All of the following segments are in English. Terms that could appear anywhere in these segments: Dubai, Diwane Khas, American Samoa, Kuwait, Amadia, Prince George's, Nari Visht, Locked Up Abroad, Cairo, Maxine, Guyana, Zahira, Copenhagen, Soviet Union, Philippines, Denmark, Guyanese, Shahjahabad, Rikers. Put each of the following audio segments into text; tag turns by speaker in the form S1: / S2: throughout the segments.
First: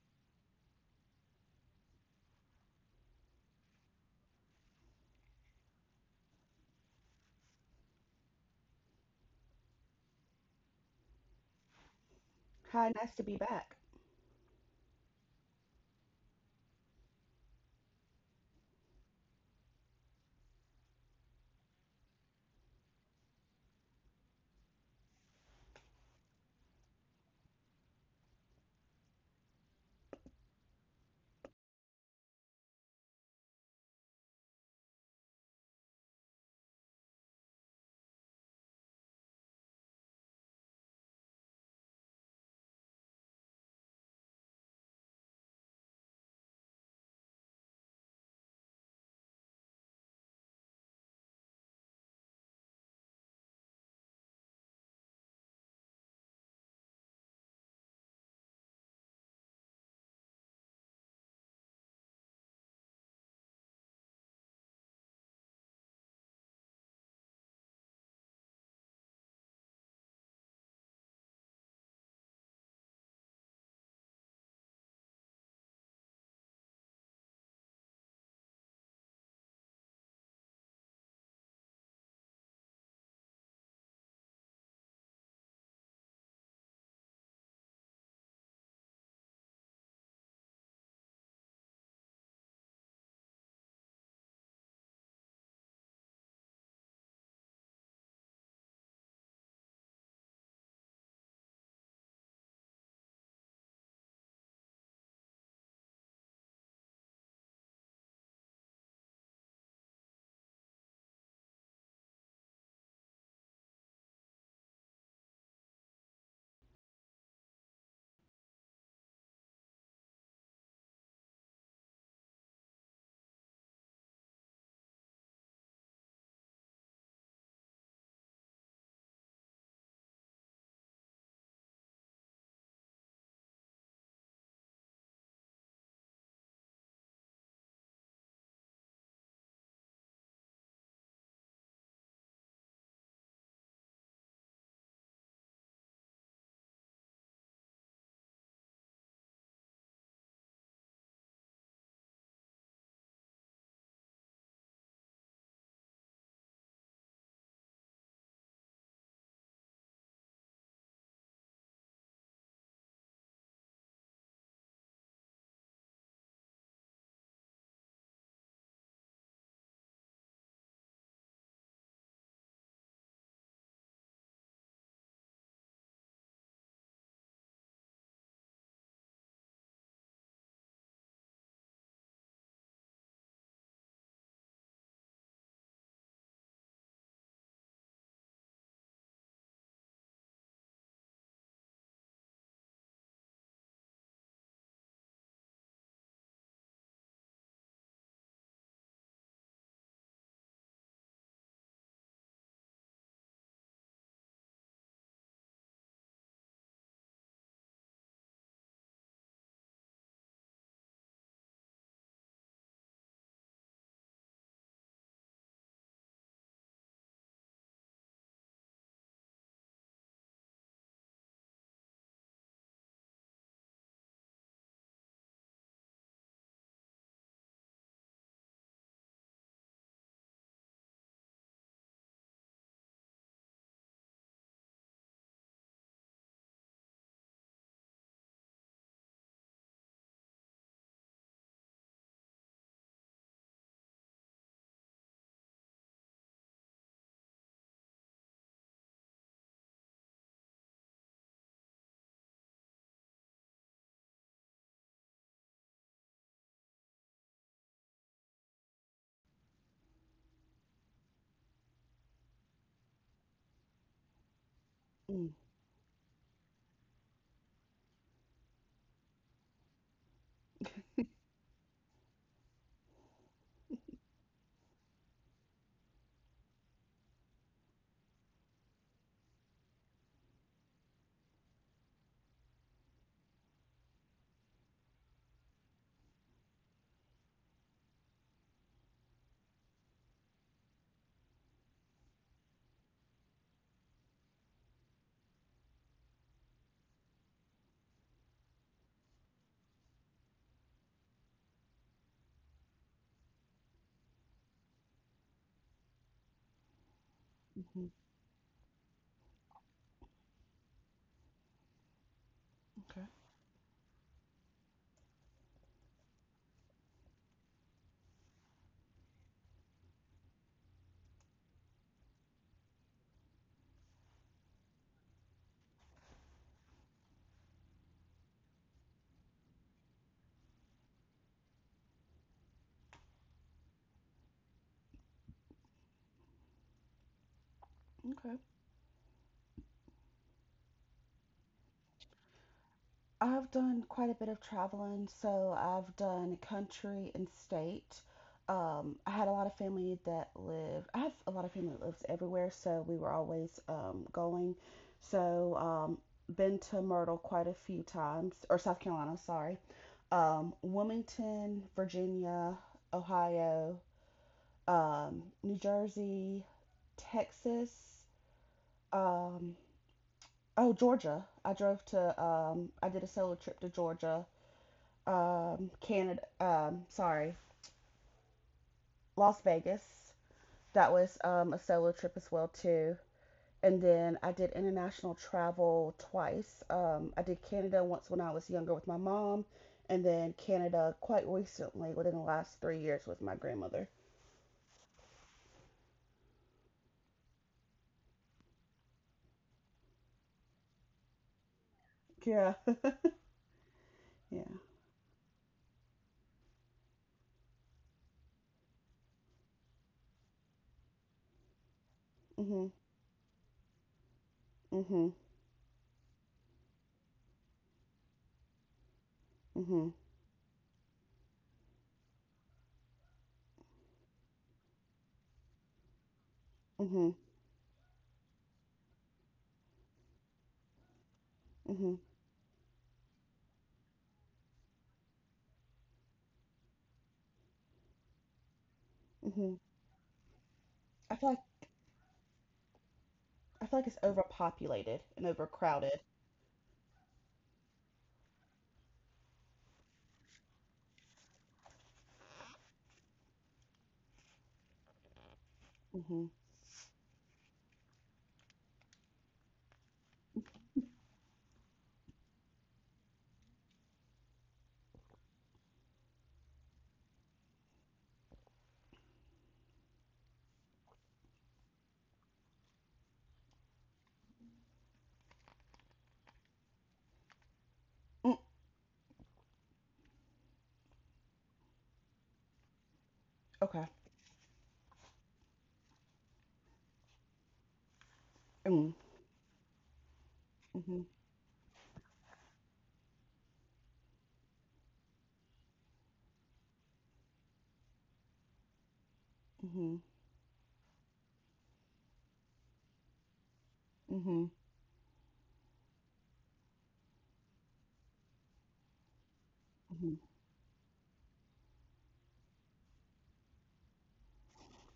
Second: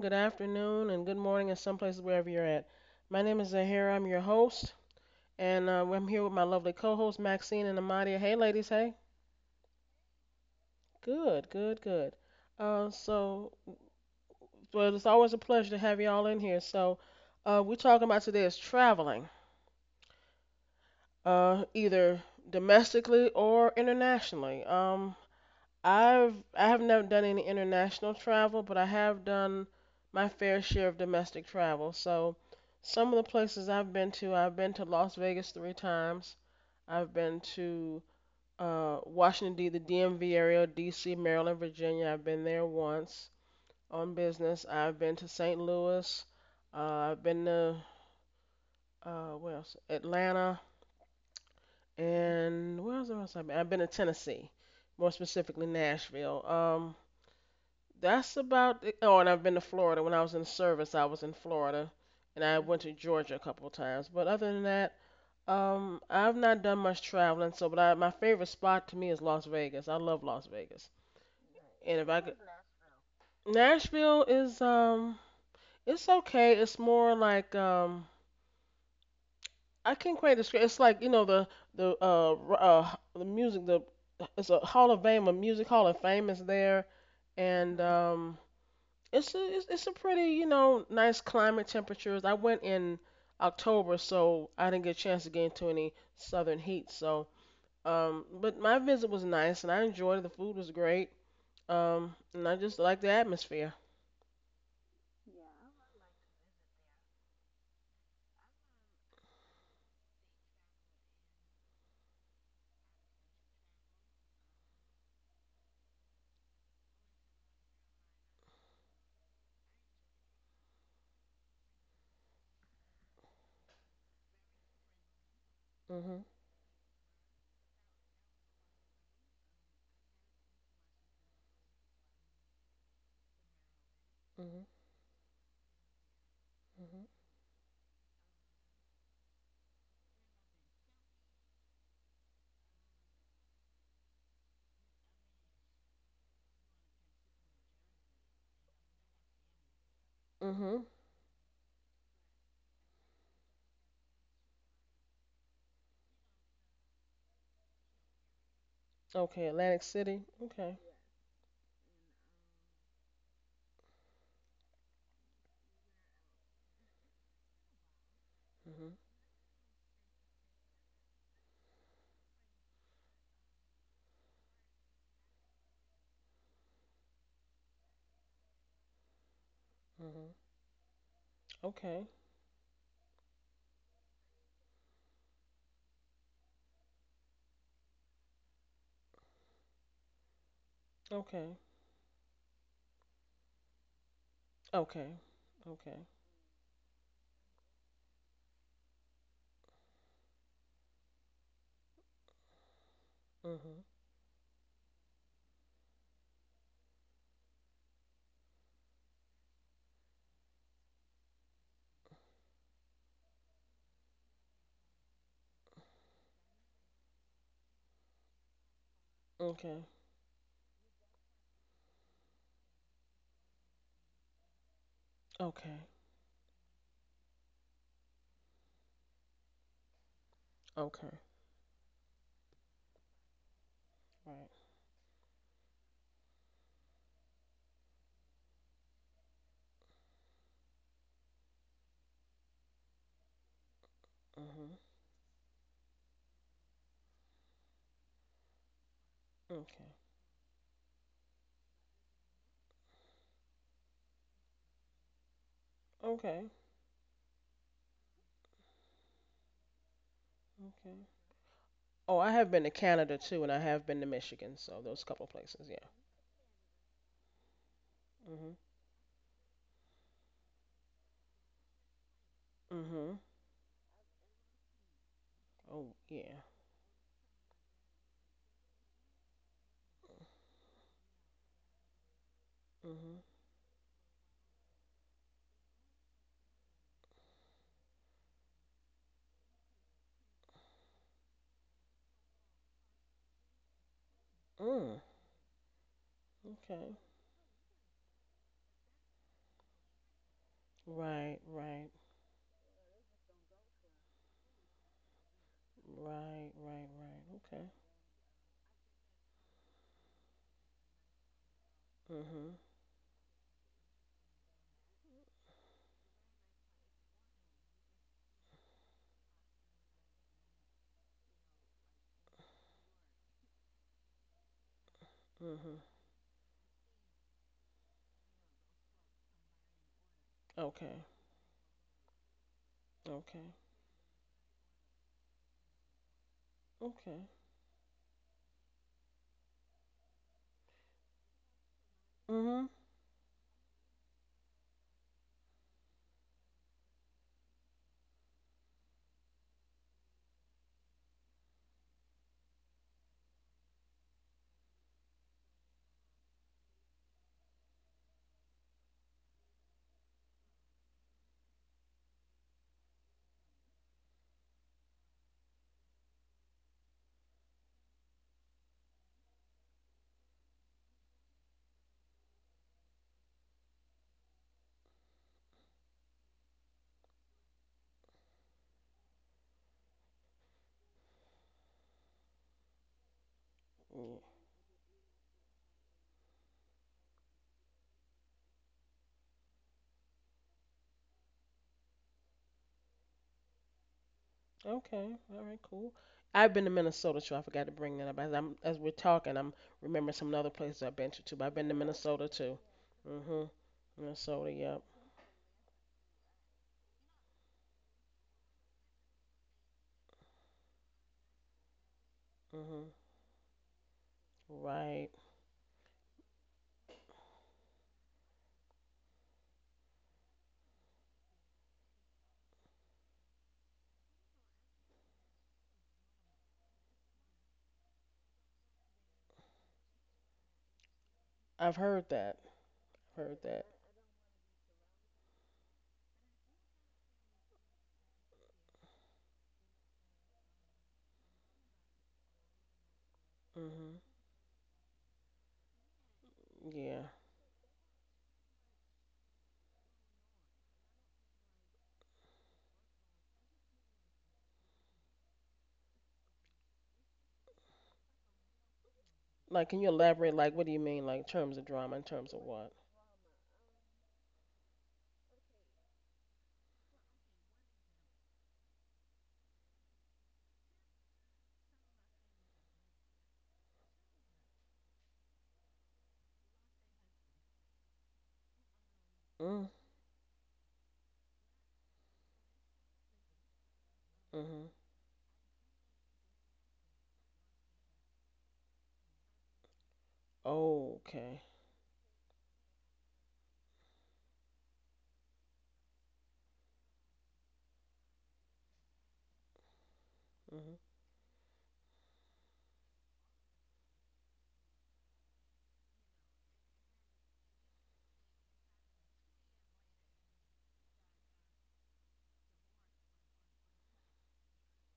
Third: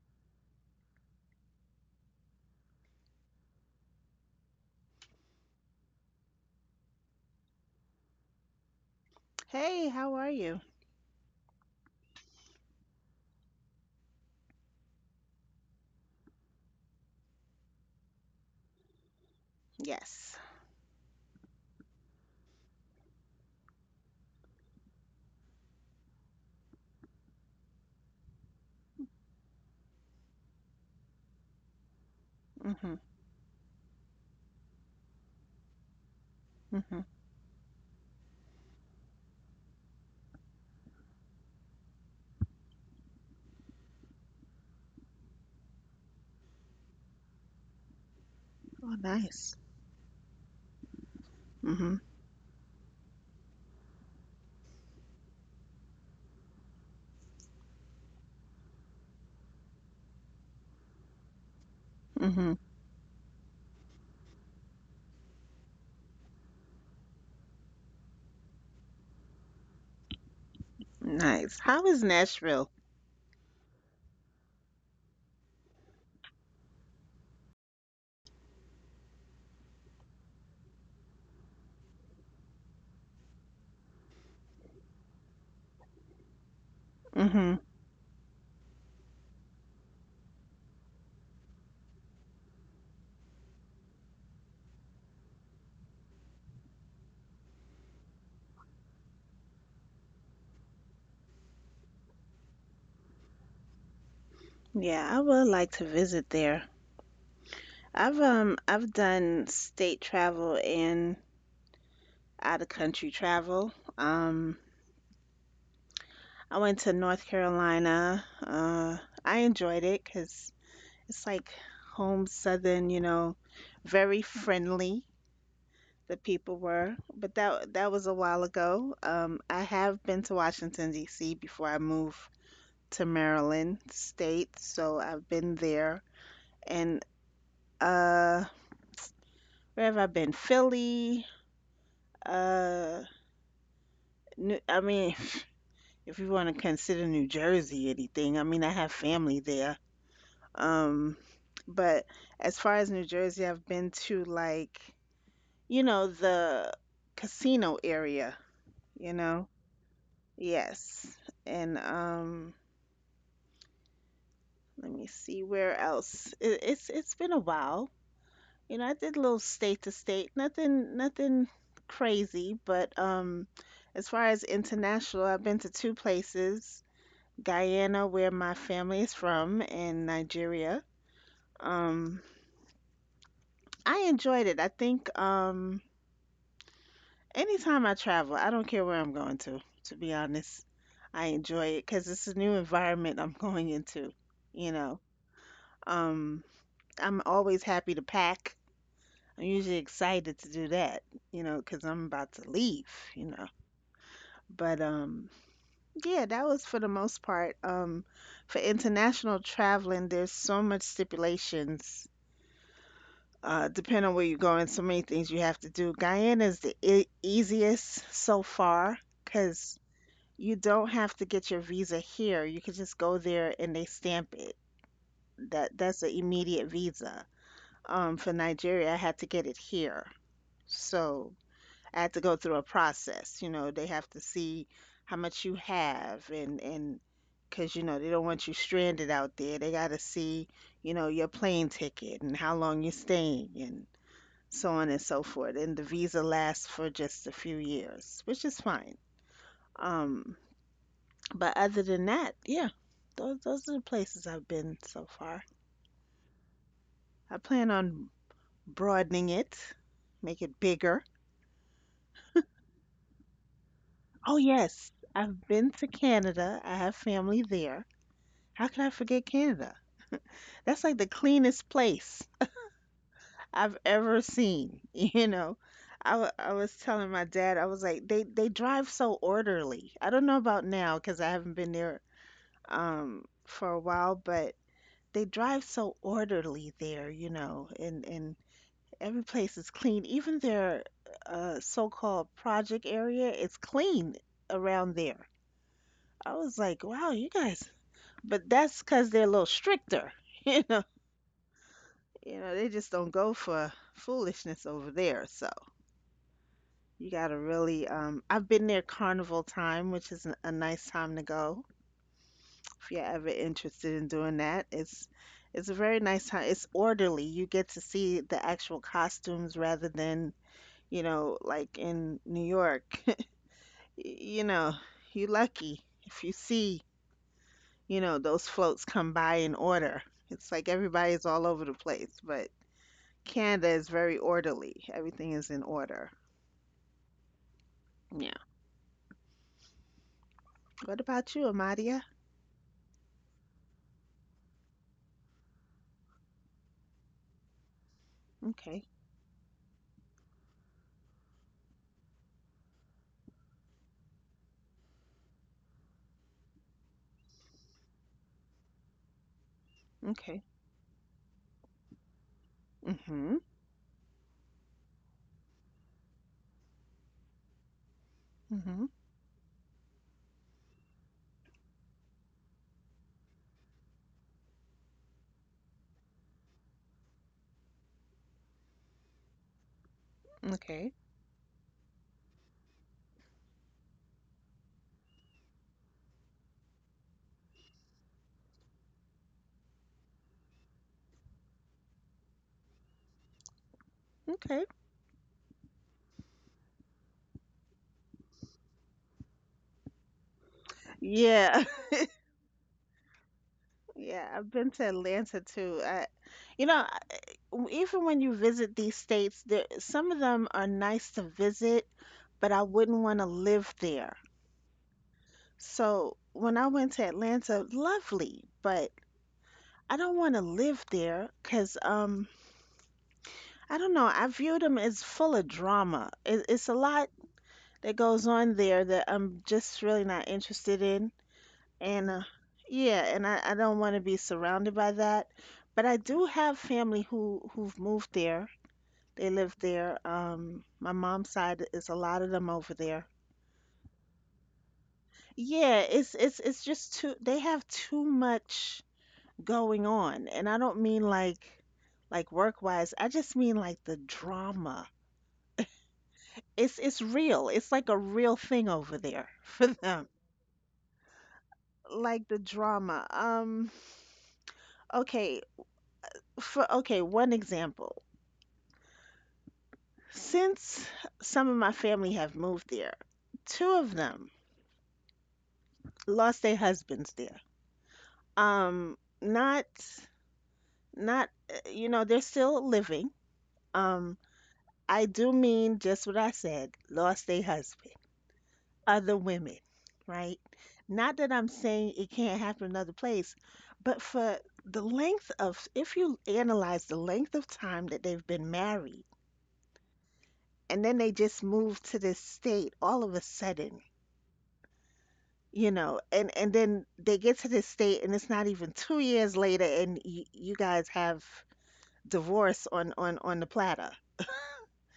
S1: good afternoon, and good morning in some places wherever you're at. My name is Zahira. I'm your host, and I'm here with my lovely co-host Maxine and Amadia. Hey, ladies. Hey.
S2: Hey, how are you?
S1: Good, good, good.
S3: Hi, nice to be
S1: So,
S3: back.
S1: well, it's always a pleasure to have you all in here. So, we're talking about today is traveling,
S2: Yes.
S1: either domestically or internationally. I have never done any international travel, but I have done my fair share of domestic travel. So
S2: Mhm.
S1: some of the places I've been to Las Vegas three times.
S2: Mhm.
S1: I've been to the DMV area, D.C., Maryland, Virginia. I've been there once on business. I've been to St. Louis. Uh, I've been to
S2: Oh, nice.
S1: where else? Atlanta
S2: Mhm.
S1: and where else? Where else I've been? I've been to Tennessee, more specifically Nashville. That's about it. Oh, and I've been to Florida. When I was in service, I was in Florida, and I
S2: Mhm.
S1: went to Georgia a couple of times. But other than that, I've not done much traveling. So, but my favorite spot to me is Las Vegas. I love Las Vegas.
S2: Nice. How
S1: And
S2: is
S1: if I could,
S2: Nashville?
S1: Nashville is it's okay. It's more like I can't quite describe. It's like you know the music the it's a Hall of Fame, a music Hall of Fame is there,
S2: Mhm.
S1: and. It's a pretty nice climate temperatures. I went in October, so I didn't get a chance to get into any southern heat. So but my visit was nice and I enjoyed it. The food was great. And I just like the atmosphere.
S2: Yeah, I would like to visit there. I've done state travel and out of country travel. I went to North Carolina. I enjoyed it because it's like home southern, you know, very friendly. The
S1: Mhm.
S2: people were, but that was a while ago. I have been to Washington D.C. before I moved to Maryland State,
S1: Mhm.
S2: so I've been there. And uh, where have I been? Philly. Uh, New, I mean, if you want to consider New Jersey anything, I mean, I have family there.
S1: Mhm. Mhm.
S2: Um, but as far as New Jersey, I've been to, like, you know, the casino area, you
S1: Okay,
S2: know.
S1: Atlantic City. Okay.
S2: Yes. And let me see where else. It's been a while. You know,
S1: Mhm.
S2: I did a little state to state. Nothing crazy, but as far as international, I've been to two places. Guyana, where my family is from, and
S1: Mhm.
S2: Nigeria.
S1: Okay.
S2: Um I enjoyed it. I think anytime I travel, I don't care where I'm going to be honest. I
S1: Okay.
S2: enjoy it because it's a new environment I'm going into, you know.
S1: Okay. Okay.
S2: Um I'm always happy to pack. I'm usually excited to do that, you know, because I'm about to leave, you know.
S1: Mhm.
S2: But yeah, that was for the most part. For international traveling, there's so much stipulations. Depending on where you're going, so many things you have to do. Guyana is the e easiest so far because
S1: Okay.
S2: you don't have to get your visa here. You could just go there and they stamp it. That
S1: Okay.
S2: that's an immediate visa. For Nigeria, I had to get it here.
S1: Okay.
S2: So I had to go through a process. You know, they have to
S1: Right.
S2: see how much you have, and because you know they don't want you stranded out there. They got to see, you know, your plane ticket and how long you're staying and so
S1: Mhm.
S2: on and so forth. And the visa lasts for just a few years, which is fine.
S1: Okay.
S2: Um, but other than that, yeah, those are the places I've been so far.
S1: Okay.
S2: I plan on broadening it, make it bigger.
S1: Okay. Oh, I have been to Canada too, and I have been to
S2: Oh,
S1: Michigan, so
S2: yes.
S1: those couple
S2: I've
S1: places,
S2: been
S1: yeah.
S2: to Canada. I have family there.
S1: Mhm.
S2: How could I forget Canada? That's like the cleanest place
S1: Mhm.
S2: I've ever seen, you know.
S1: Oh, yeah.
S2: I was telling my dad, I was like, they drive so orderly. I don't know about now because I haven't been there
S1: Mhm.
S2: for a while, but they drive so orderly there, you know, and every place is clean. Even their so-called project area is clean around
S1: Mm.
S2: there. I was like,
S1: Okay.
S2: wow, you guys, but that's because they're a little stricter. You know,
S1: Right, right,
S2: you know, they just don't go for foolishness over there. So
S1: right, right,
S2: you
S1: right.
S2: gotta
S1: Okay.
S3: Mm-hmm.
S2: really. I've been there carnival time, which is a nice time to go
S1: Mhm.
S2: if
S3: Okay,
S2: you're ever interested in doing that. It's a very nice time. It's orderly. You get to see the actual costumes rather than, you know, like in New York. You know, you
S1: Mhm.
S2: lucky if you see, you know, those floats come by in order. It's like
S1: Okay.
S2: everybody's all over the place, but
S1: Okay.
S2: Canada is very orderly. Everything is in order.
S1: Okay.
S3: okay.
S2: Yeah. What about you, Amadia?
S1: Mhm.
S3: I've done quite a bit of traveling, so I've done country and state.
S2: Okay.
S3: I had a lot of family that lived. I have a lot of family that lives everywhere, so we were always going. So, been to Myrtle quite a few times, or South Carolina, sorry.
S2: Okay.
S3: Wilmington, Virginia,
S2: Mm-hmm.
S3: Ohio, New Jersey, Texas.
S2: Mm-hmm.
S3: Um, oh, Georgia. I did a solo trip to Georgia, Canada, Las Vegas. That
S2: Okay.
S3: was a solo trip as well too. And
S1: Yeah.
S3: then I did international travel twice. I did Canada once when I was younger with my mom, and then Canada quite recently, within the last 3 years, with my grandmother.
S2: Okay.
S1: Okay. All right. Cool. I've been to Minnesota too. I forgot to bring that up. As we're talking, I'm remembering some other places I've been to too. But I've been
S2: Yeah.
S1: to Minnesota
S3: Yeah,
S1: too. Mhm.
S2: Yeah.
S3: yeah.
S1: Minnesota.
S2: I've been
S1: Yep.
S2: to Atlanta too. I, you know, even when you visit these states, there some of them are nice to visit, but I
S3: Mhm.
S1: Mhm.
S2: wouldn't want to live there.
S1: Right.
S3: Mhm.
S2: So when I went to Atlanta, lovely, but
S3: Mhm.
S2: I don't want to live there because I don't know. I view them as full of drama. It's a
S3: Mhm.
S2: lot that goes on there that I'm just really not interested in.
S1: I've
S3: Mhm.
S1: heard
S2: And
S1: that.
S2: yeah, and
S1: Heard
S2: I
S1: that.
S2: don't want to be surrounded by that. But I do have family who who've moved there. They live
S3: Mhm.
S2: there. My
S3: I feel
S2: mom's
S3: like
S2: side is a lot of them over there.
S3: I feel like it's
S1: Mhm.
S3: overpopulated and
S2: Yeah,
S3: overcrowded.
S2: it's just
S1: Yeah.
S2: too. They have too much going on, and I don't mean like work wise. I just mean like the drama,
S3: Mhm.
S2: it's real. It's like a real thing over there for
S1: Like, can you
S2: them.
S1: elaborate? Like, what do you mean? Like, in terms of drama, in
S2: Like
S1: terms
S2: the
S1: of what?
S2: drama. Okay, for okay, one example. Since some of my family have moved there, two of them lost their husbands there. Um,
S1: Mm.
S2: not you know, they're still living.
S3: Okay.
S2: Um
S1: Mhm.
S2: I do mean just what I said, lost their husband.
S3: Mm.
S2: Other women, right?
S3: Mhm.
S1: Oh,
S2: Not that
S1: okay.
S2: I'm saying it can't happen in other place, but for the length of, if you analyze the length of time that they've been married,
S3: Mhm.
S1: Mhm.
S2: and then they just move to this state all of a sudden,
S3: Mhm.
S2: you know, and then they get to this state, and it's not even 2 years later, and
S3: Mhm.
S2: y you guys have divorce on on the platter.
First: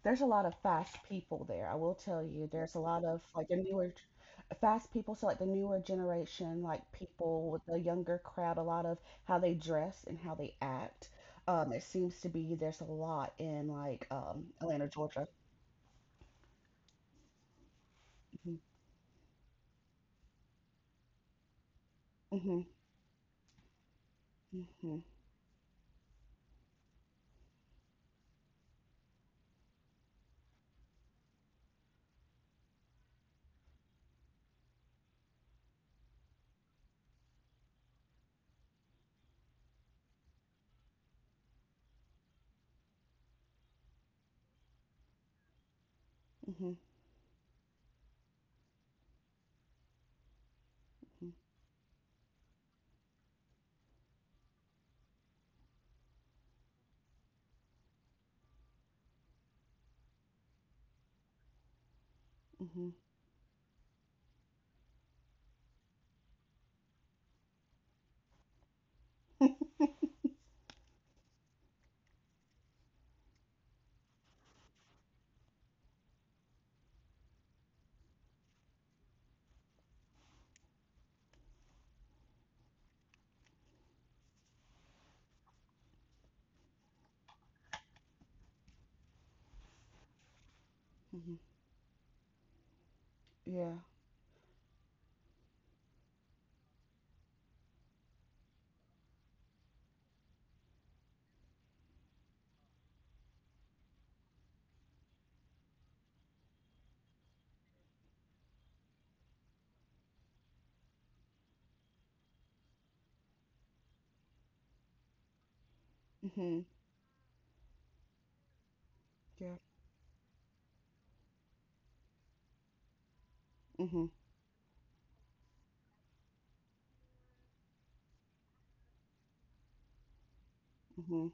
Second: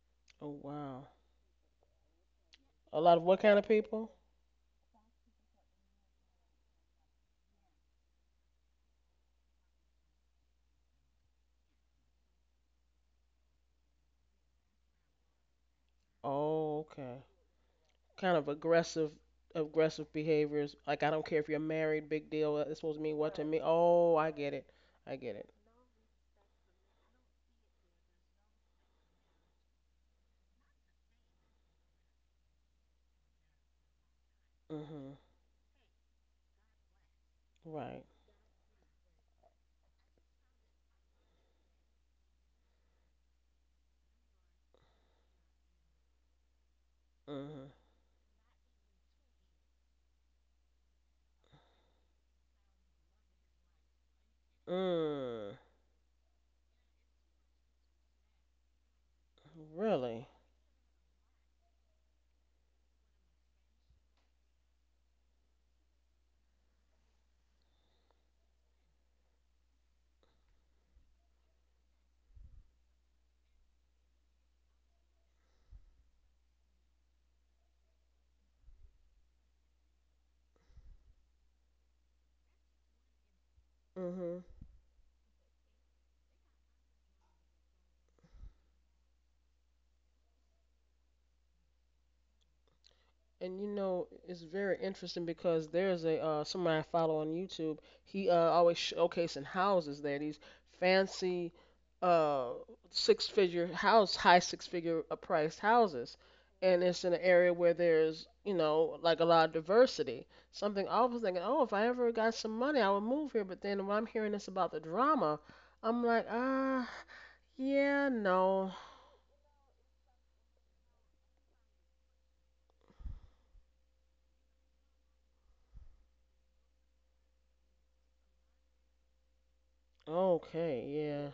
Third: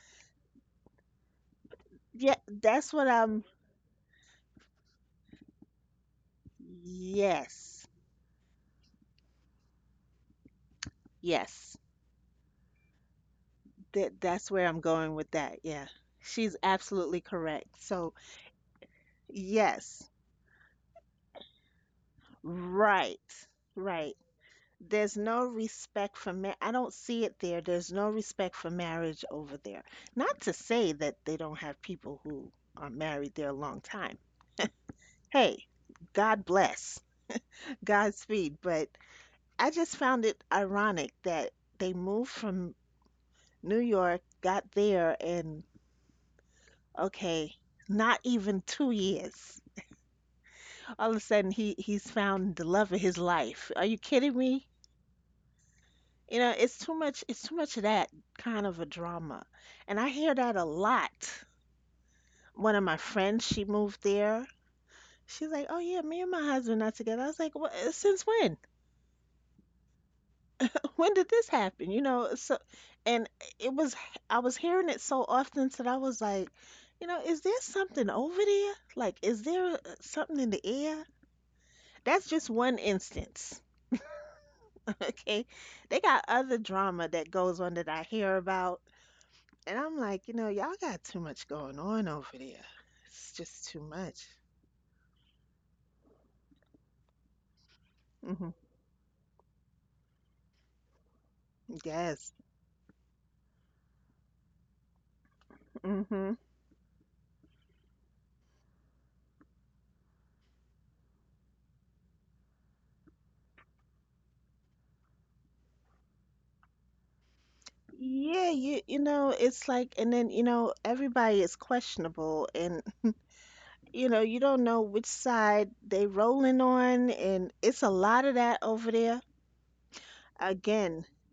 S3: There's a lot of
S1: Oh,
S3: fast
S1: wow.
S3: people there, I will tell
S2: Yeah,
S3: you. There's a
S2: that's
S1: A
S3: lot
S2: what
S1: lot
S3: of
S1: of what
S2: I'm.
S1: kind of people?
S3: fast people, so like the newer generation, like people with the
S2: Yes,
S3: younger crowd, a lot of how they dress and how they act.
S2: yes.
S3: It seems to be there's a lot in like
S2: That that's where I'm
S3: Atlanta,
S2: going
S3: Georgia.
S2: with that. Yeah. She's
S1: Oh, okay.
S2: absolutely correct. So,
S1: Kind of
S3: Mhm.
S1: aggressive,
S2: yes.
S1: aggressive behaviors. Like, I don't care if you're married. Big deal.
S3: Mhm.
S1: It's supposed to mean what to
S2: Right.
S1: me? Oh,
S2: Right.
S1: I get it.
S3: Mhm.
S1: I
S2: There's
S1: get it.
S2: no respect for I don't see it there. There's no respect for marriage over there. Not to say that they don't have people who are married there a long time.
S1: Mhm.
S2: Hey, God bless.
S1: Right.
S2: Godspeed, but I just found it ironic that they moved from New York, got there and
S3: Mhm.
S2: okay,
S1: Mhm.
S2: not even 2 years. All of a sudden he's found the love of his life. Are you kidding me?
S1: Mm.
S2: You know, it's too much, it's too much of that kind of a drama. And I
S1: Really.
S2: hear that a lot.
S3: Mhm.
S2: One of
S3: Mhm.
S2: my friends, she moved there. She's like, "Oh yeah, me and my husband not together." I was like, "What since when? When did this happen?" You know, so and it was, I was hearing it so often that I was like, "You know, is there something over there? Like, is there something in the air?" That's just one instance.
S1: Mhm.
S2: Okay. They got other drama that goes on that I hear about. And I'm like, you know, y'all got too
S3: Mhm.
S2: much going on over there. It's
S1: And you
S2: just
S3: Yeah.
S2: too
S1: know,
S2: much.
S1: it's very interesting because there's a somebody I follow on YouTube. He
S2: Hmm.
S1: always showcasing houses there, these fancy
S2: Yes.
S1: uh, high six-figure priced houses,
S2: Hmm.
S1: and it's in an area where there's like a lot of diversity. Something I was thinking, oh, if I ever got some money, I would move here. But then when I'm hearing this about the drama, I'm like,
S3: Mhm.
S1: yeah,
S2: Yeah,
S1: no,
S2: you know,
S3: Yeah.
S2: it's like and then, you know, everybody is questionable and
S3: Mhm.
S2: you know, you don't know which side they rolling on, and it's a lot of that over there.
S1: okay,
S2: Again,
S3: Mhm.
S1: yeah,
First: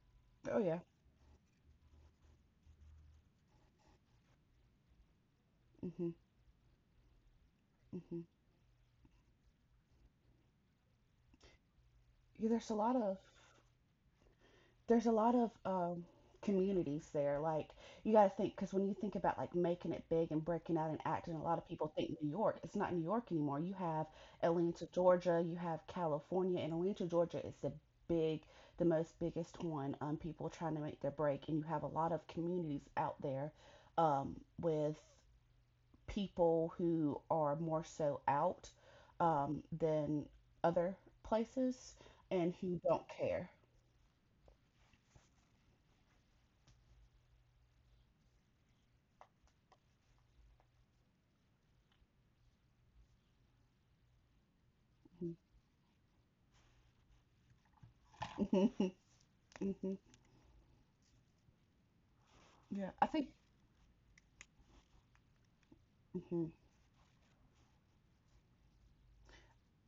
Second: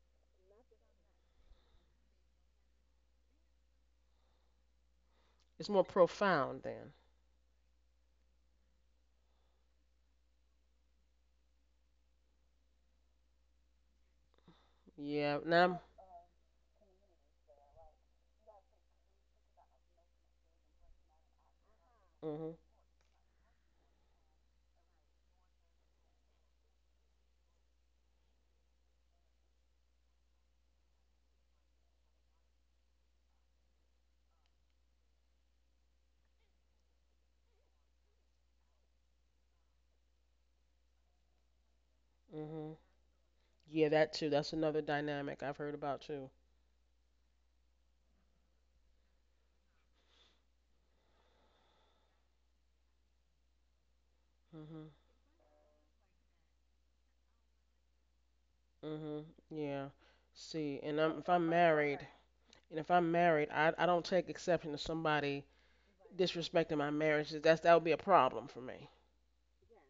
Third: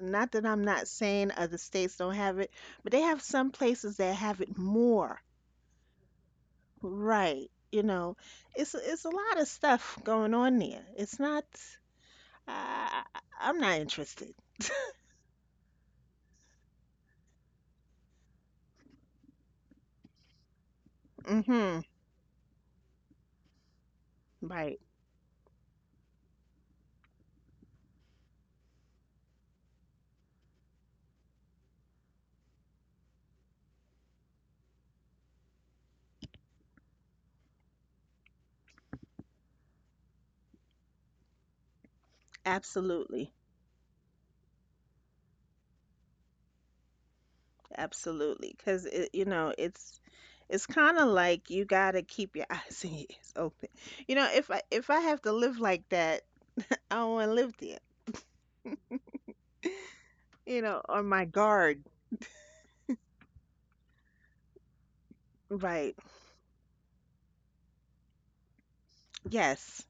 S2: not that
S3: Oh
S2: I'm
S3: yeah.
S2: not saying other states don't have it, but they have some places that have it more.
S1: it's more
S3: Mhm.
S1: profound then.
S2: Right. You know,
S3: Mhm.
S2: it's a lot of stuff going on there. It's not,
S3: Yeah, there's a lot of
S2: I'm not interested.
S3: there's a lot
S1: Yeah,
S3: of
S1: now.
S3: communities there. Like, you got to think, because when you think about like making it big and breaking out and acting, a lot of
S2: Mhm.
S3: people think New
S1: Mhm.
S3: York. It's not New York anymore. You have
S2: Right.
S3: Atlanta, Georgia. You have California, and Atlanta, Georgia is big, the most biggest one. People trying to make their break, and you have a lot of communities out there, with people who are more so out, than other places and
S1: Mhm.
S3: who don't
S2: Absolutely.
S3: care.
S1: Yeah, that too. That's another dynamic I've heard about too.
S2: Absolutely. Cause it, you know, it's kind of like you got to keep your eyes and ears open. You know,
S1: Mhm.
S2: if I have to live like that, I don't want to live there.
S1: Mhm. Yeah.
S3: Mhm.
S2: You
S1: See,
S2: know, on my
S1: if I'm
S2: guard.
S1: married,
S3: Yeah,
S1: I don't take exception to somebody
S2: Right.
S3: hmm
S1: disrespecting my marriage. That would be a problem for me.
S2: Yes.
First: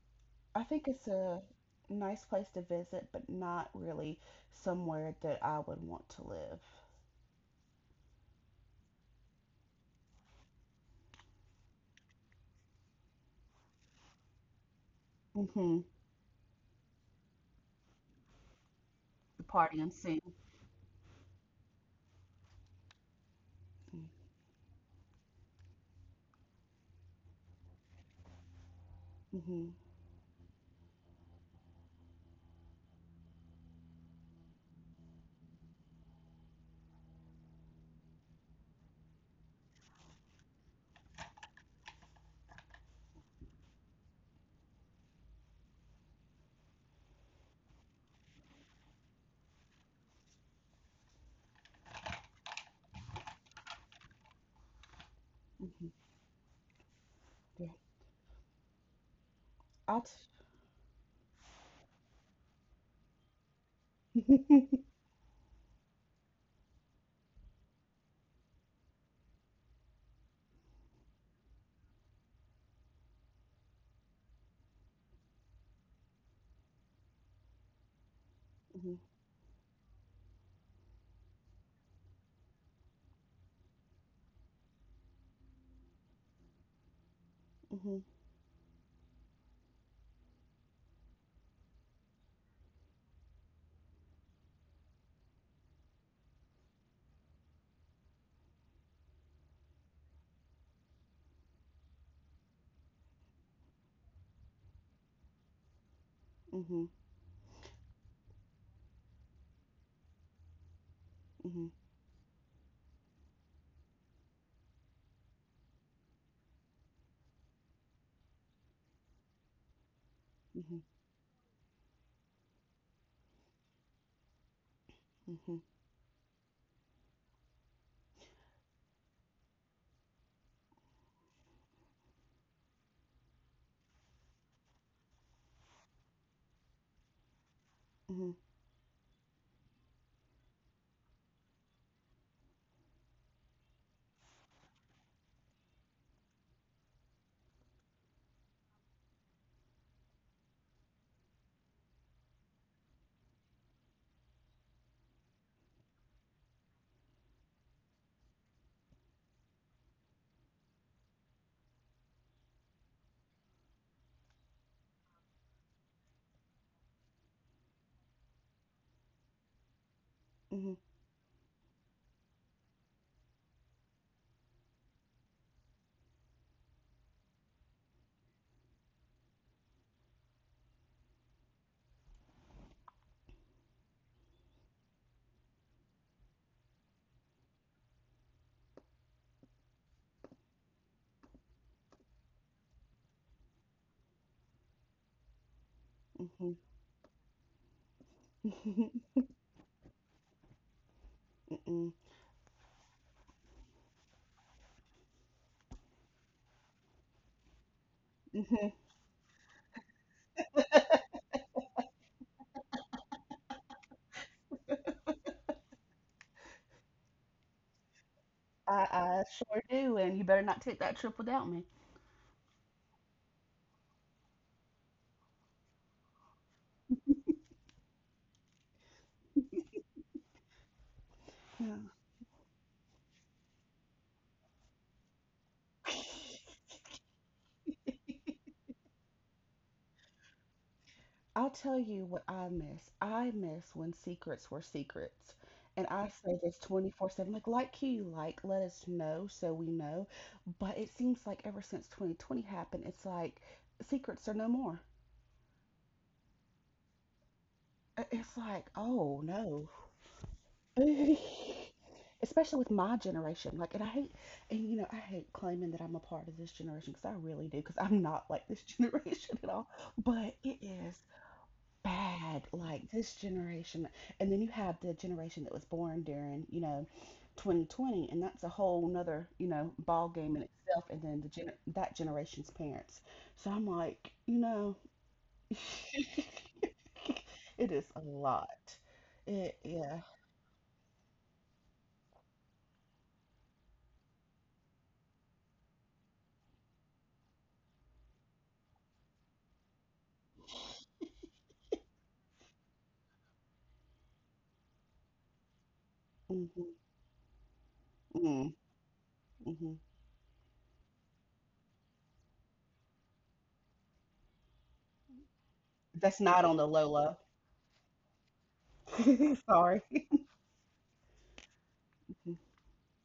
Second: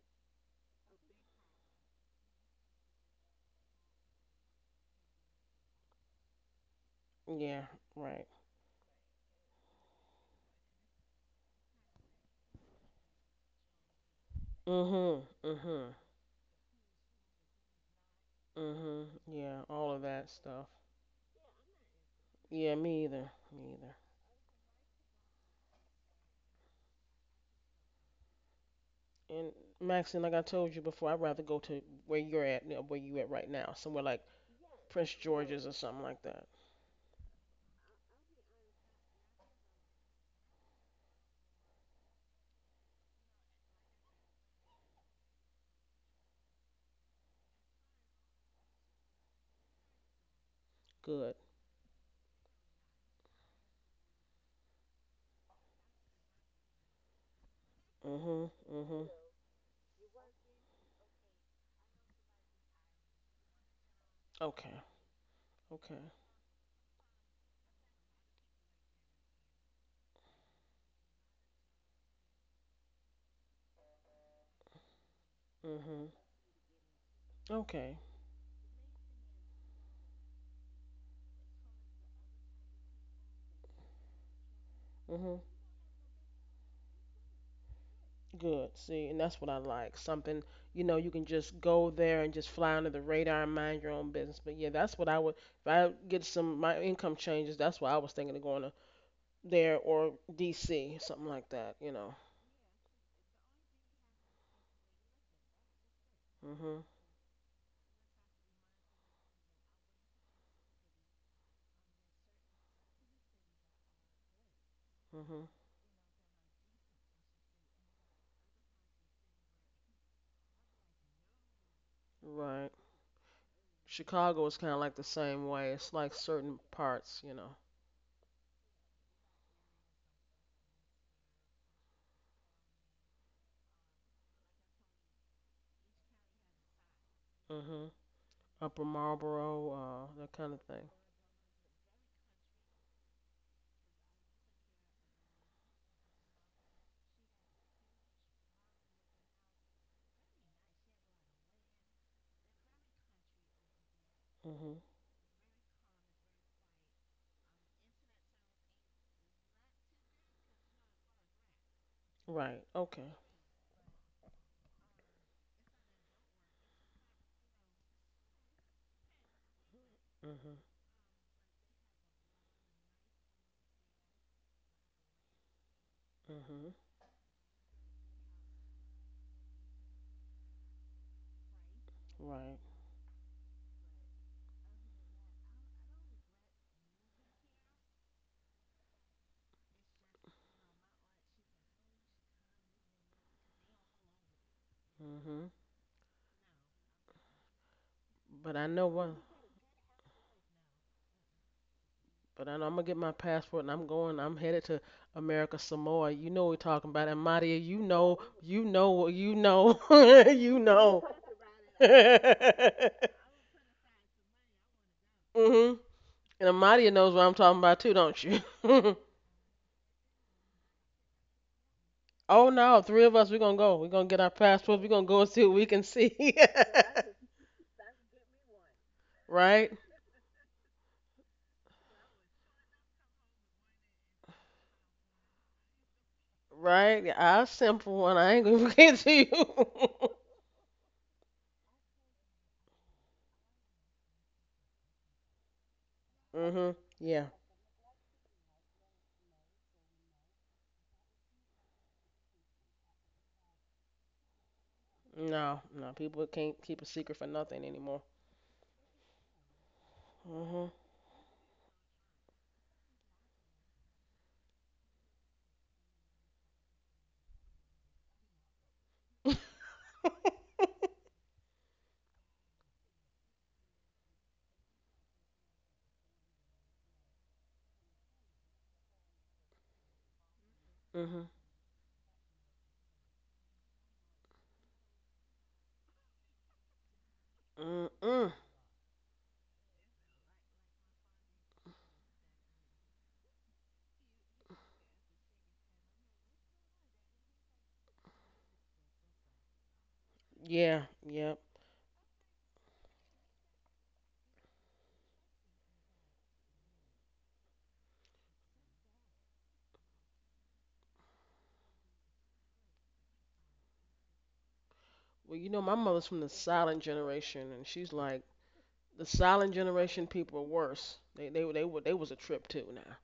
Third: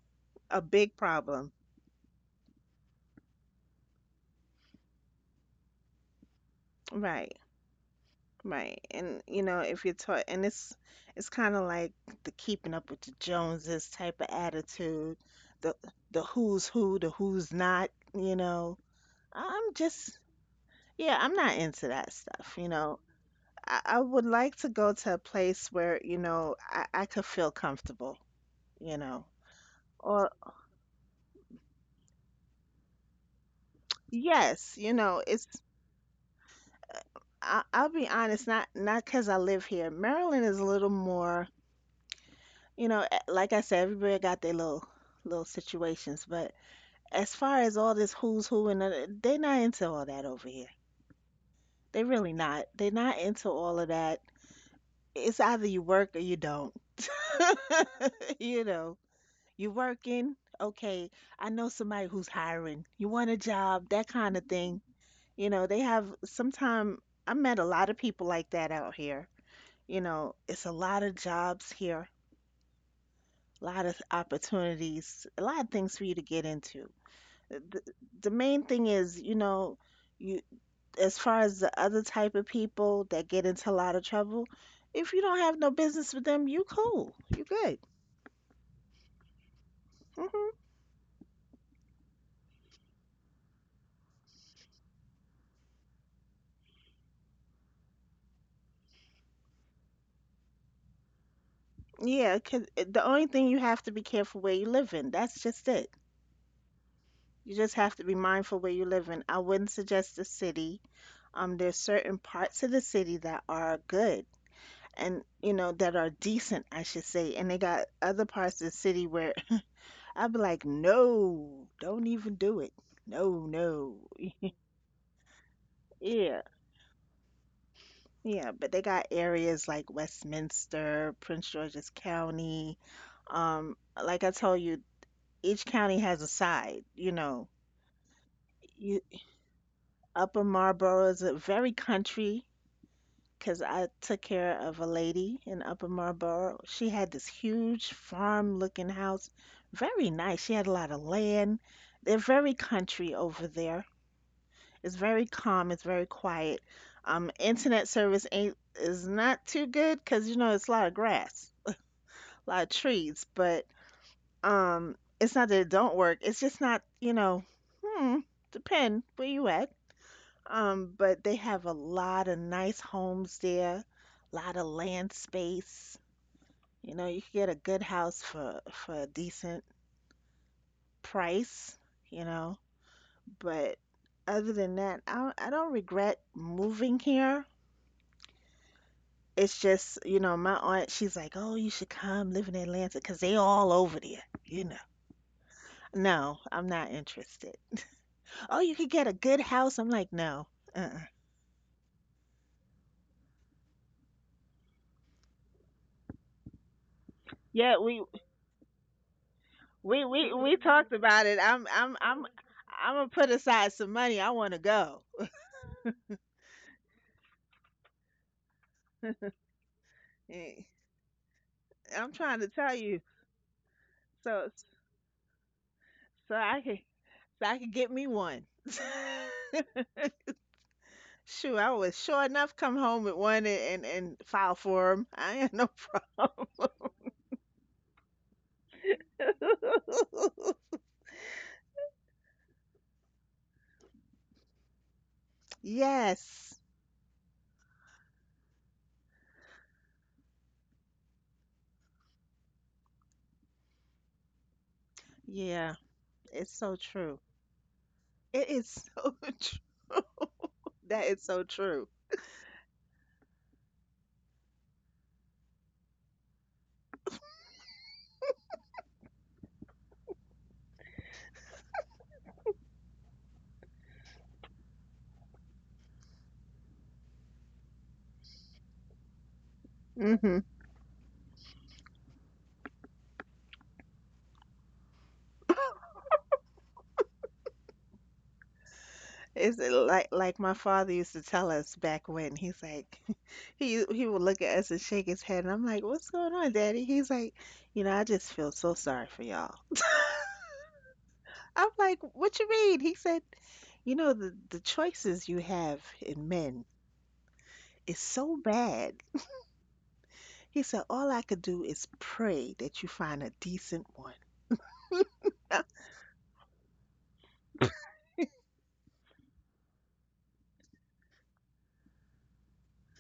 S2: A
S3: I think
S2: big
S3: it's a
S2: problem.
S3: nice place to visit, but not really somewhere that I would want to live.
S2: Right.
S1: Yeah. Right.
S2: Right. And you know, if you're taught and it's kind of like the keeping up with the Joneses type of attitude,
S1: Mhm.
S2: the
S3: Mm-hmm.
S1: Mhm.
S2: the who's who, the who's not, you know.
S1: Mhm.
S3: The
S1: Yeah.
S2: I'm
S3: party
S1: All
S3: and
S1: of
S2: just,
S3: sing.
S1: that stuff.
S2: yeah, I'm not into that stuff, you
S1: Yeah.
S2: know.
S1: Me either. Me either.
S2: I would like to go to a place where, you know, I could feel comfortable, you know.
S1: And
S3: Mm-hmm.
S1: Maxine,
S2: Or
S1: like I told you before, I'd rather go to where you're at, where you at right now, somewhere like
S2: yes, you
S1: Prince
S2: know, it's,
S1: George's or something like that.
S2: I, I'll be honest, not because I live here. Maryland is a little more, you know, eh, like I said, everybody got their little little situations, but as far as all this who's who and they're not into all that over here.
S1: Good.
S2: They're really not. They're not into all of that. It's either you
S3: Mm-hmm.
S2: work or you don't.
S3: Yeah.
S1: Mhm.
S2: You know,
S1: Mhm.
S2: you
S3: I'll t-
S2: working. Okay, I know somebody who's hiring. You want a job, that kind of
S3: mm-hmm.
S1: Okay.
S2: thing. You know, they
S1: Okay.
S2: have sometime I met a lot of people like that out here. You know, it's a lot of jobs here, a lot of opportunities, a lot of things for
S1: Mhm.
S2: you to get into. the,
S1: Okay.
S2: the main thing is, you know, you, as far as the other type of people that get into a lot of trouble, if you don't
S1: Mhm.
S2: have no business with them, you cool, you good.
S3: Mm-hmm.
S1: Good. See, and that's what I like. Something,
S2: Hmm.
S1: you know, you can just go there and just fly under the radar and mind your own business. But yeah, that's what I would if I get some my income changes, that's what I was thinking of going to there or D.C., something like that.
S2: Yeah, 'cause it- the only thing you have to be careful where you live in. That's just it.
S3: Mm-hmm.
S1: Mhm.
S2: You just have to be mindful where you live in. I wouldn't suggest the city.
S3: Mm-hmm.
S2: There's certain parts of the city that are good and
S1: Mhm.
S2: you know that are decent, I should say, and they got other parts of the city where I'd be like,
S3: Mm-hmm.
S2: no, don't even do
S1: Right.
S2: it. No, no.
S1: Chicago is kind of like the same
S3: Mm-hmm.
S1: way. It's like
S2: Yeah,
S1: certain parts.
S2: yeah. But they got areas like Westminster, Prince George's County. Um, like I told you, each county has a side, you know.
S1: Mhm.
S3: Mm-hmm.
S1: Upper
S2: You,
S1: Marlboro, that
S2: Upper
S1: kind of thing.
S2: Marlboro is a very country because I took care of a lady in Upper Marlboro. She had this huge farm-looking house, very nice. She had a lot of land. They're very country over there.
S1: Mhm.
S2: It's very calm. It's very quiet. Internet service ain't is not too good because you know it's a lot of grass, a lot
S1: Right.
S2: of
S1: Okay.
S2: trees. But it's not that it don't work. It's just not hmm, depend where you at.
S1: Mhm.
S3: Mm-hmm.
S2: But they have a lot of nice homes there, a lot of land space.
S1: Mhm.
S2: You know, you can get a good house for a decent price. You know,
S1: Right.
S2: but other than that, I don't regret moving here. It's just, you know, my aunt, she's like, oh, you should come live in Atlanta because they all over there, you know.
S1: Mhm.
S2: No,
S3: Mm-hmm.
S2: I'm not interested.
S1: But
S2: Oh,
S1: I
S2: you
S1: know
S2: could get a
S1: one.
S2: good house. I'm like, no. Uh-uh.
S3: Mm-hmm.
S1: But I know I'm gonna get my passport and I'm going. I'm headed to America Samoa. You know what we're talking about, and Madia, you
S2: Yeah, we
S1: know, you
S3: Mhm.
S1: know, you know,
S2: we we we
S1: you
S2: talked
S1: know.
S2: about it.
S1: mhm.
S2: I'm gonna put aside some money. I want to go.
S1: And Amadia knows what I'm talking about too, don't you?
S3: I, I sure do, and you better not
S2: Eh,
S3: take that trip without me.
S2: I'm trying to
S1: Oh
S2: tell
S1: no,
S2: you,
S1: three of us. We're gonna go. We're gonna get our
S2: so
S1: passports. We're gonna go and see what we can
S2: so
S1: see.
S2: I can so I can get me one.
S1: Right.
S2: Shoot,
S3: Yeah.
S2: I was sure enough come home with one and and file for 'em. I ain't no problem.
S1: Right. Yeah, I simple one. I ain't gonna get to you.
S3: I'll tell you what I miss. I miss when secrets were secrets. And I say this
S2: Yes.
S1: mhm. Yeah.
S3: 24/7, like you, like, let us know so we know. But it seems like ever since 2020 happened, it's like secrets are no more.
S1: No,
S2: Yeah.
S1: no, people
S2: It's
S1: can't
S2: so
S1: keep a secret
S2: true.
S1: for nothing anymore.
S3: It's
S2: It
S3: like,
S2: is so
S3: oh
S2: true.
S3: no.
S1: Mhm.
S2: That is so true.
S3: Especially with my generation. Like, and I hate, and you know, I hate claiming that I'm a part of this generation, because I really do, because I'm not like this generation at all. But it is bad like this generation. And then you have the generation that was born during 2020, and that's a whole nother ball game
S2: Hmm.
S3: in itself. And then
S1: mhm.
S3: that generation's parents. So I'm like, it is a
S1: Mm-mm.
S3: lot. It
S2: It's
S3: yeah.
S2: like my father used to tell us back when he's like he would look at us and shake his head and I'm like, "What's going on, Daddy?" He's like, you know, I just feel so sorry for y'all.
S1: Yeah, yep.
S2: I'm like, "What you mean?" He said, you know, the choices you have in men
S3: Hmm.
S2: is so
S3: mm
S2: bad.
S3: hmm
S2: He said, all I could do is pray that you find a decent one.
S1: Well, you know, my mother's from
S3: that's
S1: the
S3: not on the
S1: silent
S3: low,
S1: generation, and she's like, the silent
S3: sorry.
S1: generation people are worse. They was a
S3: Mhm,
S1: trip too now.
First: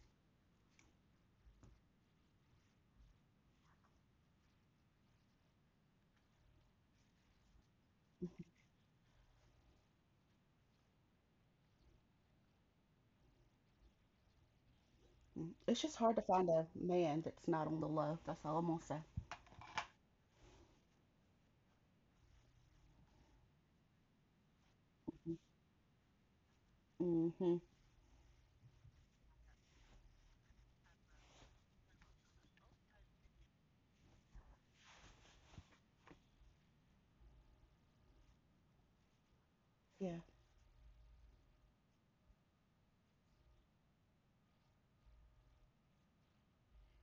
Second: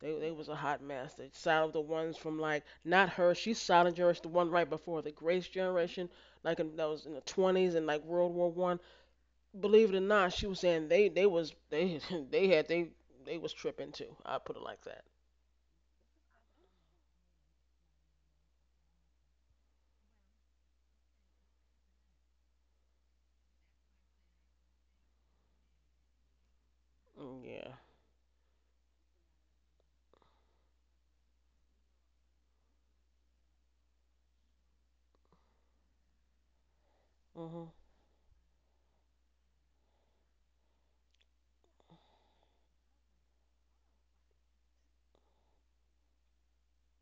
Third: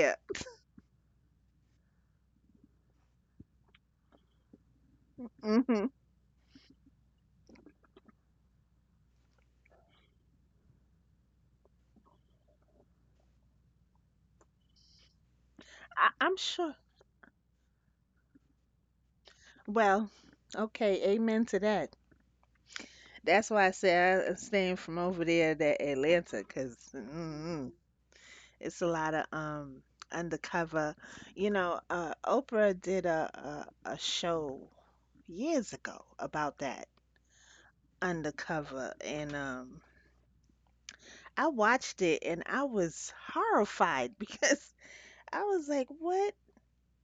S1: They they was a hot mess. They silent the ones from like not her. She's silent generation, the one right before the Grace
S2: Hmm.
S1: generation, that was in the 20s and like World War I. Believe it or not, she was saying they was they they had they was tripping too. I put it like that.
S3: mhm. It's just hard to
S2: I'm
S3: find a
S2: sure.
S3: man that's not on the low. That's all I'm gonna say.
S2: Well, okay, amen to that. That's why I say I abstain from over there that Atlanta because
S1: Mm.
S3: Hmm.
S2: mm,
S1: Yeah.
S2: it's a lot of undercover. You know, Oprah did a show years ago about that
S1: Mhm.
S2: undercover, and
S3: Yeah.
S2: I watched it and I was horrified because I was like, "What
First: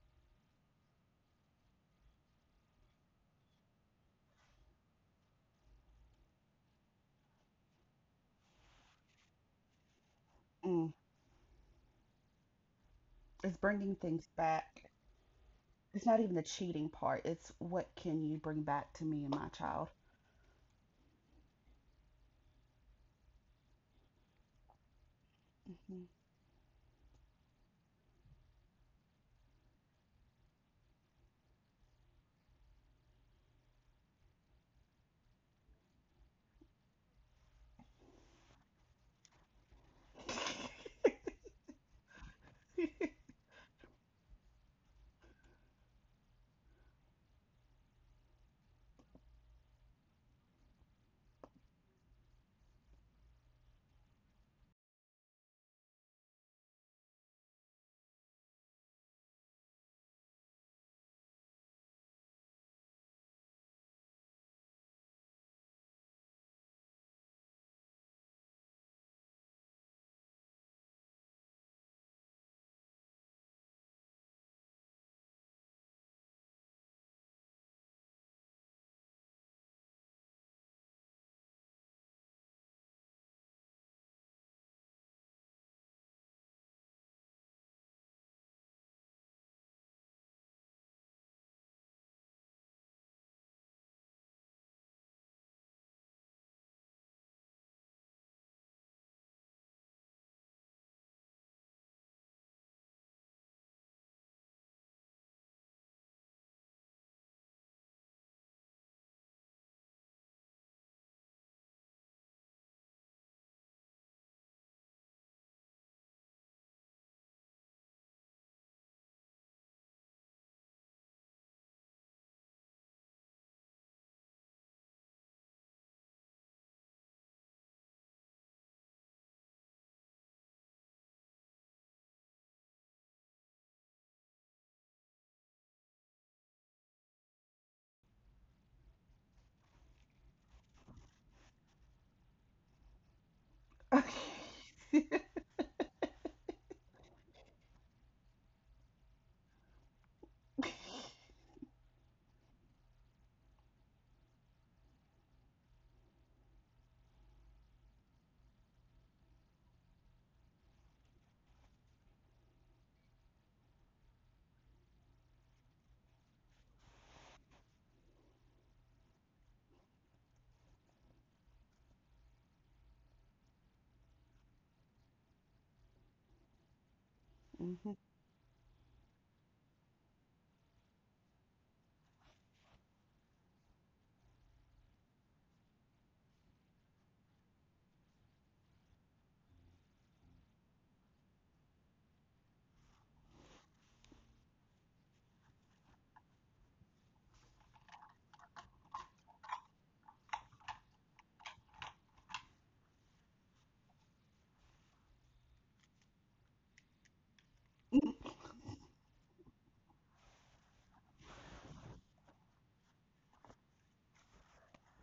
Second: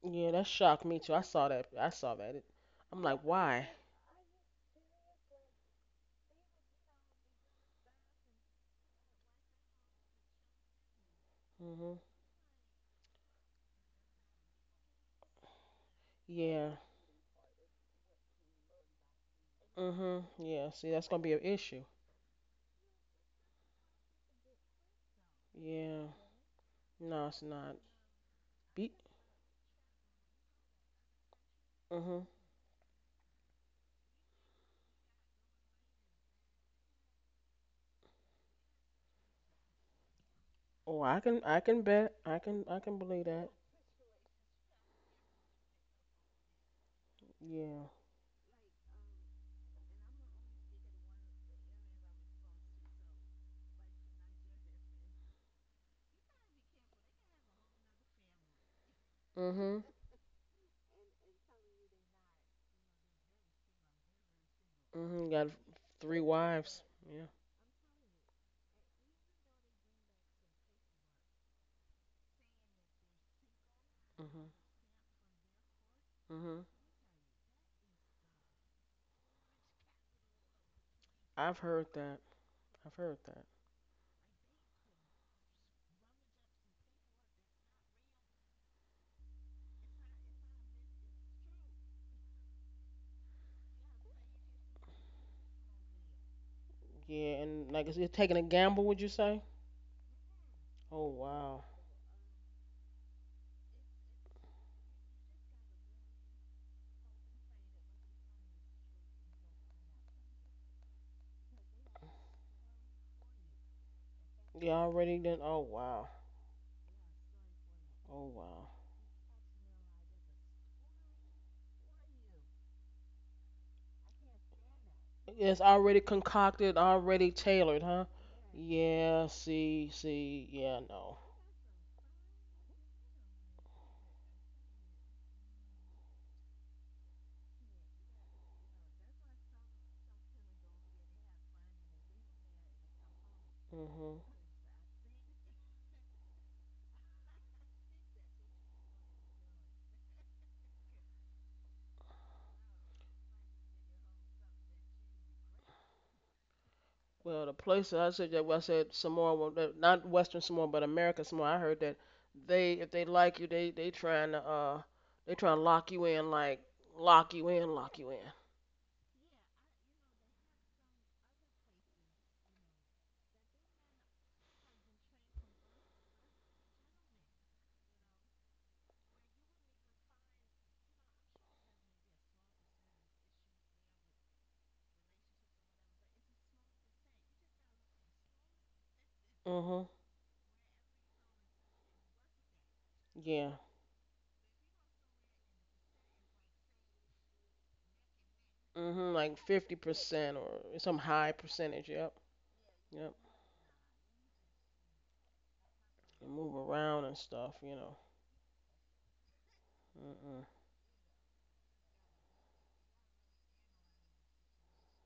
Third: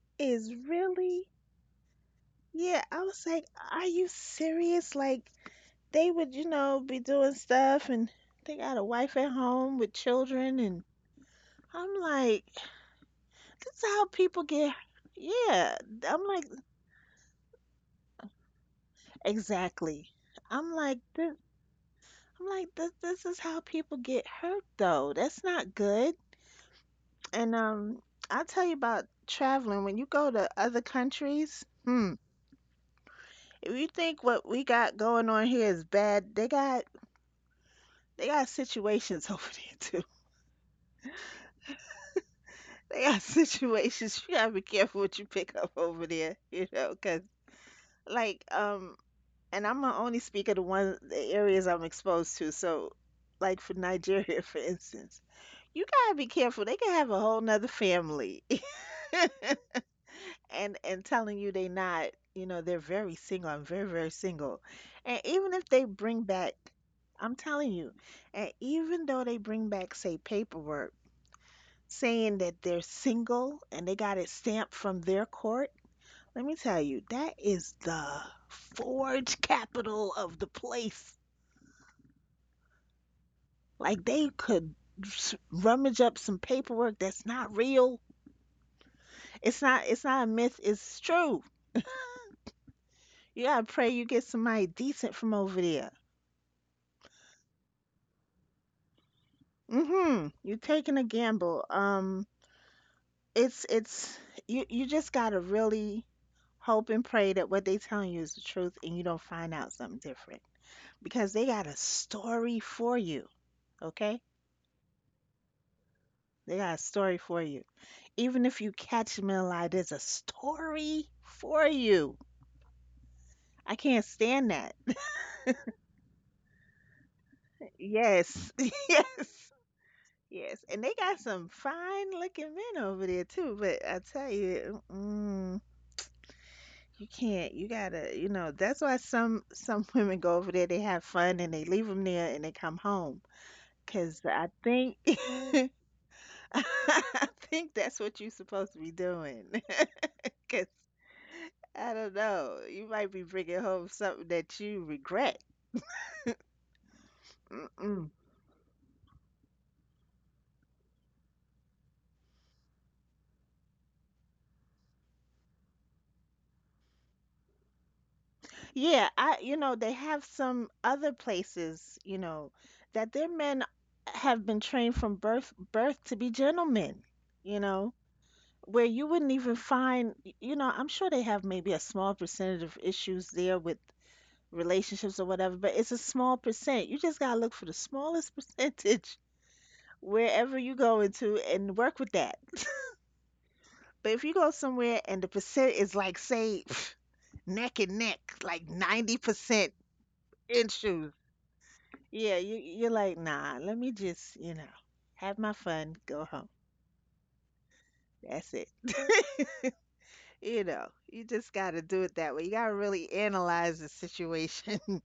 S1: Yeah, that
S2: is
S1: shocked me too. I
S2: really?"
S1: saw that. I saw that.
S2: Yeah, I
S1: I'm like,
S2: was like,
S1: why?
S2: "Are you serious?" Like they would, you know, be doing stuff and they got a wife at home with children and
S3: Mm-hmm.
S1: Mhm.
S2: I'm like,
S3: It's
S2: this is
S3: bringing
S2: how
S3: things
S2: people get
S3: back.
S2: yeah.
S3: It's not
S2: I'm
S3: even the
S2: like
S1: Yeah.
S3: cheating part. It's what can you bring back to me and my child.
S2: exactly.
S1: Mhm. Yeah.
S2: I'm
S1: See,
S2: like
S1: that's gonna be
S2: this
S1: an issue.
S2: I'm like this is how people get hurt though. That's not
S1: Yeah.
S3: Mhm.
S2: good.
S1: No, it's
S2: And
S1: not.
S2: I'll tell you
S1: Be.
S2: about traveling when you go to other countries. Hmm.
S1: Mhm.
S2: If you think what we got going on here is bad, they got situations over there.
S1: Oh, I can. I can bet. I can. I can
S2: They got
S1: believe that.
S2: situations you gotta be careful what you pick up over there, you know, cause
S1: Yeah.
S2: like and I'm gonna only speak of the areas I'm exposed to. So, like for Nigeria, for instance, you gotta be careful. They can have a whole nother family,
S1: Mhm.
S2: and telling you they not, you know, they're very single. I'm very single, and
S1: Mhm. Got
S2: even if they
S1: three
S2: bring back,
S1: wives. Yeah.
S2: I'm telling you, and even though they bring back say paperwork saying that they're single and they got it
S1: Mhm.
S2: stamped from their court. Let me
S1: Mhm.
S2: tell you, that is the forge capital of the place.
S1: I've heard that. I've heard that.
S2: Like they could rummage up some paperwork that's not real. It's not a myth, it's true. You gotta pray you get somebody decent from over there.
S1: Yeah, and like you're taking a gamble, would you say?
S2: Mm-hmm. You're taking
S1: Oh
S2: a
S1: wow.
S2: gamble. It's you just gotta really hope and pray that what they telling you is the truth and you don't find out something different, because they got a story for you, okay?
S1: Yeah, already then. Oh wow.
S2: They got a story for you.
S1: Oh
S2: Even if
S1: wow.
S2: you catch them in a lie, there's a story for you. I can't stand that.
S1: It's already concocted, already tailored, huh?
S2: Yes,
S1: Yeah.
S2: yes,
S1: See. See.
S2: yes.
S1: Yeah.
S2: And they
S1: No.
S2: got some fine looking men over there too. But I tell you, mm, you can't. You gotta. You know. That's why some women go over there. They have fun and they leave them there and they come home.
S1: Mhm.
S2: Cause I think I think that's what you're supposed to be doing. Because I don't know, you might be bringing home something that you regret.
S1: Well, the places I
S2: Mm-mm.
S1: said that well, I said Samoa, well, not Western Samoa, but American Samoa. I heard that they, if they like you, they trying to lock you in, like lock you in, lock you in.
S2: Yeah, you know, they have some other places, you know, that their men have been trained from birth to be gentlemen, you know,
S3: Mhm.
S2: where you wouldn't even find, you know, I'm sure they have maybe a small percentage of issues there with relationships or whatever, but it's a small percent. You just gotta look for the smallest percentage
S1: Mhm.
S2: wherever you go into and work with that.
S1: Yeah.
S2: But if you go somewhere and the percent is like, say, pff, neck and neck, like
S1: Mhm. Like
S2: 90%
S1: 50% or
S2: in
S1: some
S2: shoes,
S1: high percentage. Yep.
S2: yeah, you're
S1: Yep.
S2: like, nah, let me just, you know, have my fun, go
S1: And
S2: home.
S1: move around and stuff.
S3: Mhm.
S2: That's it.
S1: Mm-mm.
S2: You know, you just got to do it that way. You got to really analyze the situation.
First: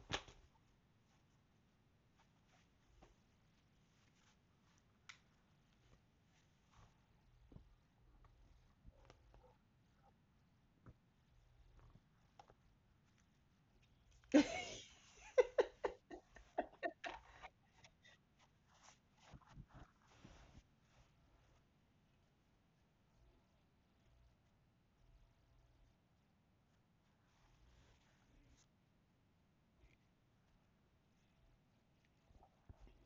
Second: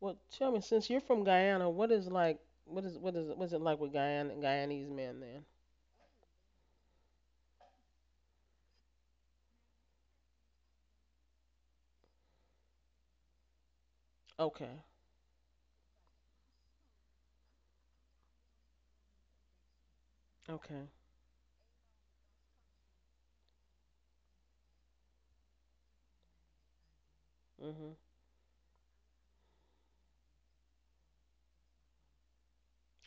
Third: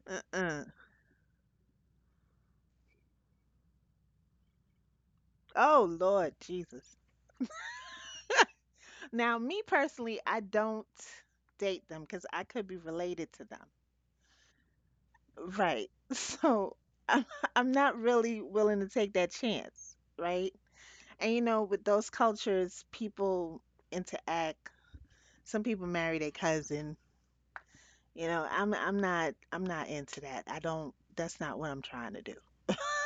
S1: Well, tell me,
S2: Uh-uh.
S1: since you're from Guyana, what is like, what's it like with Guyana Guyanese men then?
S2: Oh, Lord Jesus. Now, me personally, I don't date them because I could be related to them.
S1: Okay,
S2: Right. So I'm, I'm not really willing to take that chance, right?
S1: okay,
S2: And you know, with those cultures, people interact. Some people marry their cousin.
S1: mhm,
S2: You know, I'm not into that. I don't That's not what I'm trying to do.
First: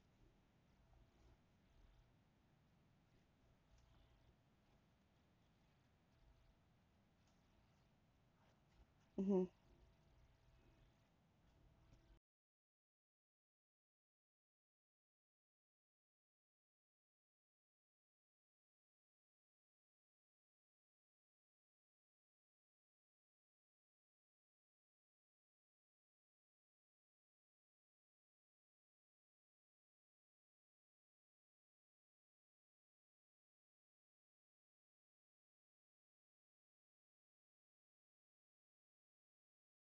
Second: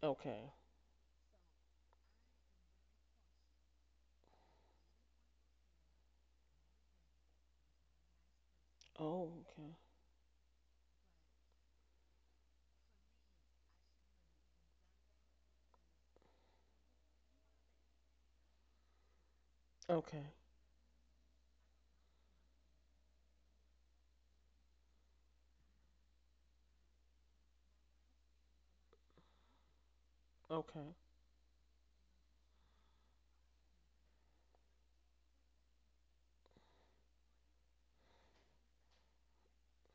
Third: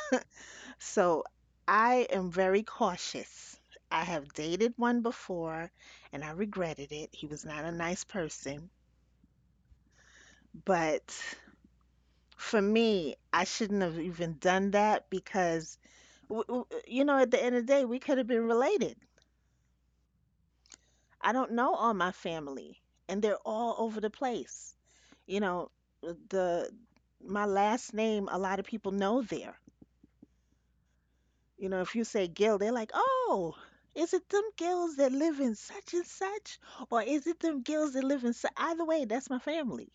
S1: okay,
S2: So I am very cautious. I have dated one before and I regretted it. He was not a nice person,
S1: oh, okay,
S2: but for me, I shouldn't have even done that because you know, at the end of the day, we could have been related.
S1: okay,
S2: I don't know all my family, and they're all over the place. You know, the my last name, a lot of people know there.
S1: okay.
S2: You know, if you say Gill, they're like, oh, is it them Gills that live in such and such, or is it them Gills that live in such? Either way, that's my family.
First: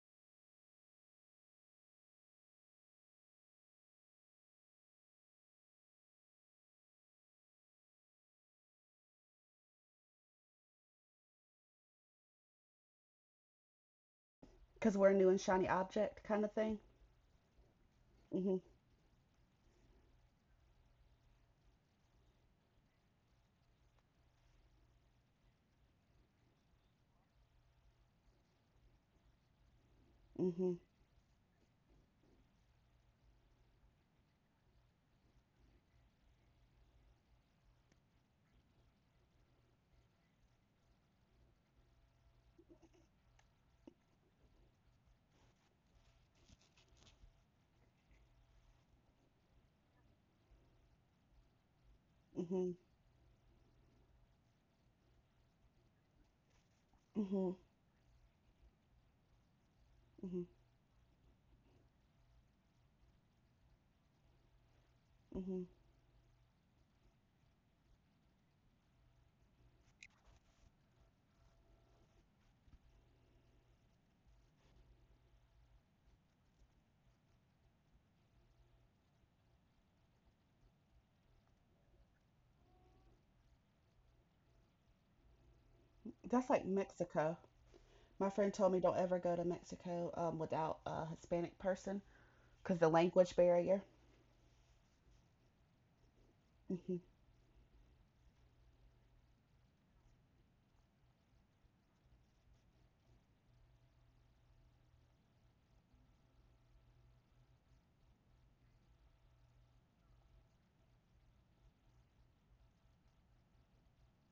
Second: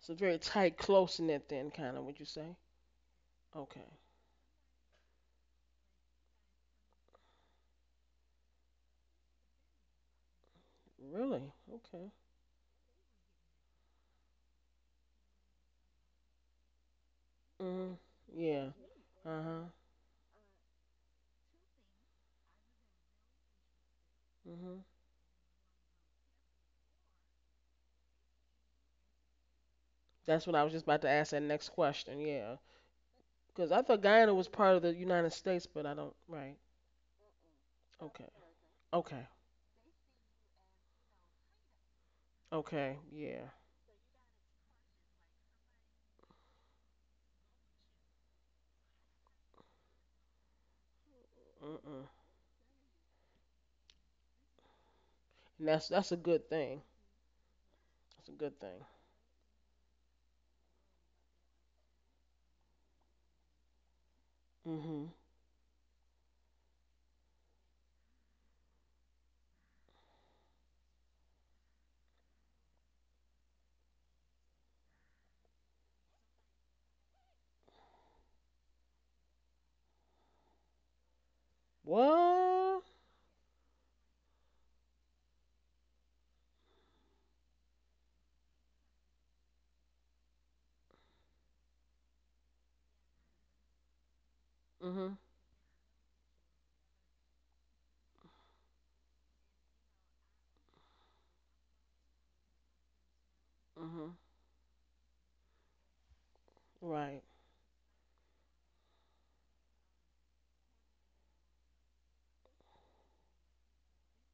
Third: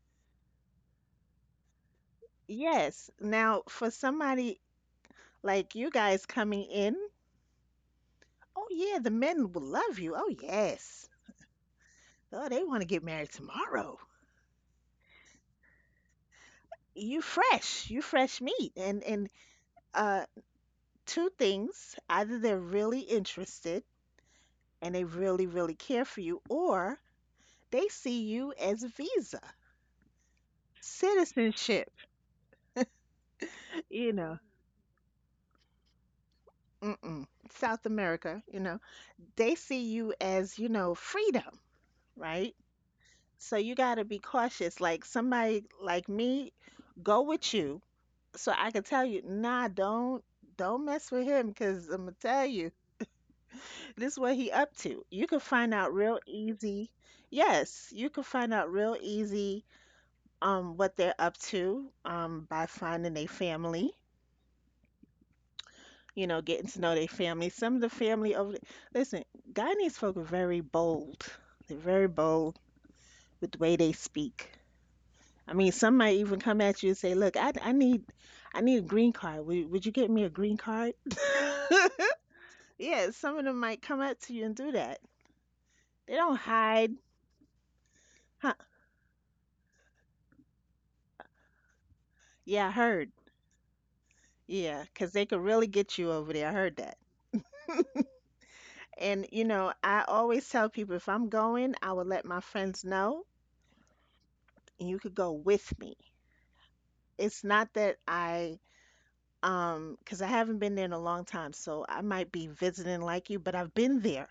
S1: It's a very tight, close knit then, kind of. Would you say?
S2: Yes. Now, for
S1: Okay,
S2: somebody like you guys coming in, oh yeah, the men will love you. Oh yes.
S1: really? Okay.
S2: Oh, they want to get married tomorrow.
S3: Because we're a new and shiny object kind of thing.
S2: You
S1: Mhm.
S2: you fresh
S3: Mhm.
S1: Yeah.
S2: meat. And
S1: Uh huh.
S2: uh two things, either they're really interested
S1: Mhm.
S2: and they really, really care for you, or they see you as a visa,
S1: That's what I was
S3: Mhm.
S1: just about to ask that next
S2: citizenship,
S1: question. Yeah, because I thought
S2: you
S1: Guyana
S2: know.
S1: was part of the United States, but I don't. Right.
S2: Mm-mm. South
S1: Okay.
S2: America, you know.
S1: Okay.
S2: They see you as, you know, freedom, right?
S1: Okay. Yeah.
S2: So you got to be cautious. Like somebody like me go with you so I can tell you, nah, don't mess with him because
S1: Mm-mm.
S2: I'm gonna tell you
S3: Mhm.
S2: this is what he up to. You could
S1: And
S2: find
S1: that's
S2: out
S1: that's a
S2: real
S1: good thing.
S2: easy.
S3: Mhm.
S2: Yes, you could
S1: That's a
S2: find
S1: good
S2: out
S1: thing.
S2: real easy
S3: Mhm.
S2: what they're up to by finding a family,
S1: Mhm.
S3: Mhm.
S2: you know, getting to know their family. Some of the family over listen, Guyanese folk are very bold. They're very bold with the way they speak. I mean, some might even come at you and say, "Look, I need a green card. Would you get me a green card?"
S1: What?
S2: Yeah, some of them might come up to you and do that. They don't
S3: That's like
S2: hide.
S3: Mexico. My friend
S2: Huh.
S3: told me don't ever go to Mexico without a Hispanic person,
S2: Yeah, I
S3: because the
S2: heard.
S3: language barrier.
S2: Yeah, 'cause
S1: Mhm.
S2: they could really get you over there. I heard that.
S3: Mhm.
S2: And you know, I always tell people if I'm going, I will let my friends know,
S1: Mhm.
S2: and you could go with me.
S1: Right.
S2: It's not that cause I haven't been there in a long time, so I might be visiting like you, but I've been there.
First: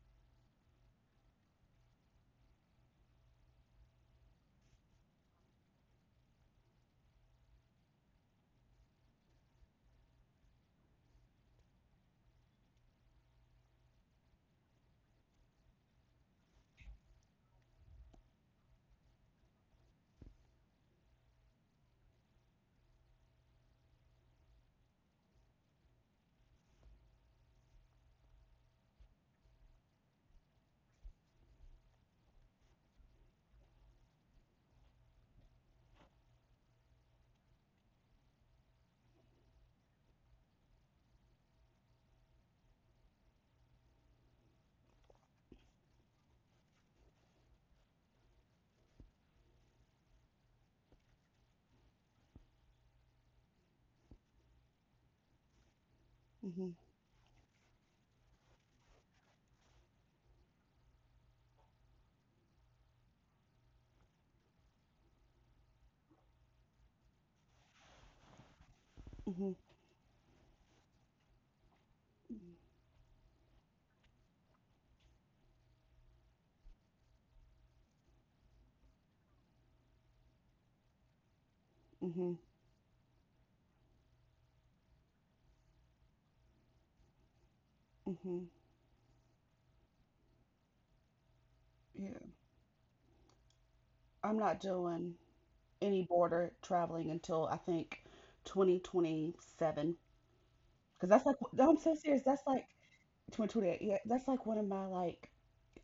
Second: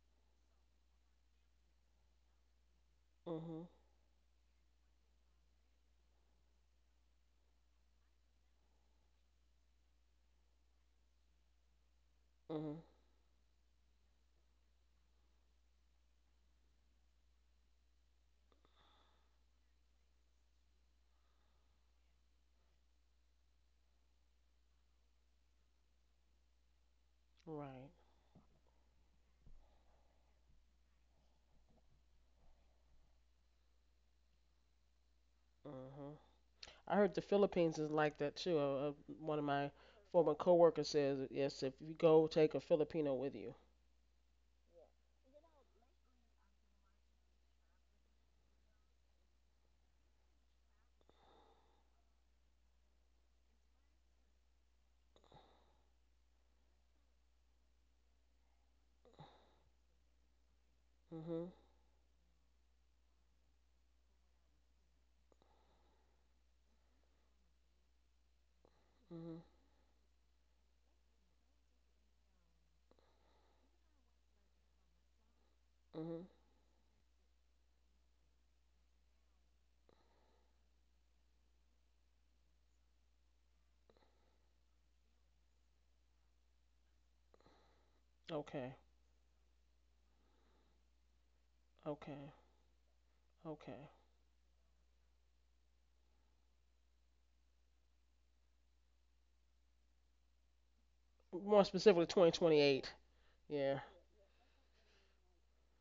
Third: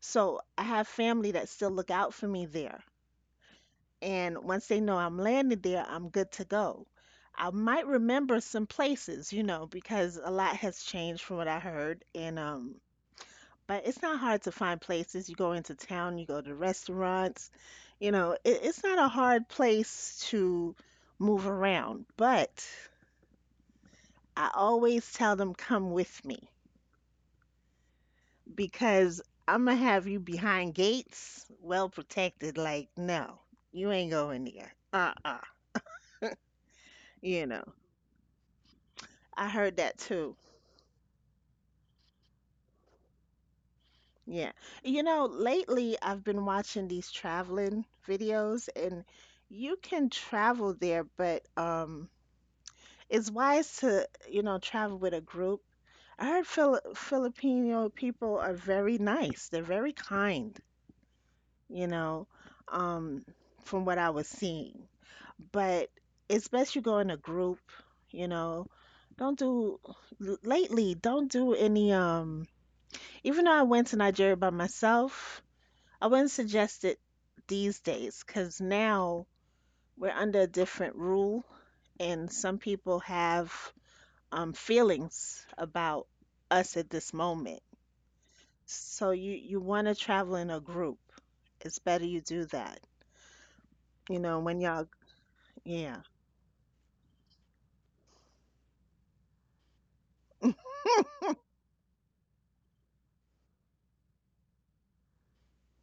S2: So I have family that still look out for me there.
S1: Mhm.
S2: And once they know I'm landed there, I'm good to go. I might remember some places, you know, because a lot has changed from what I heard. And
S1: Mhm.
S2: but it's not hard to find places. You go into town, you go to restaurants. You know, it's not a hard place to move around. But I always tell them, come with me
S1: Right.
S2: because I'm going to have you behind gates, well protected. Like, no, you ain't going there. Uh-uh.
S1: Mhm. I heard the
S2: You know,
S1: Philippines is like that too. One of
S2: I
S1: my
S2: heard that
S1: former
S2: too.
S1: coworkers says yes. If you go, take a Filipino with you.
S2: Yeah. You know, lately I've been watching these traveling videos and you can travel there, but, it's wise to, you know, travel with a group. I heard
S3: Mhm.
S2: Filipino people are very nice. They're very kind,
S1: Mhm.
S2: you know, um, from what I was seeing. But it's best you go in a group, you know. Don't
S1: Mhm.
S3: Mhm.
S2: do l- Lately, don't do any even though I went to Nigeria by myself, I
S1: Mhm.
S2: wouldn't suggest it these days 'cause now we're under a different rule and
S3: Mhm.
S2: some people have feelings about us at this moment.
S3: Mhm.
S1: Okay.
S2: So you want to travel in a group. It's better you
S3: Yeah.
S1: Okay.
S2: do that.
S1: Okay.
S2: You
S3: I'm
S2: know,
S3: not
S2: when y'all,
S3: doing
S2: yeah.
S3: any border traveling until I think 2027. Because that's like,
S1: More
S3: no, I'm so
S1: specifically,
S3: serious. That's like
S1: 2028.
S3: 2028.
S1: Yeah.
S3: Yeah, that's like one of my, like,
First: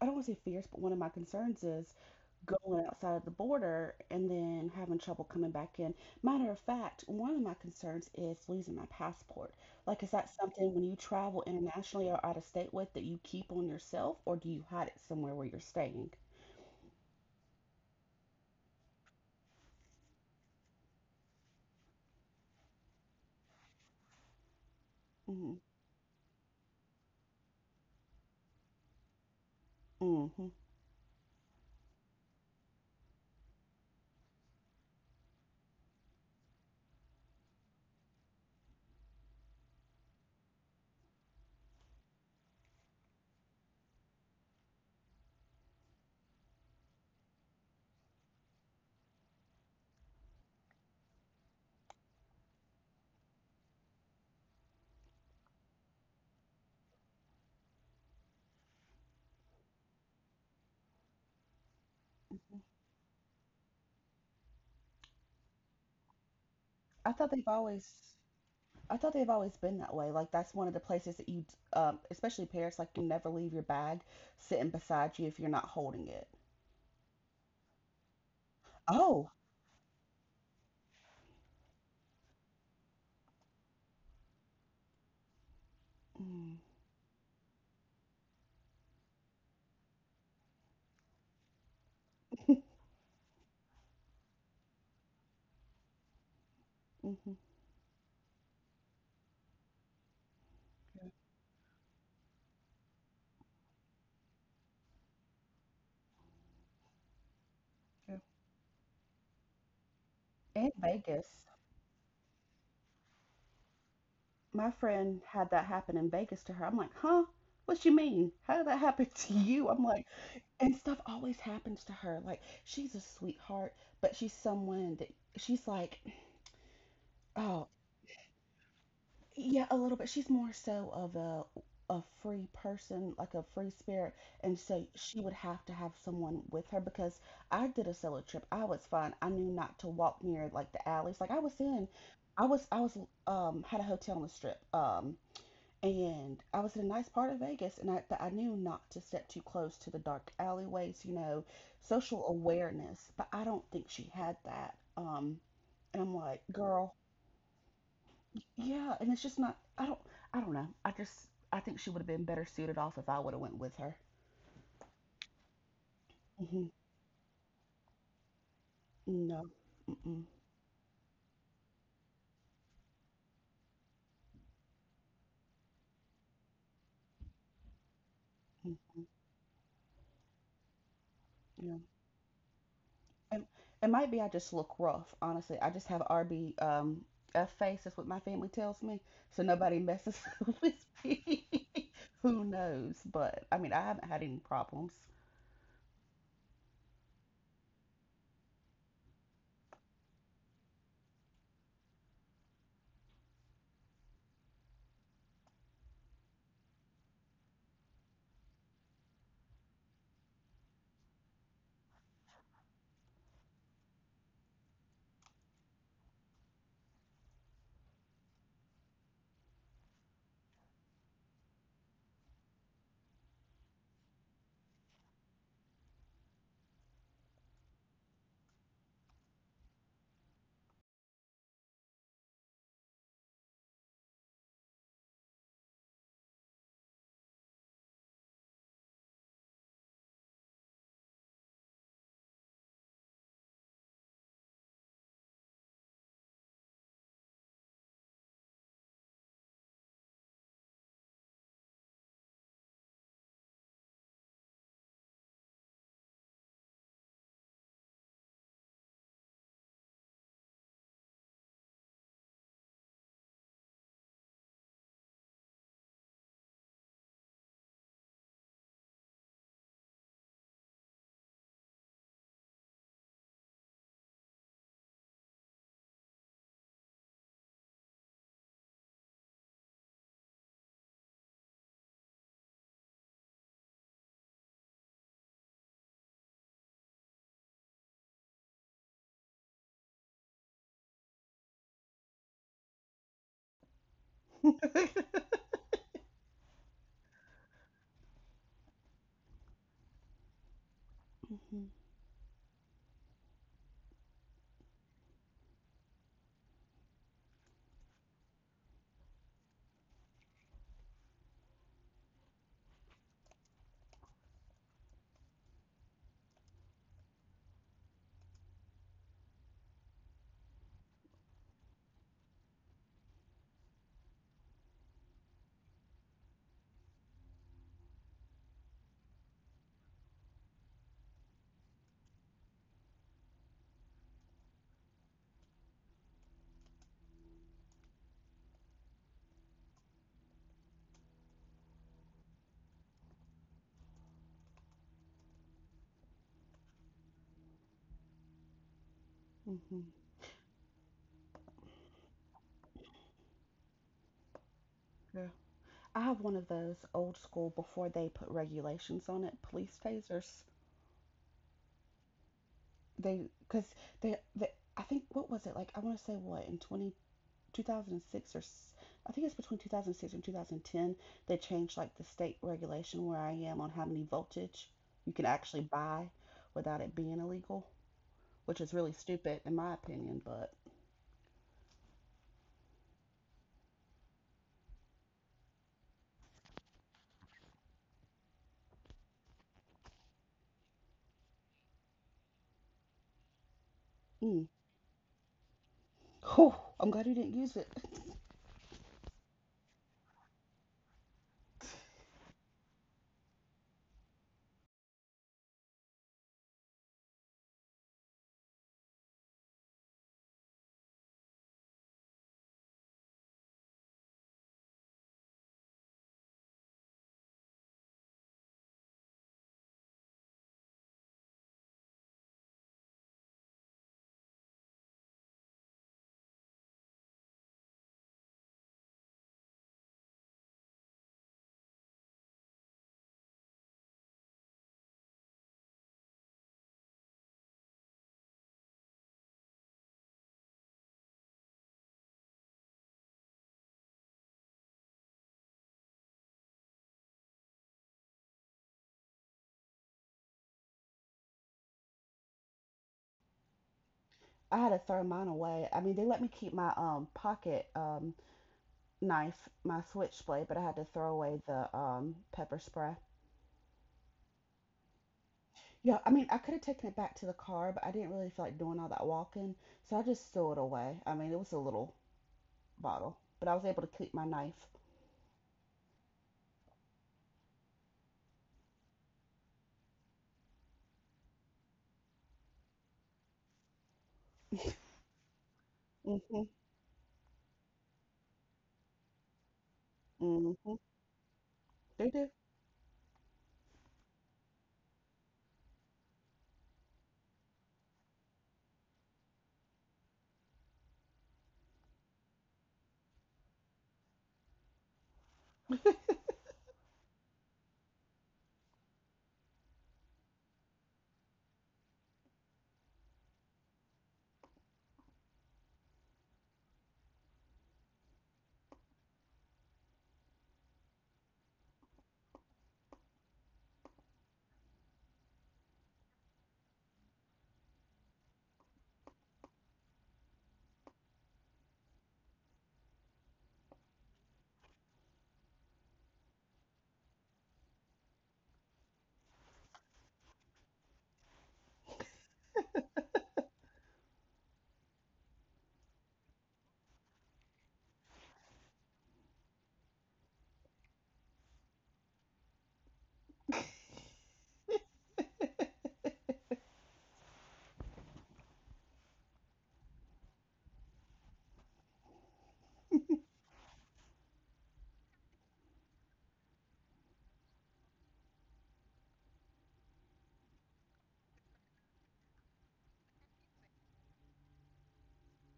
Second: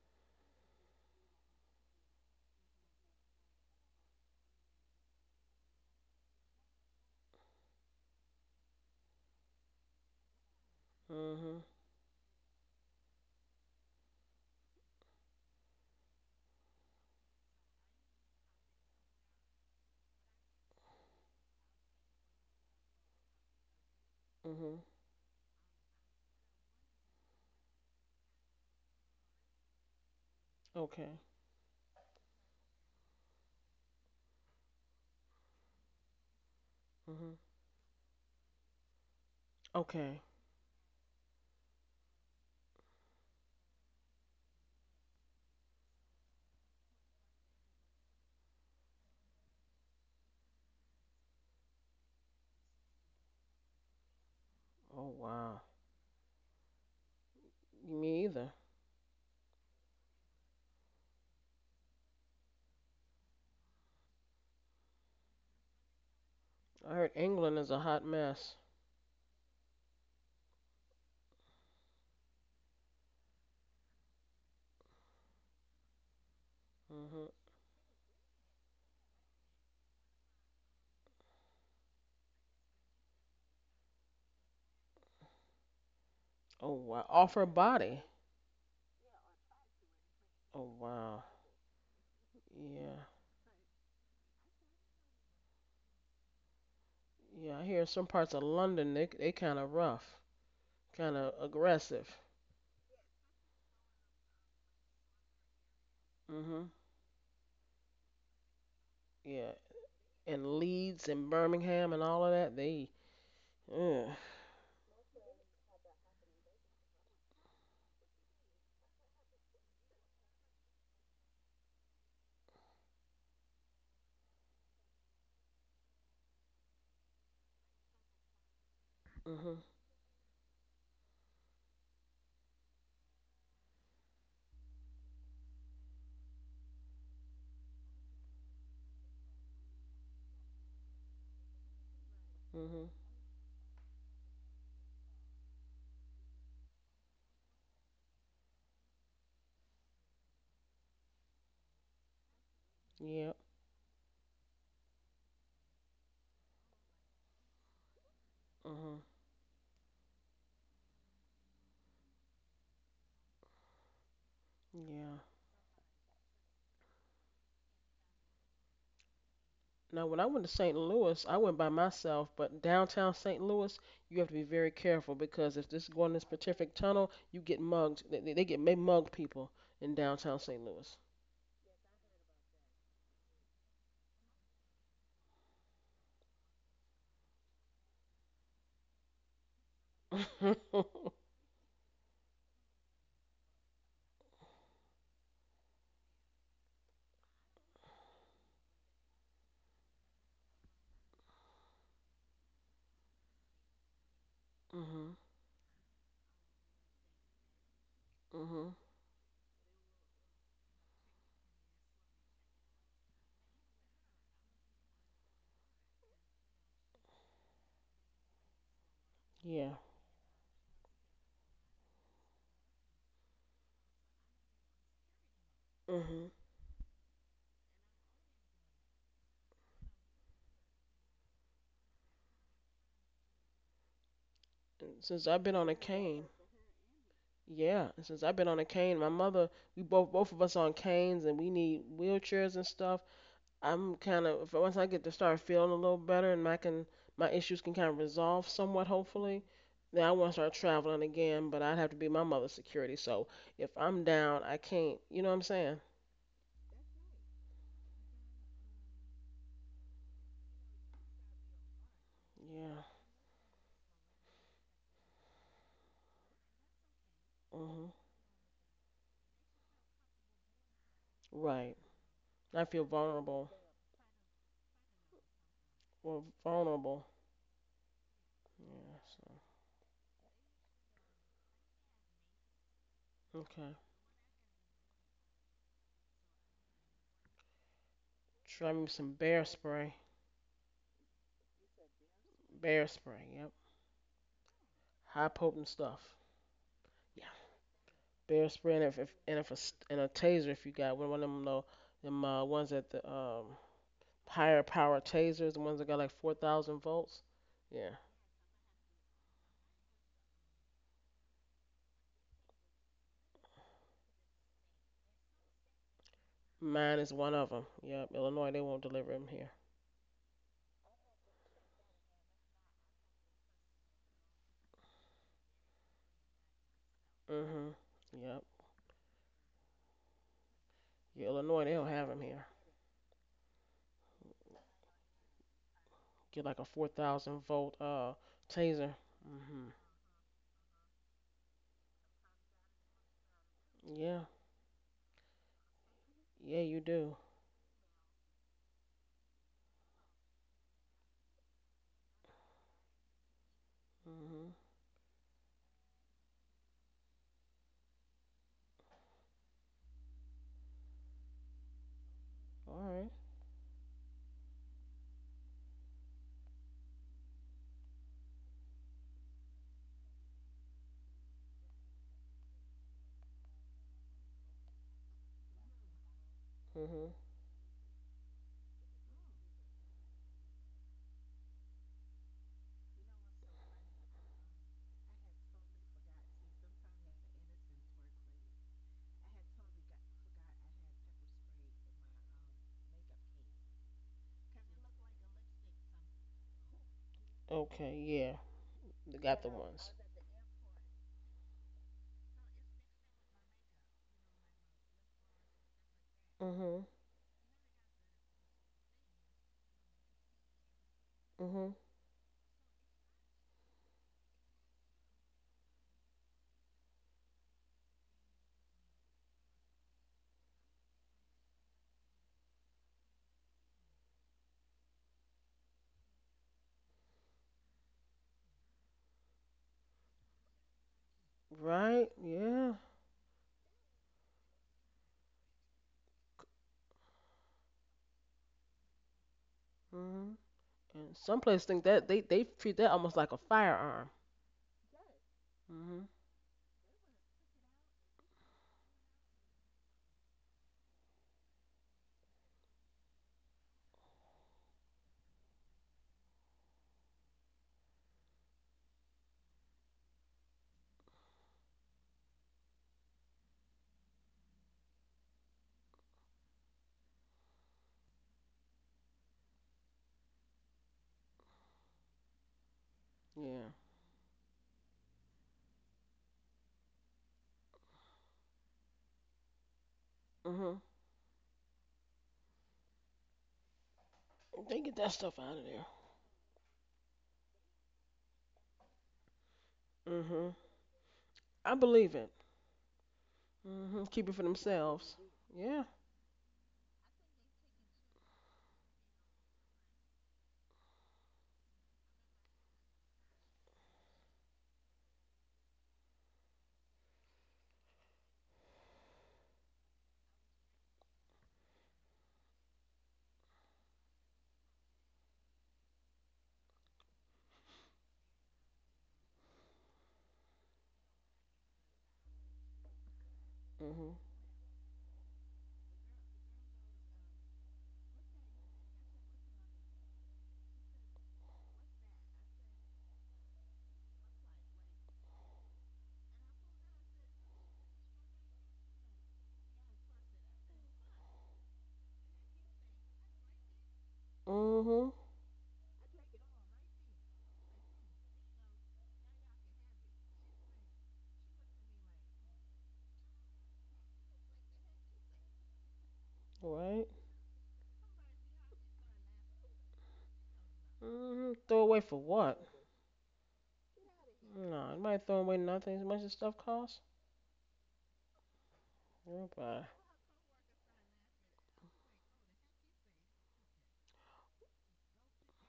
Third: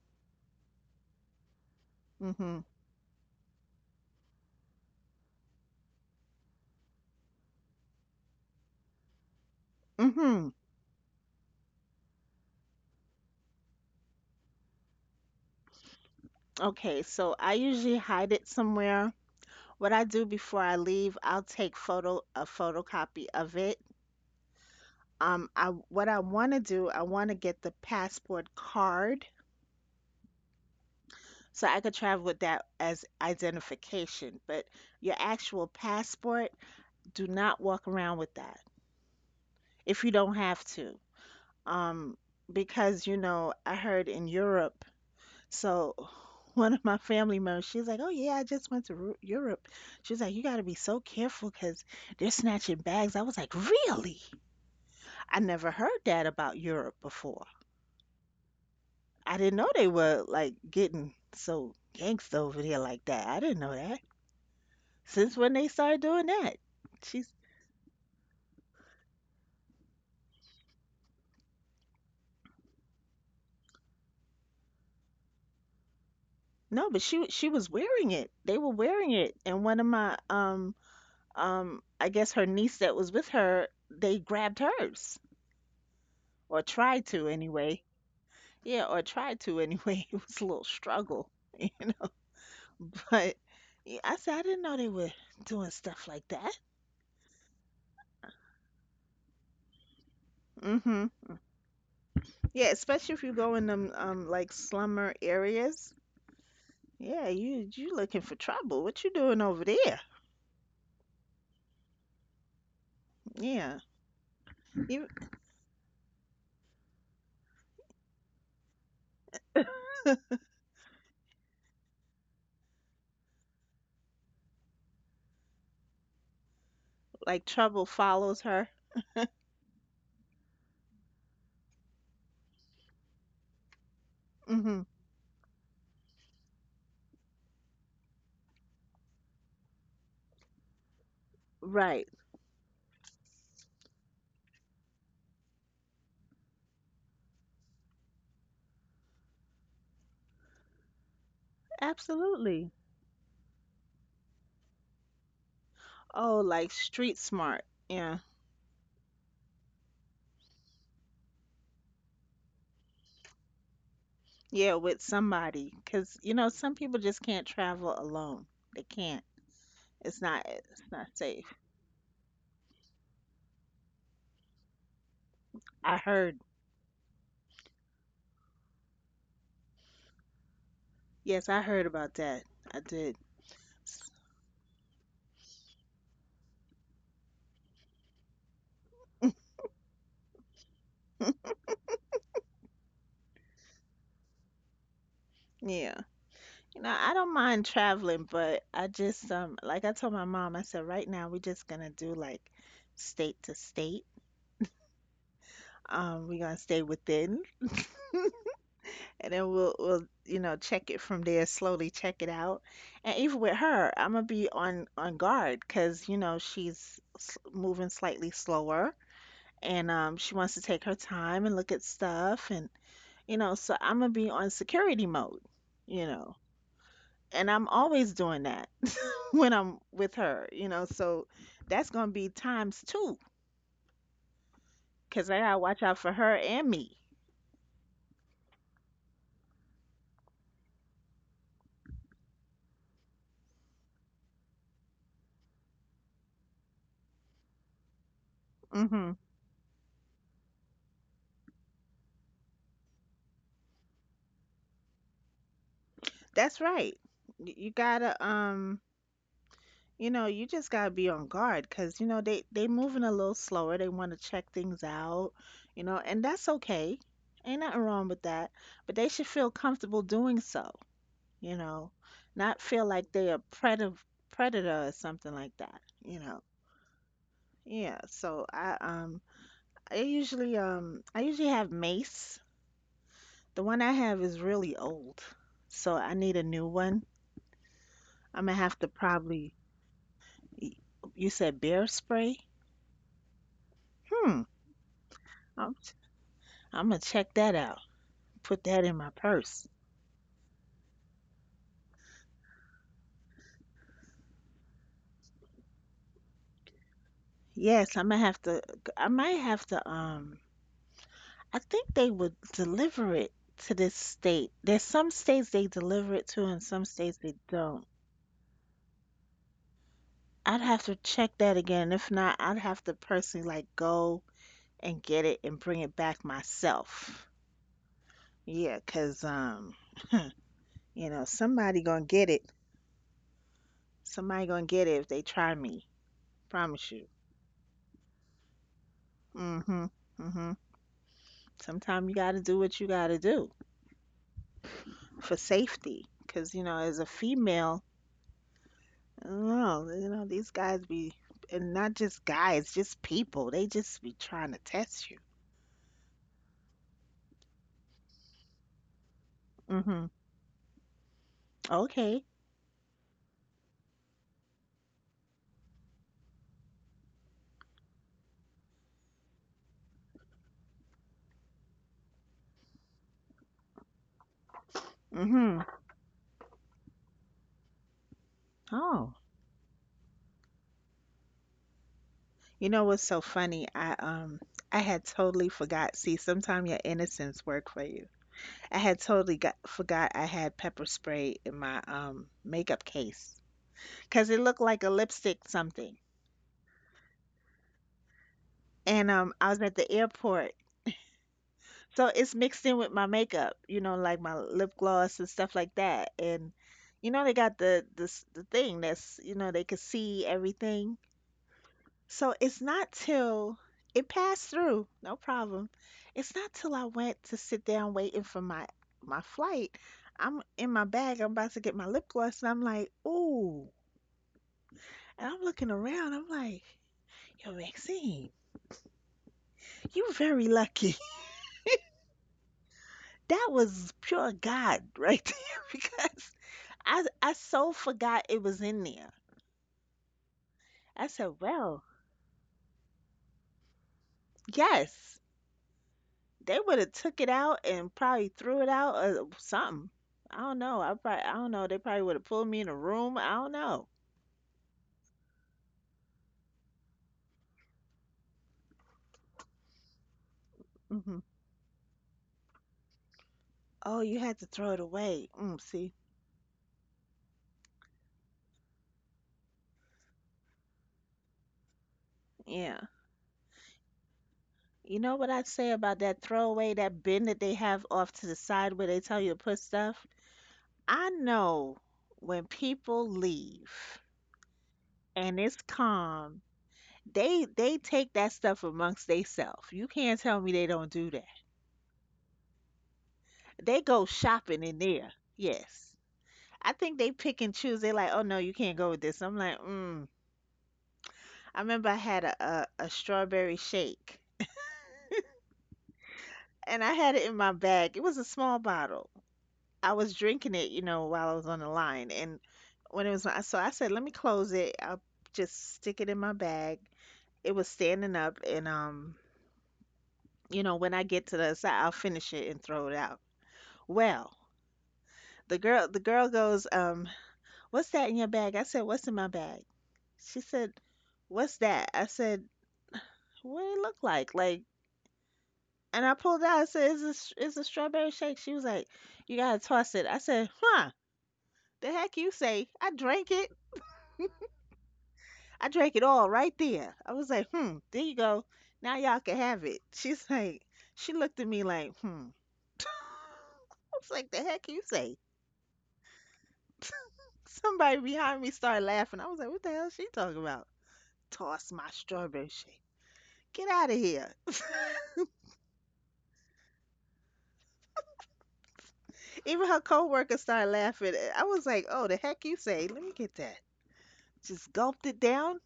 S3: I don't want to say fears, but one of my concerns is
S2: Mhm.
S3: going outside of the border and then having trouble coming back in. Matter of fact, one of my concerns is losing my passport. Like, is that
S2: Mhm.
S3: something when you travel
S1: Mhm.
S3: internationally or out of state with that you keep on yourself, or do you hide it somewhere where you're staying?
S2: Okay, so I usually hide it somewhere. What I do before I leave, I'll take photo a photocopy of it.
S1: Mhm.
S2: Um,
S3: Mm-hmm.
S2: I what I want to do, I want to get the passport card
S3: Mm-hmm.
S1: Okay.
S2: so I could travel with that as identification. But your actual passport, do
S1: Mhm.
S2: not walk around with that. If you
S1: Okay.
S2: don't have to. Um, because, you know, I heard in Europe, so one of my family members, she's like, "Oh, yeah, I just went to Europe." She's like, "You got to be so careful because they're snatching bags." I was like, "Really?
S1: Oh
S2: I
S1: wow.
S2: never heard that about Europe before.
S1: Me either.
S2: I didn't know they were like getting so gangsta
S3: Mm-hmm.
S2: over there like that. I didn't know that. Since when they started doing that?"
S1: I
S3: I
S1: heard
S3: thought
S2: She's
S3: they've
S1: England is a hot
S3: always.
S1: mess.
S3: I thought they've always been that way. Like, that's one of the places that you, especially parents, like, you never leave your bag sitting beside you if you're not holding it.
S2: No, but she
S1: Mhm.
S2: she was wearing it. They were wearing
S3: Oh,
S2: it, and one of my I guess her niece that was with her, they grabbed hers
S3: mm.
S2: or
S1: Oh
S2: tried
S1: wow.
S2: to
S1: Off her
S2: anyway.
S1: body.
S2: Yeah, or tried to anyway. It was a little
S1: Oh wow.
S2: struggle.
S1: Yeah.
S2: But yeah, I said I didn't know they were doing stuff like that.
S3: Hmm.
S1: Yeah. I hear some parts of London they kind of rough,
S2: Hmm.
S3: Yeah,
S1: kind of aggressive.
S2: Yeah, especially if you go in them like slummer areas.
S1: Mhm.
S2: Yeah, you
S3: yeah.
S2: looking for trouble. What you doing
S1: Yeah.
S2: over there?
S1: And
S3: And
S1: Leeds and
S3: Vegas.
S1: Birmingham and all of that they.
S2: Yeah.
S1: Ugh.
S3: My
S2: You
S3: friend had that happen in Vegas to her. I'm like, huh? What you mean? How did that happen to you? I'm like, and stuff always happens to her. Like, she's a sweetheart, but she's someone that she's like,
S2: like
S3: oh,
S2: trouble follows her.
S1: Mhm.
S3: yeah, a little bit. She's more so of a free person, like a free spirit, and
S2: Hmm.
S3: so she would have to have someone with her, because I did a solo trip. I was fine. I knew not to walk near like the alleys. Like, I was in,
S2: Right.
S3: I
S1: Mhm.
S3: was had a hotel on the strip, and I was in a nice part of Vegas. And I but I knew not to step too close to the dark alleyways. You know, social
S2: Absolutely.
S3: awareness. But
S1: Yep.
S3: I don't think she had that. And I'm
S2: Oh,
S3: like,
S2: like
S3: girl,
S2: street smart. Yeah.
S3: yeah,
S1: Mhm.
S3: and it's just not. I don't. I don't know. I just. I think she would have been better suited off if I would have went with her.
S2: Yeah, with
S1: Yeah.
S2: somebody, because you know
S3: Hmm.
S2: some people just can't travel alone. They can't.
S3: No.
S1: Now,
S2: It's
S1: when
S3: Mm-mm.
S1: I
S2: not.
S1: went to St.
S2: It's not
S1: Louis, I
S2: safe.
S1: went by myself, but downtown St. Louis, you have to be very careful because if this
S2: I
S1: going this
S2: heard.
S1: specific tunnel, you get mugged. They
S3: Mm-mm.
S1: mug people in downtown St. Louis.
S2: Yes, I
S3: Yeah.
S2: heard about that. I did.
S3: And it might be I just look rough. Honestly, I just have RB F face. That's what my family tells me. So nobody messes
S1: mhm,
S3: with me. Who knows? But I mean, I haven't had any problems.
S2: Yeah. You know, I don't mind traveling, but I just like I told my mom, I said right now we're just gonna do like state to state. We're gonna stay within.
S1: mhm,
S2: And then we'll you know check it from there, slowly check it out. And even with her, I'm gonna be on guard because you know moving slightly slower,
S1: yeah,
S2: and um, she wants to take her time and look at stuff, and you know, so I'm gonna be on security mode, you
S1: mhm.
S2: know. And I'm always doing that when I'm with her, you know, so that's gonna be times two
S1: And since
S2: because I
S1: I've
S2: gotta
S1: been on a
S2: watch out for
S1: cane,
S2: her and me.
S1: yeah, and since I've been on a cane, my mother, we both of us on canes, and we need wheelchairs and stuff. I'm kind of once I get to start feeling a little better and my issues can kind of resolve somewhat,
S2: Hmm.
S1: hopefully. Then I want to start traveling again, but I'd have to be my mother's security. So if I'm down, I can't. You know what I'm saying?
S2: That's right. You gotta um. You know, you just gotta be on guard because you know they
S1: Yeah.
S2: moving a little slower. They want to check things out, you know, and that's okay. Ain't nothing
S1: Mhm.
S2: wrong with that. But they should feel comfortable doing so, you
S1: Right.
S2: know, not
S1: I
S2: feel
S1: feel
S2: like they a
S1: vulnerable.
S2: predator or something like that, you
S1: Well,
S2: know.
S1: vulnerable.
S2: Yeah. So I
S1: Yeah.
S2: um,
S1: So
S2: I usually um, I usually have mace. The
S1: okay.
S2: one I have is really old, so I need a new one. I'm gonna have
S1: Try
S2: to
S1: me some bear
S2: probably.
S1: spray.
S2: You said bear spray?
S1: Bear spray. Yep.
S2: Hmm.
S1: High potent stuff.
S2: I'm gonna
S1: Yeah.
S2: check that out.
S1: Bear
S2: Put
S1: spray,
S2: that
S1: and
S2: in my
S1: if and if a,
S2: purse.
S1: s- and a taser if you got one of them
S3: Hmm.
S1: little them ones at the higher power tasers, the ones that got like 4,000 volts. Yeah,
S2: Yes, I'm gonna have to. I might have to. I think they would deliver it to this state. There's some states they deliver it to, and some
S1: mine is
S2: states they
S1: one of them.
S2: don't.
S1: Yep, Illinois, they won't deliver them here.
S2: I'd have to check that again. If not, I'd have to personally like go and get it and bring it back myself.
S1: Mhm. Yep.
S2: Yeah, 'cause you know,
S1: Yeah, Illinois, they
S2: somebody
S1: don't
S2: gonna
S1: have them
S2: get it.
S1: here.
S2: Somebody gonna get it if they try me.
S1: Get like a
S2: Promise you.
S1: 4,000 volt taser.
S2: Hmm.
S1: Mhm.
S2: Hmm. Sometimes you gotta do what you gotta do.
S1: Yeah.
S2: For safety, because you
S1: Yeah,
S2: know
S1: you
S2: as a
S1: do.
S2: female, I don't
S3: Hmm.
S2: know, you know these guys be, and not just guys, just people, they just be trying
S1: Mhm.
S2: to test you.
S3: Yeah. I have one of those old school, before they put regulations on it, police
S2: Mhm.
S3: tasers.
S2: Okay.
S1: All right.
S3: They because they I think, what was it like, I want to say what in 20 2006, or I think it's between 2006 and 2010 they changed like the state regulation where I am on how many voltage you can actually
S2: Mhm.
S3: buy without it being
S1: Mhm.
S3: illegal, which is really
S2: Oh,
S3: stupid in my opinion, but
S2: you know what's so funny, I um, I had totally forgot, see sometimes your innocence work for you. I had totally got forgot I had pepper spray in my makeup case because it
S3: mm,
S2: looked like a lipstick something.
S3: whew, I'm glad you didn't use it.
S1: Okay. Yeah,
S2: And
S1: they
S2: um,
S1: got
S2: I
S1: the
S2: was at the
S1: ones.
S2: airport. So it's mixed in with my makeup, you know, like my lip gloss and stuff like that. And
S1: Mhm.
S2: you know they got the thing that's, you know, they could see everything.
S1: Mhm.
S2: So it's not till it passed through, no problem. It's not till I went to sit down waiting for my flight. I'm in my bag, I'm about to get my lip gloss, and I'm like, ooh. And I'm looking around, I'm like, yo, Maxine, you very lucky.
S1: Right. Yeah.
S2: That was pure God right there because I so forgot it was in there.
S1: Mhm.
S2: I
S1: And
S2: said,
S1: some places
S2: well,
S1: think that they treat that almost like a firearm.
S2: yes,
S1: Mhm.
S2: they would have took it out and probably threw it out or something. I don't know. I don't know. They probably would have pulled me in a room. I don't know.
S3: I had to throw mine away. I mean, they let me keep my pocket, knife, my switchblade, but I had to throw
S2: Hmm.
S3: away the pepper spray.
S2: Oh, you had to throw it away. Mm,
S3: Yeah,
S2: see,
S3: I mean, I could have taken it back to the car, but I didn't really feel like doing all that walking, so I just threw it away. I mean, it was a little
S2: yeah.
S3: bottle, but I was
S1: Yeah.
S3: able to keep my knife.
S2: You know what I say about that throwaway, that bin that they have off to the side where they tell you to put stuff?
S1: Mhm.
S2: I know when people leave
S1: They get that stuff
S2: and
S1: out
S2: it's
S1: of there.
S3: Hmm.
S2: calm, they take that stuff amongst theyself. You can't tell me
S1: Mhm.
S2: they
S3: Hmm.
S2: don't do that.
S1: I
S3: They
S1: believe
S3: do.
S1: it.
S2: They
S1: Mhm.
S2: go
S1: Keep it for
S2: shopping in there.
S1: themselves. Yeah.
S2: Yes. I think they pick and choose. They're like, "Oh no, you can't go with this." I'm like, mm. I remember I had a strawberry shake and I had it in my bag. It was a small bottle. I was drinking it, you know, while I was on the line. And when it was my, so I said, let me close it. I'll just stick it in my bag. It was standing up, and you know, when I get to the side, I'll finish it and throw it out.
S1: Mhm.
S2: Well, the girl goes, "What's that in your bag?" I said, "What's in my bag?" She said, "What's that?" I said, "What did it look like? Like," and I pulled out. I said, "It's a, it's a strawberry shake." She was like, "You gotta toss it." I said, "Huh? The heck you say? I drank it."
S1: Mhm.
S2: I drank it all right there. I was like, hmm. There you go. Now y'all can have it. She's like, she looked at me like, hmm. I was like, the heck you say?
S1: Right.
S2: Somebody behind me started laughing. I was like, what the hell is she talking about?
S1: Mhm.
S2: Toss
S1: Throw
S2: my
S1: away for
S2: strawberry
S1: what?
S2: shake. Get out of here.
S1: No, it might throw away nothing. As much as stuff costs.
S2: Even her
S1: Goodbye.
S2: coworkers started laughing. I was like, oh, the heck you say? Let me get that. Just gulped it down.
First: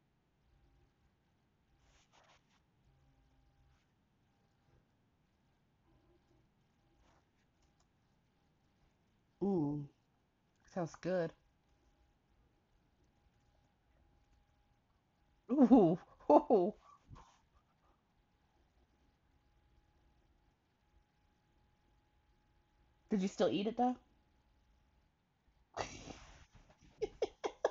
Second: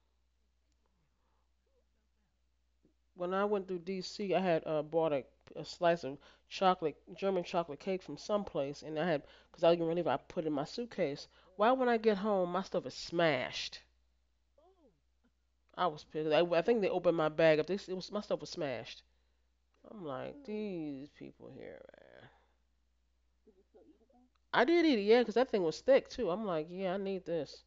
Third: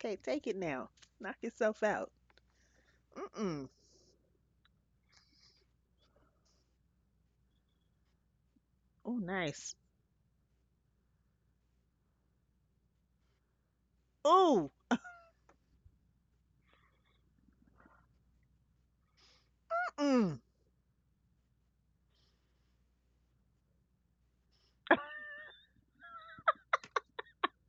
S2: Can't take it now. Knock yourself out.
S1: When I went
S2: Mm-mm.
S1: through D.C., I had bought a slice of chocolate, German chocolate cake from someplace, and I
S2: Oh,
S1: had, 'cause I
S2: nice.
S1: was
S3: Mm,
S1: gonna leave, I put it in my
S3: sounds
S1: suitcase.
S3: good.
S1: Why when I get home, my stuff is smashed.
S2: Oh,
S1: I
S3: Ooh,
S1: was pissed. I
S3: ooh.
S1: think they opened my bag up. This it was my stuff was smashed. I'm
S2: mm.
S1: like, these people here, man.
S3: Did you still eat it though?
S1: I did eat it, yeah, 'cause that thing was thick too. I'm like, yeah, I need this.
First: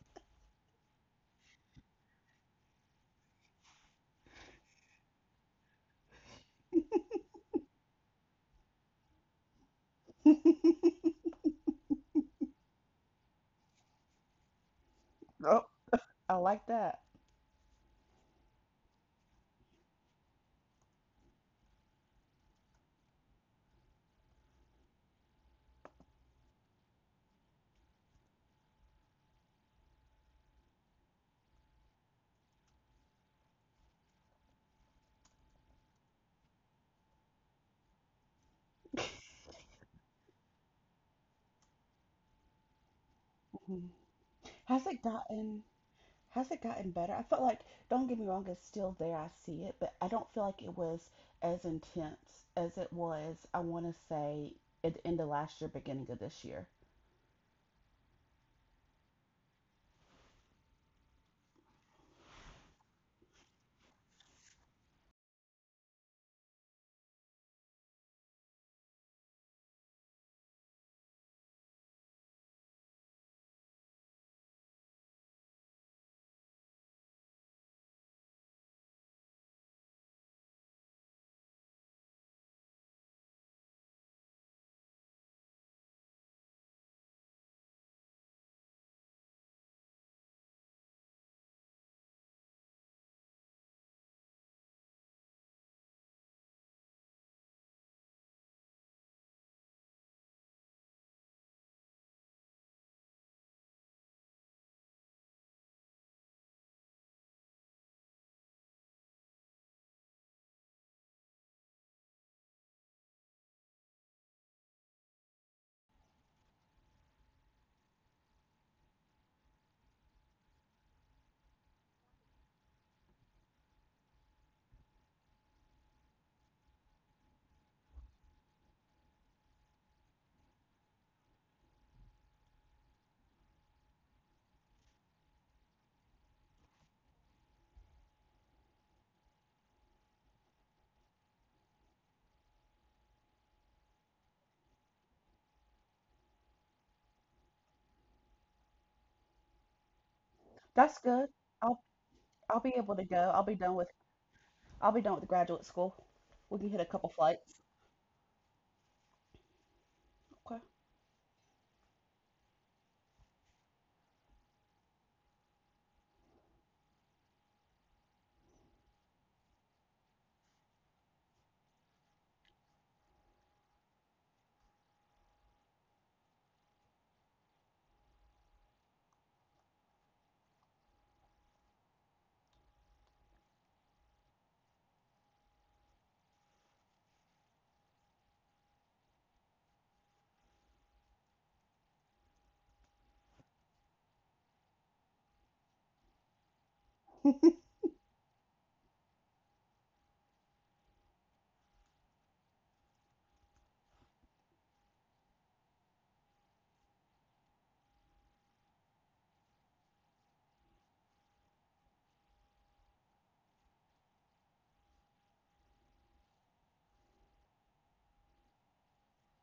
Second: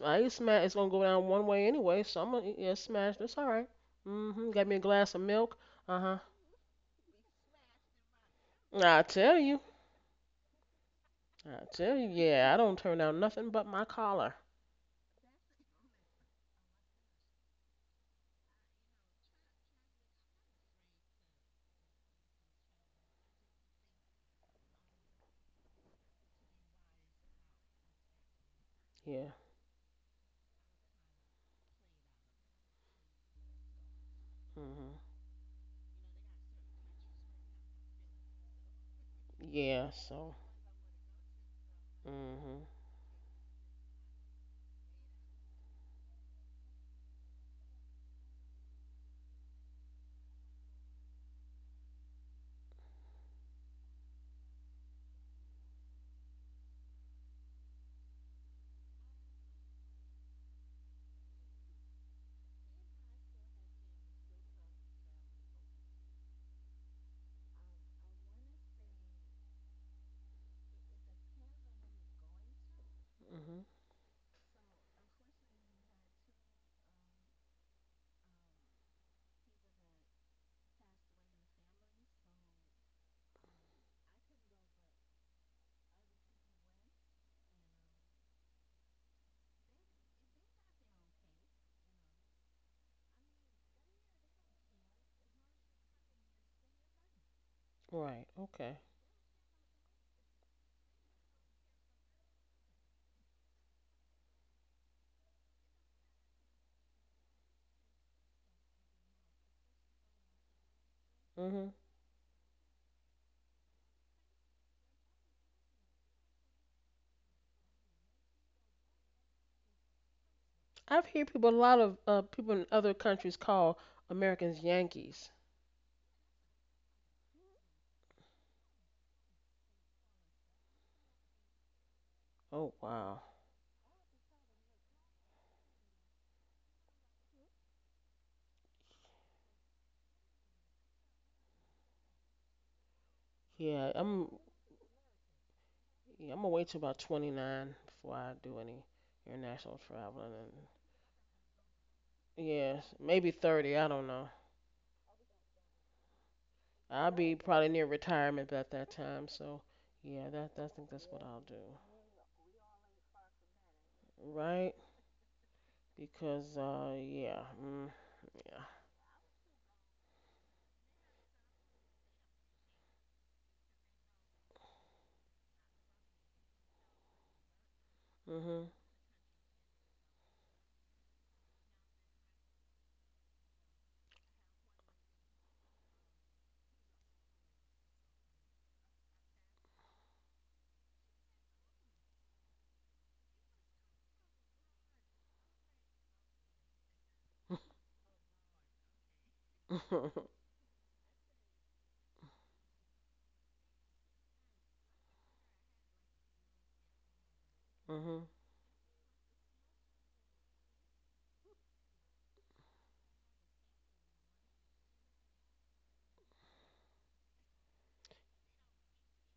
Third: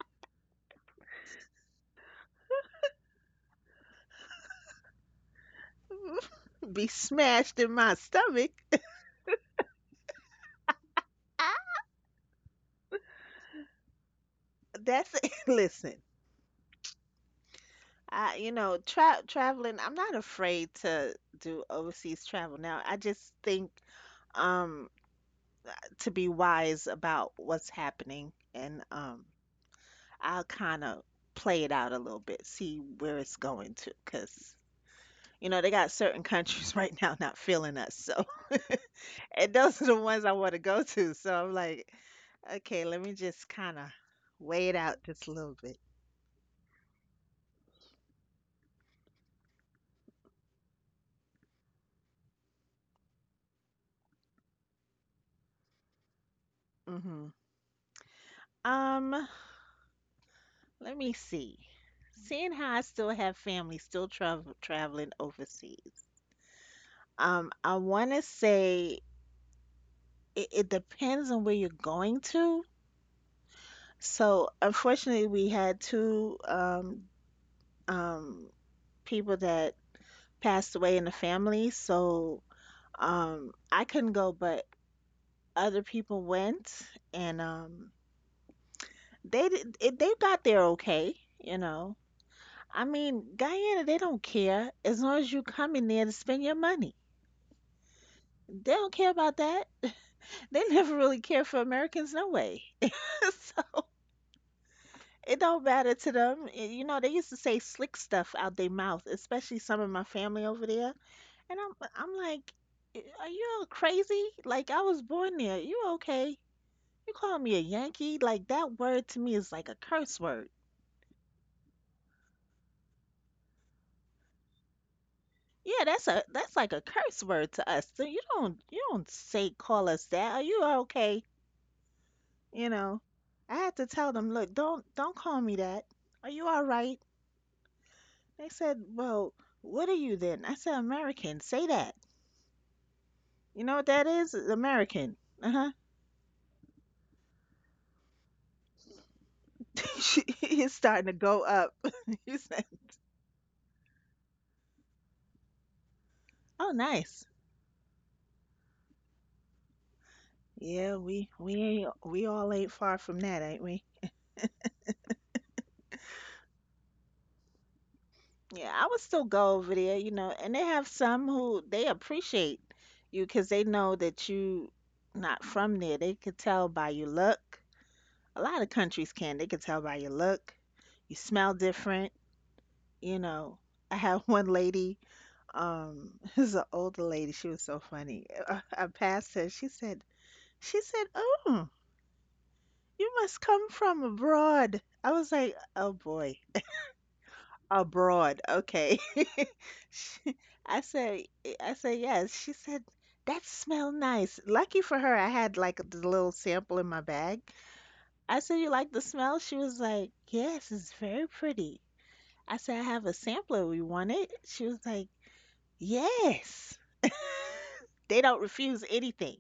S1: I eat smash. It's gonna go down one way anyway, so I'm gonna eat, yeah, smash. That's all right. Mm-hmm. Got me a glass of milk. Uh-huh.
S2: Be smashed in my stomach.
S1: I tell you, I tell you, yeah, I don't turn down nothing but my collar.
S2: That's it.
S3: Oh,
S2: Listen,
S3: I like that.
S2: I, you know, traveling, I'm not afraid to do overseas travel now. I just think um, to be wise about what's happening and um,
S1: Yeah.
S2: I'll kind of play it out a little bit, see where it's going to, because
S1: Mm-hmm.
S2: you know they got certain countries right now not feeling us, so and those are
S1: Yeah.
S2: the ones I
S1: So.
S2: want to go to. So I'm like,
S1: Mm-hmm.
S2: okay, let me just kind of
S3: Mhm.
S2: weigh it
S3: Has it
S2: out just a little
S3: gotten?
S2: bit.
S3: Has it gotten better? I felt like, don't get me wrong, it's still there. I see it, but I don't feel like it was as intense as it was, I want to say, at the end of last year, beginning of this year.
S2: Hmm. Um, let me see. Seeing how I still have family still traveling overseas, I want to say it, it depends on where you're going to.
S1: Mm-hmm.
S2: So unfortunately, we had two um, people that passed away in the family. So I couldn't go, but other people went, and they they got there okay. You know, I mean, Guyana, they don't care as long as you come in there to spend your money.
S1: Right.
S2: They
S1: Okay.
S2: don't care about that. They never really care for Americans, no way. So it don't matter to them. You know, they used to say slick stuff out their mouth, especially some of my family over there. And
S1: Mm-hmm.
S2: I'm like, "I- are you all crazy? Like I was born there. You okay? You call me a Yankee? Like that word to me is like a curse word.
S1: I've heard people, a lot of people in other countries call Americans Yankees.
S2: Yeah, that's a that's like a curse word to us. So you don't, you don't say call us that. Are you okay? You
S1: Oh
S2: know."
S1: wow.
S2: I had to tell them, look, don't call me that. Are you all right? They said, well, what are you then? I said, American. Say that. You know what
S1: Yeah,
S2: that
S1: I'm
S2: is? American. Uh huh.
S1: Yeah, I'm gonna wait till about 29 before I do any international traveling,
S2: He's
S3: That's
S2: starting to
S3: good.
S2: go up.
S3: I'll
S2: He
S1: and
S3: I'll be
S2: said,
S1: yeah,
S3: able to go.
S1: maybe 30. I don't know.
S3: I'll be done with graduate school. We can
S2: oh,
S3: hit a couple
S1: I'll
S2: nice.
S1: be
S3: flights.
S1: probably near retirement at that time, so yeah, that I think
S2: Yeah,
S1: that's what I'll
S2: we
S1: do,
S2: ain't we all ain't far from that, ain't we?
S1: right? Because yeah, mm,
S2: Yeah, I would still go over there, you know, and they have some who they appreciate you 'cause they know that you not from there. They could tell by your look. A lot
S1: yeah,
S2: of countries can. They could tell by your look. You smell different, you know. I have one lady, this is an older lady. She was so funny. I passed her. She said, "Oh, you must come from abroad." I was like, "Oh boy.
S3: Okay.
S2: Abroad, okay."
S1: mhm,
S2: She- I said, eh, I said yes. She said that smell nice. Lucky for her, I had like the little sample in my bag.
S1: mhm,
S2: I said, "You like the smell?" She was like, "Yes, it's very pretty." I said, "I have a sampler. You want it? She was like, yes. They don't refuse anything.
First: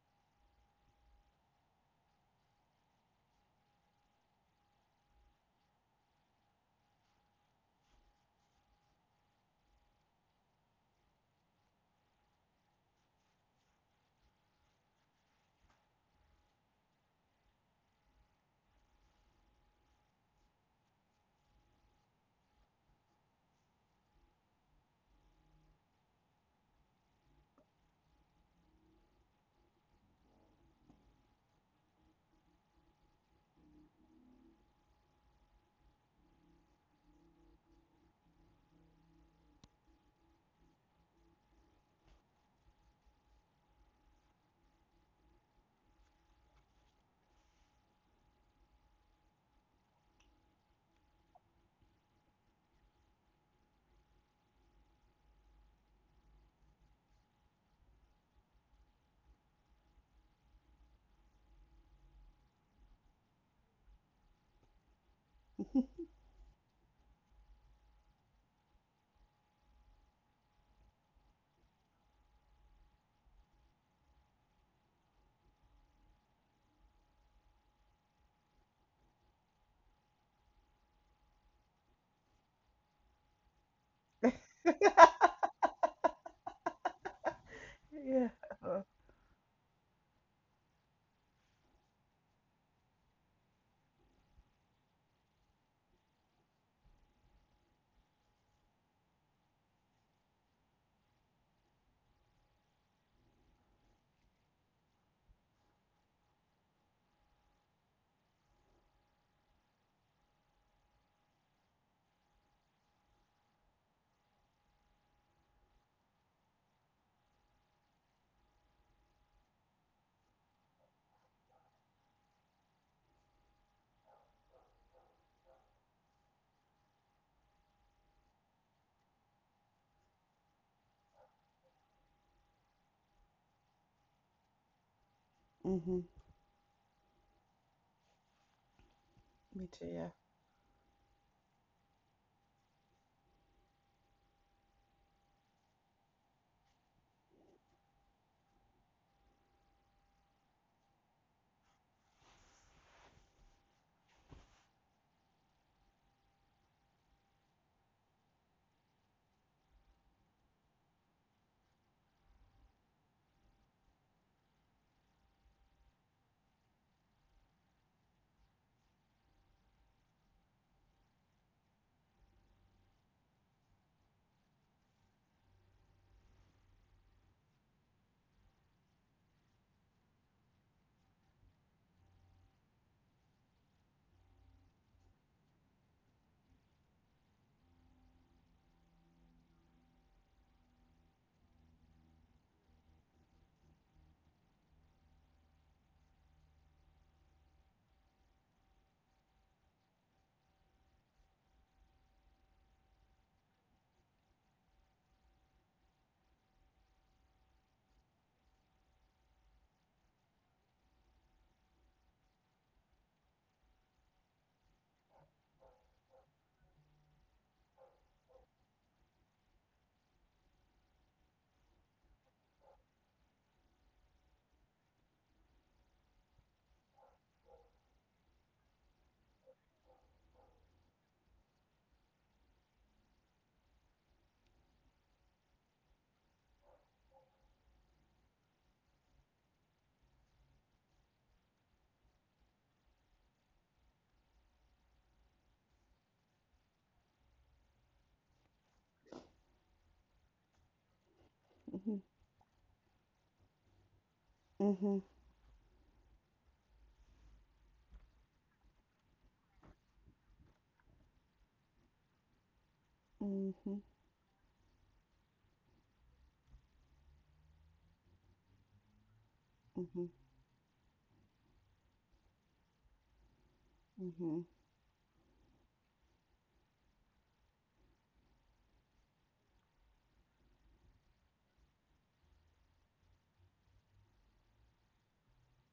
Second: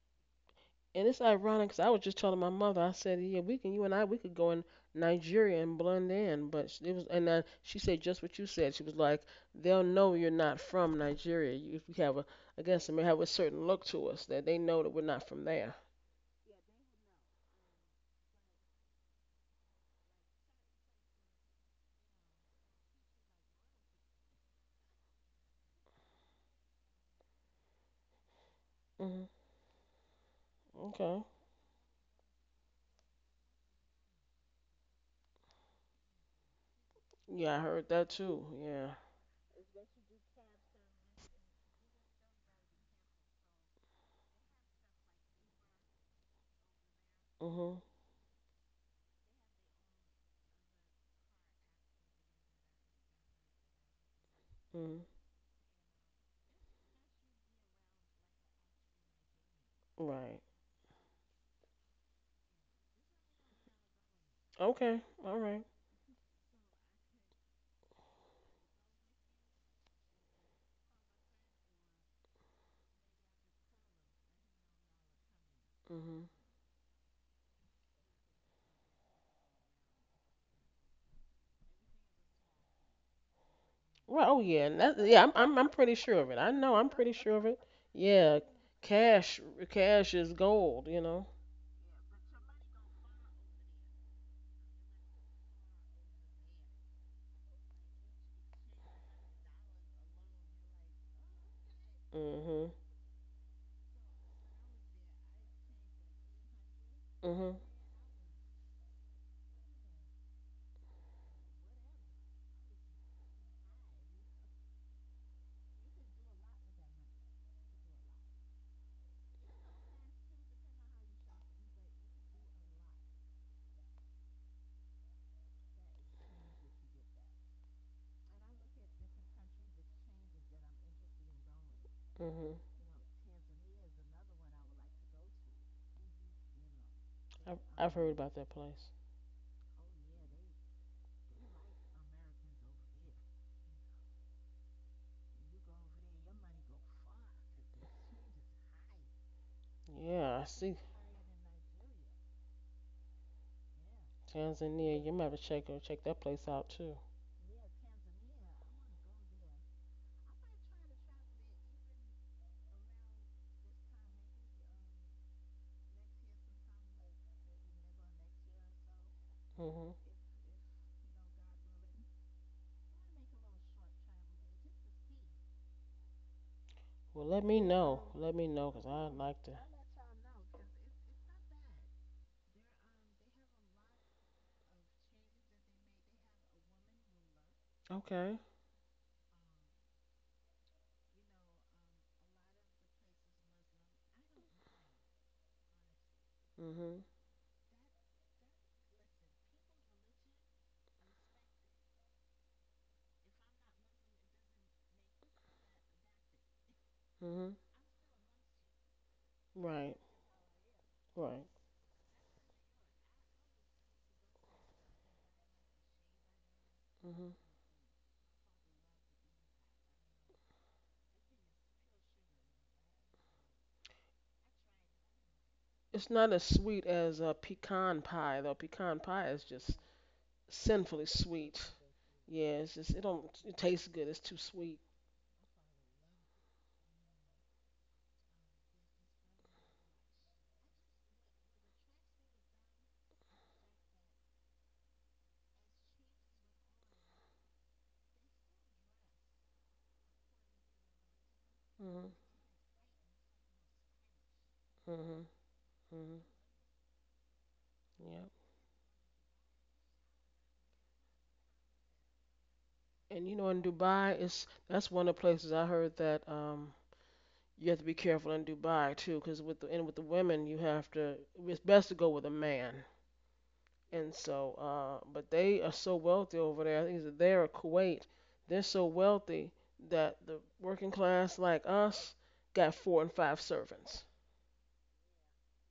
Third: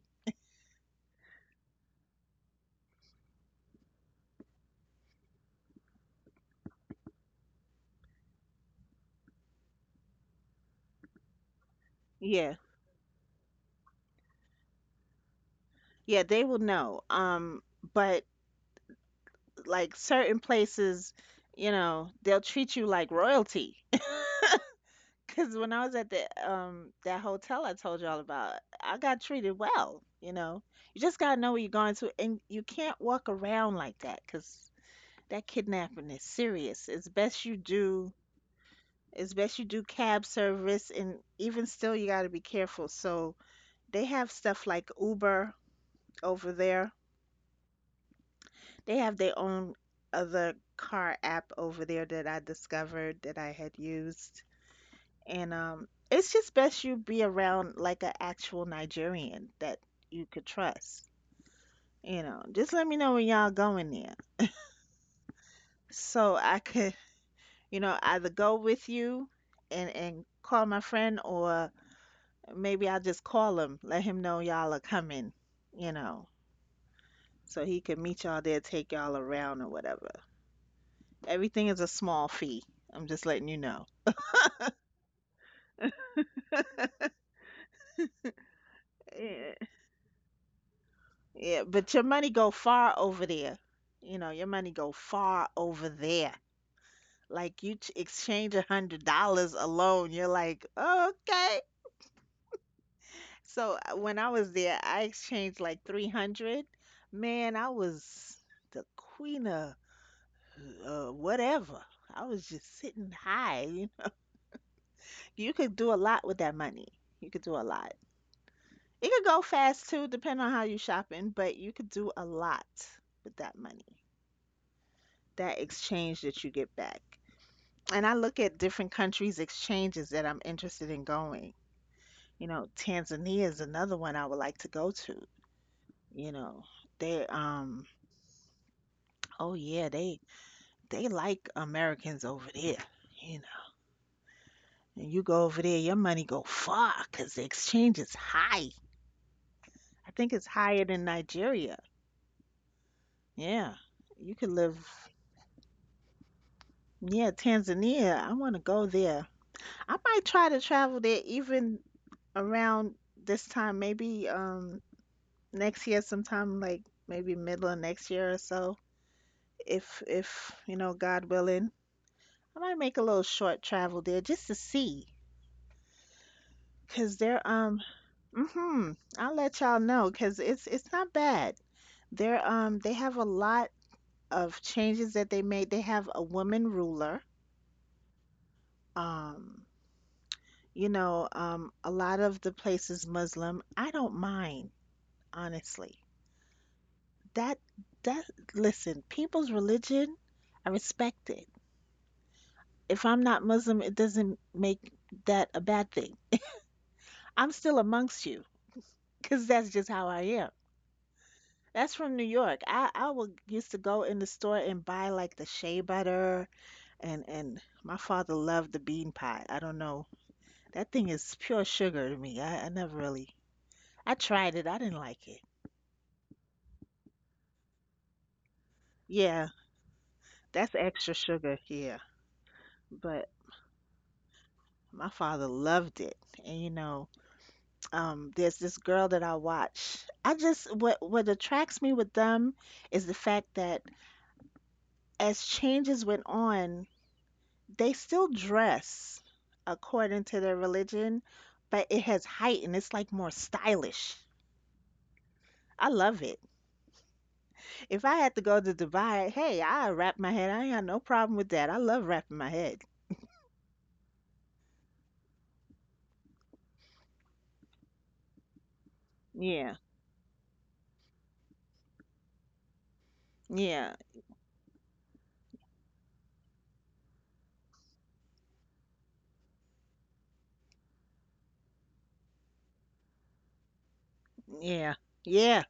S1: And it's ironic 'cause I was just telling my mother, I said, yeah, we can, you and I, we could go in Nigeria and blend in. But it was, and then she said just what you said. She was like, they'll know you're not from Nigeria. You, if we have a,
S2: Yeah,
S1: I guess it may have a certain look to us that they know that we're not from there.
S2: yeah, they will know. But like certain places, you know, they'll treat you like royalty. Because when I was at the that hotel I told y'all about, I got
S1: Hmm.
S2: treated well, you know. You just
S1: Okay.
S2: gotta know where you're going to, and you can't walk around like that because that kidnapping is serious.
S1: Yeah, I heard that too. Yeah.
S2: It's best you do cab service, and even still, you gotta be careful. So they have stuff like Uber over there.
S1: Mhm.
S2: They have their own other car app over there that I discovered that I had used.
S1: Mhm.
S2: And It's just best you be around like an actual Nigerian that you
S1: Right.
S2: could trust. You know, just let me know when y'all going there,
S1: Okay. All right.
S2: so I could, you know, either go with you and call my friend, or maybe I'll just call him, let him know y'all are coming. You
S1: Mhm.
S2: know, so he could meet y'all there, take y'all around or whatever. Everything is a small fee. I'm just letting you know.
S1: Right. Oh yeah. And that, yeah. I'm pretty sure of it. I know. I'm pretty sure of it.
S3: Yeah.
S1: Yeah. Cash.
S2: Yeah,
S1: Cash is gold. You know.
S2: yeah, but your money go far over there. You know, your money go far over there. Like you exchange $100 alone, you're like, oh, okay.
S1: Mhm.
S2: So when I was there I exchanged like 300. Man,
S1: Mhm.
S2: I was the queen of whatever. I was just sitting high, you know? You could do a lot with that money. You could do a lot. It could go fast too depending on how you shopping, but you could do a lot with that money, that exchange that you get back. And I look at different countries exchanges that I'm interested in going. You
S1: Mhm.
S2: know, Tanzania is another one I would like to go to.
S3: Mm-hmm.
S2: You know, they
S1: I've
S2: um
S1: I've heard about that place.
S2: oh
S3: Me too,
S2: yeah,
S3: yeah.
S2: they like Americans over there. You know, and you go over there, your money go far 'cause the exchange is high. I think
S1: Yeah, I
S2: it's
S1: see.
S2: higher than Nigeria. Yeah, you could live.
S1: Tanzania. You might have to check that place out too.
S2: Yeah, Tanzania. I want to go there. I might try to travel there even around this time, maybe next year sometime, like maybe middle of next year or so.
S1: Mhm.
S2: If you know, God willing, I might make a little short travel there just to see. Cause
S1: Well, let
S2: they're
S1: me know. Let me know, 'cause
S2: Mhm,
S1: I'd
S2: I'll
S1: like to.
S2: let y'all know, cause it's not bad. They have a lot of changes that they made. They have a woman ruler.
S1: Okay.
S2: Um you know, a lot of the places Muslim. I don't mind honestly.
S1: Mhm.
S2: That that Listen, people's religion, I respect it. If I'm not Muslim, it doesn't make that a bad thing. I'm
S1: Mhm.
S2: still amongst you because that's just
S1: Right.
S2: how I am.
S1: Right.
S2: That's from New York. I would used to go in the store and buy like the shea butter and
S1: Mhm.
S2: and my father loved the bean pie. I don't know. That thing is pure sugar to me. I never really I tried it. I didn't like it.
S1: It's not as sweet as pecan pie though. Pecan pie is
S2: Yeah,
S1: just
S2: that's
S1: sinfully
S2: extra sugar.
S1: sweet.
S2: Yeah.
S1: Yeah, it's just it don't
S2: But
S1: it tastes good. It's too sweet.
S2: my father loved it. And you know, there's this girl that I watch. I just what attracts me with them is the fact that as changes went on, they still dress according to their religion, but
S3: Mm-hmm.
S2: it
S1: Mhm.
S2: has heightened. It's like more stylish.
S3: Mm-hmm.
S1: Mhm.
S2: I
S1: Mhm.
S2: love it. If I
S1: Yeah.
S2: had to go to Dubai, hey, I wrap my head. I ain't got no problem with that. I love wrapping my head.
S1: And you know, in
S3: Mm-hmm.
S1: Dubai, it's that's one of the places I heard that you have to be careful in Dubai too, because with the
S2: Yeah,
S1: and with the women, you have to. It's best to go with a man.
S2: yeah,
S1: And
S3: Mm-hmm.
S1: so, but they are so wealthy over there. I think it's there or Kuwait. They're so wealthy that the working class like us got four and five servants.
S2: yeah, yeah,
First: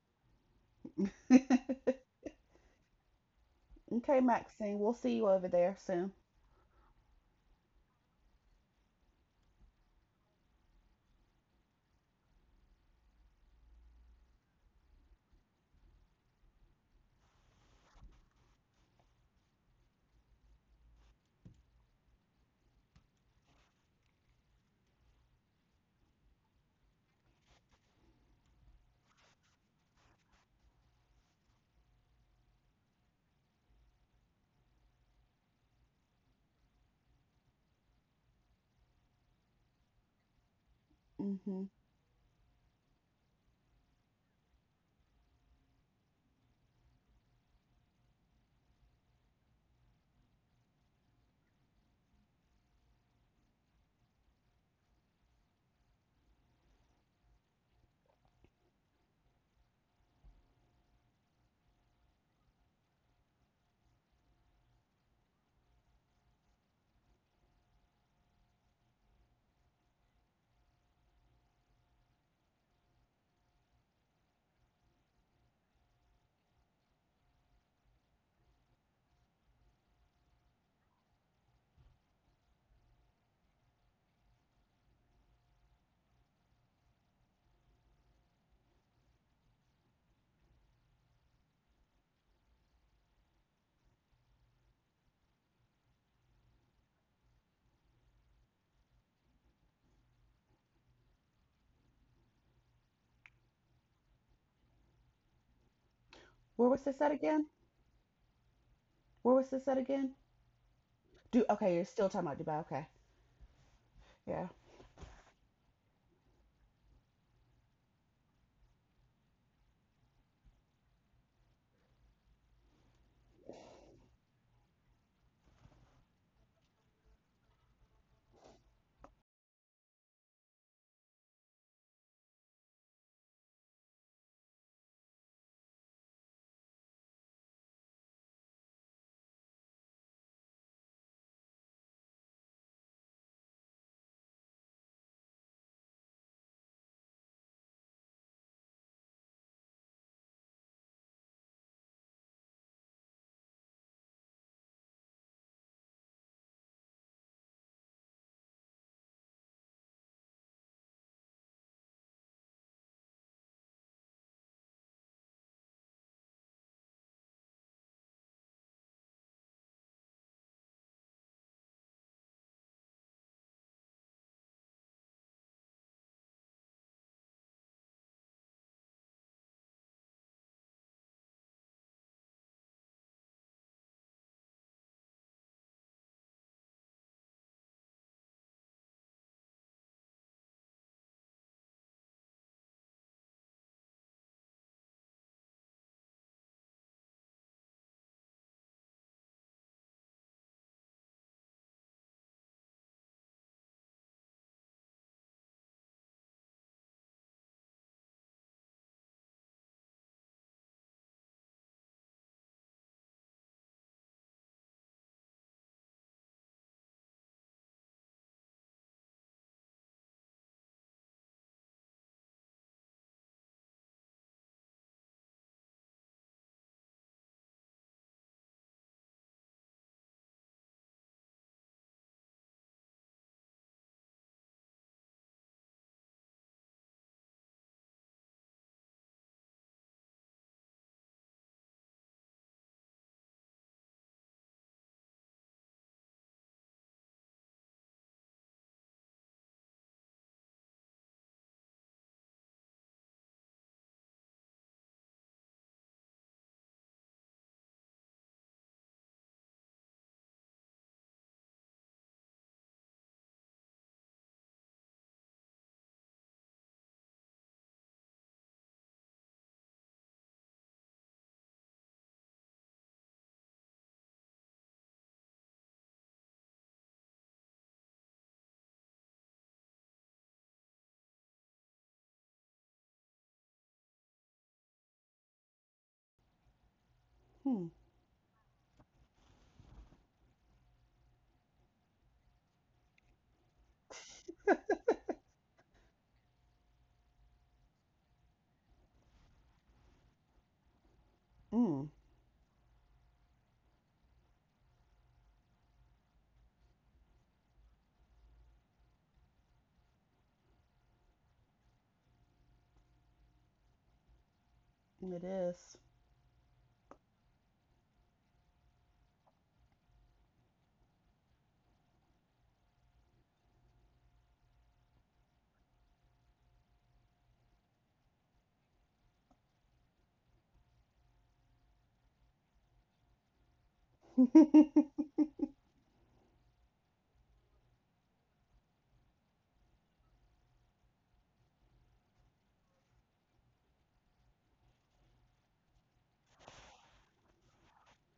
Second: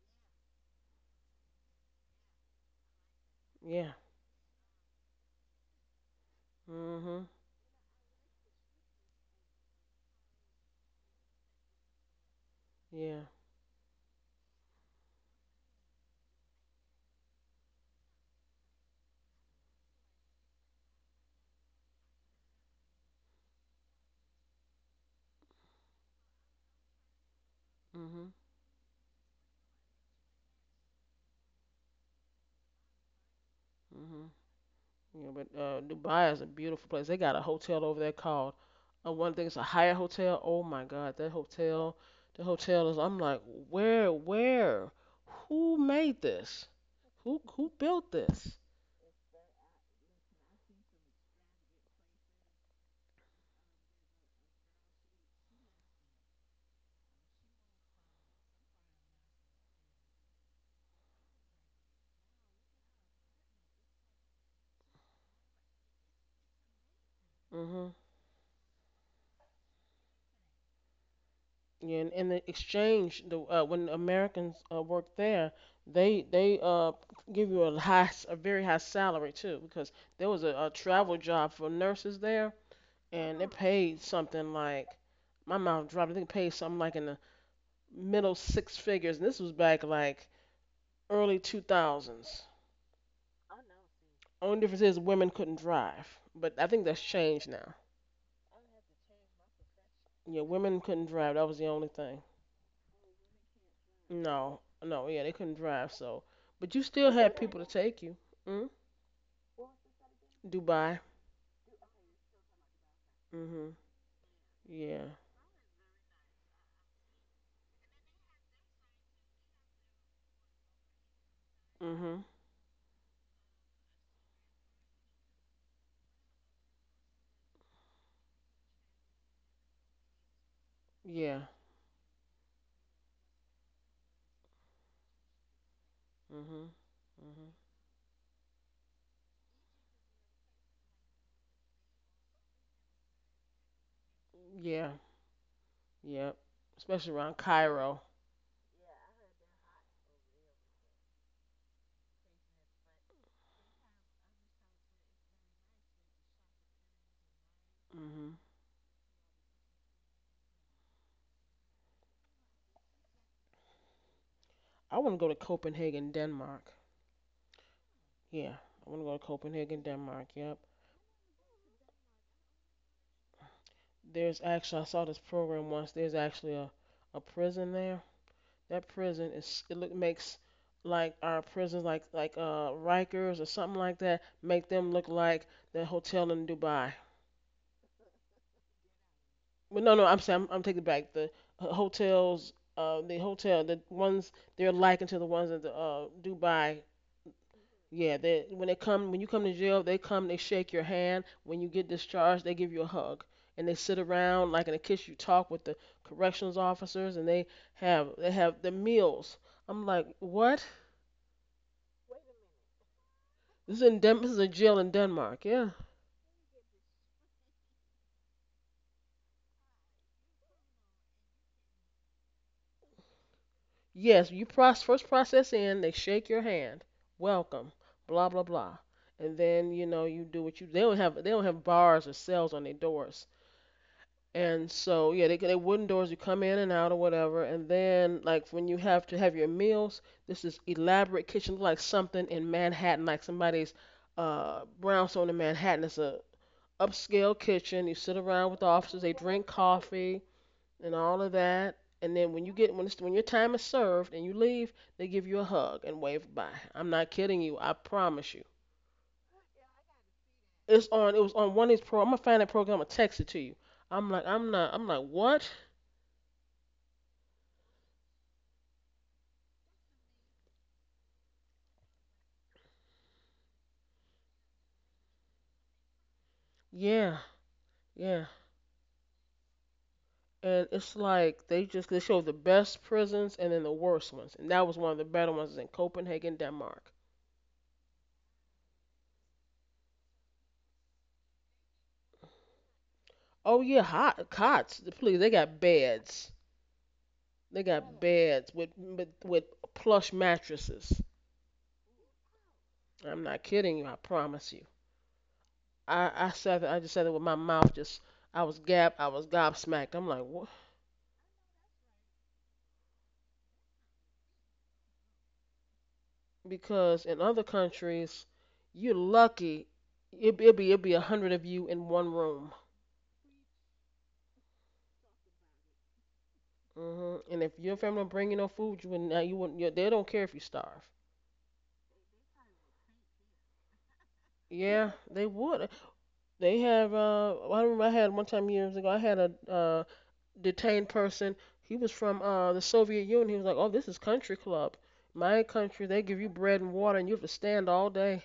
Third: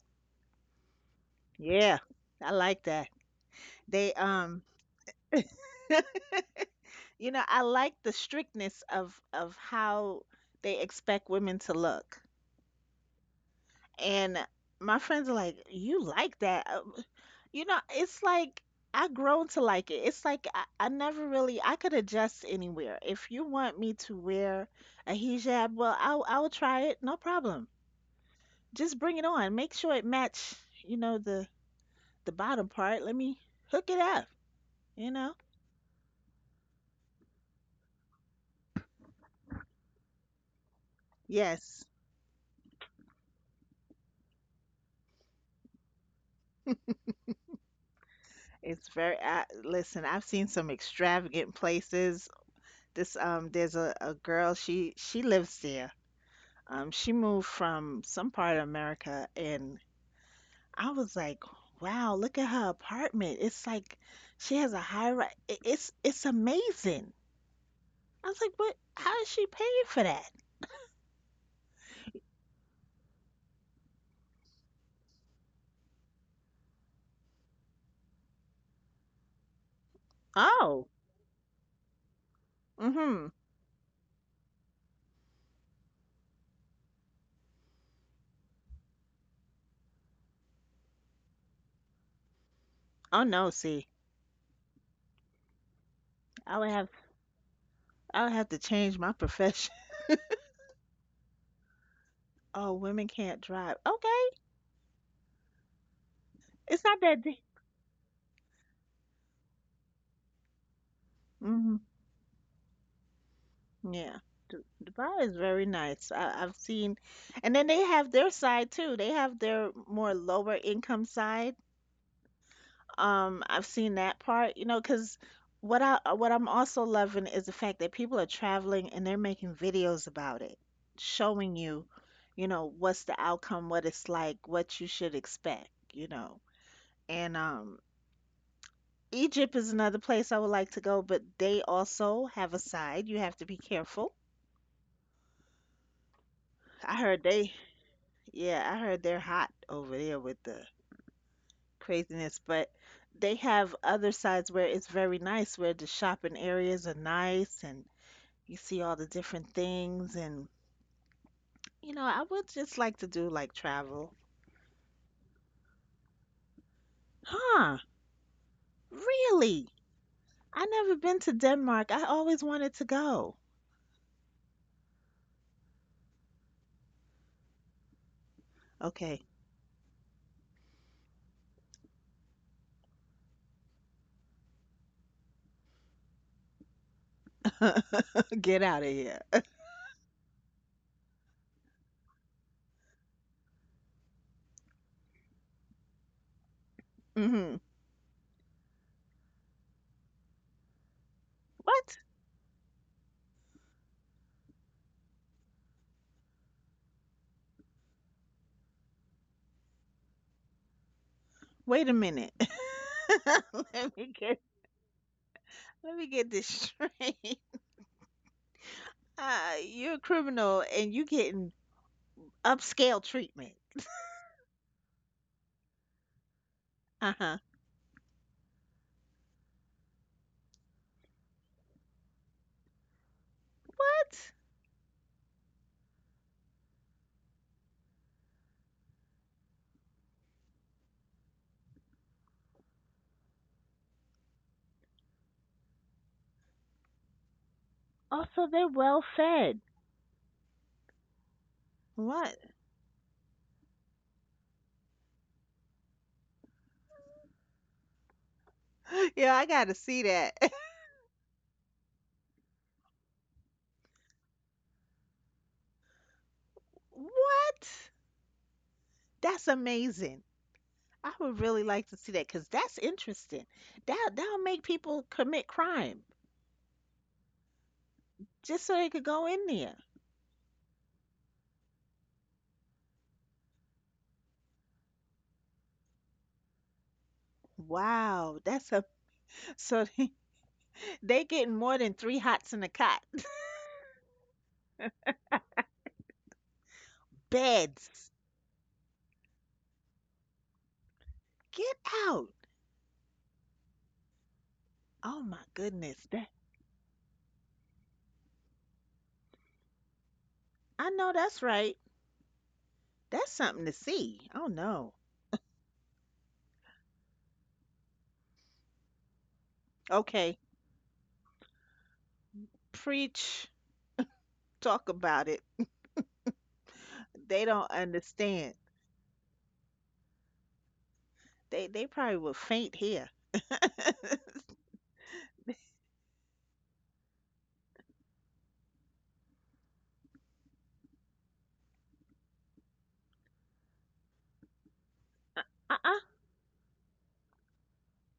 S3: Mm-hmm.
S2: yeah. I like that.
S1: Yeah.
S2: They
S3: Okay, Maxine, we'll see you over there soon.
S1: Mhm.
S2: you know, I like the strictness of how they expect women to look.
S1: Yeah.
S2: And my friends are like, "You like that?" You know, it's like I've grown to like it. It's like I never really I could adjust anywhere. If you want me to wear a hijab, well, I'll try it, no problem.
S1: Mhm.
S2: Just bring it on. Make sure it match, you know, the bottom part. Let me hook it up,
S1: Mhm.
S2: you
S1: Yeah,
S2: know.
S1: but Dubai is a beautiful place. They got a hotel over there called one thing. It's a Hyatt hotel. Oh my God, that
S3: Mm-hmm.
S2: Yes,
S1: hotel, the hotel is. I'm like, where, who made this? Who built this?
S2: it's very. I, listen, I've seen some extravagant places. This There's a girl. She lives there. She moved from some part of America, and I was like, wow, look at her apartment. It's like she has a high rise. It's amazing.
S1: Hmm.
S2: I was like, what? How is she paying for that?
S1: Yeah, and the exchange, the when Americans work there, they they give you a high, s- a very high salary too, because there was a
S2: Oh,
S1: travel job for nurses there,
S2: mm-hmm.
S1: and they paid something like, my mouth dropped. I think it paid something like in the middle six figures, and this was back like early 2000s.
S2: Oh no, see,
S1: Only difference is women couldn't drive, but
S2: I would
S1: I think
S2: have
S1: that's changed now.
S2: I would have to change my profession.
S1: Yeah, women couldn't drive. That was the only thing.
S2: Oh, women can't drive. Okay,
S1: No, no, yeah, they couldn't drive. So,
S3: Where
S1: but you
S3: was
S2: it's
S3: this
S2: not
S3: at
S1: still
S2: that
S1: had
S2: deep.
S3: again?
S1: people to take you. Mm?
S3: Where was this at again?
S1: Dubai.
S3: Do Okay,
S2: Mm-hmm.
S3: you're still talking about Dubai. Okay.
S1: Mhm.
S2: Yeah,
S3: Yeah.
S1: Yeah.
S2: Dubai is very nice. I, I've seen, and then they have their side too. They have their more lower income side.
S1: Mhm.
S2: I've seen that part, you know, because what I'm also loving is the fact that people are traveling and they're making videos about it,
S1: Yeah.
S2: showing you, you know, what's the outcome, what it's like, what you should expect, you know.
S1: Mhm.
S2: And
S1: Mhm.
S2: Egypt is another place I would like to go, but they also have a side. You have to be careful.
S1: Yeah. Yeah.
S2: I
S1: Especially
S2: heard
S1: around
S2: they,
S1: Cairo.
S2: yeah, I heard they're hot over there with the craziness, but they have other sides where it's very nice, where the shopping areas are nice and
S1: Mhm.
S2: you see all the different things, and you know, I would just like to do like travel.
S1: I want to go to Copenhagen, Denmark.
S2: Huh?
S1: Yeah, I want to go to
S2: Really?
S1: Copenhagen, Denmark. Yep.
S2: I never been to Denmark. I always wanted to go.
S1: There's actually I saw this program once. There's actually a prison there. That
S2: Okay,
S1: prison is it look makes like our prisons like Rikers or something like that make them look like the hotel in Dubai.
S2: get out of here.
S1: But no, no, I'm saying I'm taking it back the hotels. The hotel, the ones they're likened to the ones in the Dubai.
S2: Hmm.
S1: Yeah, they when they come when you come to jail, they come, they shake your hand. When you get
S2: What?
S1: discharged, they give you a hug. And they sit around like in a kiss you talk with the corrections officers and they have the meals. I'm like, "What?
S2: Wait a minute.
S1: This is in
S2: Let me
S1: Den- this is
S2: get
S1: a jail in Denmark." Yeah.
S2: Let me get this straight. You're a criminal and you getting upscale treatment.
S1: Yes, you process first process in, they shake your hand.
S2: Uh-huh.
S1: Welcome, blah blah blah. And then, you know, you do what you they don't have bars or cells on their doors.
S2: What?
S1: And so yeah, they wooden doors. You come in and out or whatever. And then like when you have to have your meals, this is elaborate kitchen like something in Manhattan, like somebody's brownstone in Manhattan. It's a upscale kitchen. You sit
S2: Also,
S1: around with the
S2: they're
S1: officers.
S2: well
S1: They drink
S2: fed.
S1: coffee and all of that. And then
S2: What?
S1: when you get when it's, when your time is served and you leave, they give you a hug and wave bye. I'm not kidding you. I promise you.
S2: Yeah, I gotta see that.
S1: It's on. It was on one of these pro. I'm gonna find that program. I'm gonna text it to you. I'm like I'm not. I'm like what?
S2: What? That's amazing. I would really like to see that because that's interesting. That'll make people commit crime
S1: Yeah. Yeah,
S2: just so they could go in there.
S1: and it's like they just they show the best prisons and then the worst ones, and that was one of the better ones is in Copenhagen, Denmark.
S3: Hmm.
S2: Wow, that's a so they getting more than three hots in a cot.
S1: Oh yeah, hot cots. Please, they got beds. They got
S2: Beds,
S1: beds with plush mattresses.
S2: get
S3: Mm.
S2: out!
S1: I'm not kidding you. I promise you.
S2: Oh my goodness,
S1: I
S2: that
S1: said that, I just said it with my mouth. Just I was gab I was gobsmacked. I'm like what?
S2: I know that's right. That's something to see. Oh no.
S3: It is.
S1: Because in other countries, you're lucky. It
S2: Okay,
S1: it'd be it'd be a hundred of you in one room.
S2: preach, talk about it.
S1: Hmm. And
S2: They
S1: if
S2: don't
S1: your family don't bring you no
S2: understand.
S1: food, you wouldn't. You wouldn't. You, they don't care if you starve.
S2: They probably will faint here.
S1: Yeah, they would. They have. I remember I had one time years ago. I had a detained person. He was from the Soviet Union. He was like, "Oh, this is country club. My country. They
S2: Uh-uh.
S1: give you bread and water, and you have to stand all day.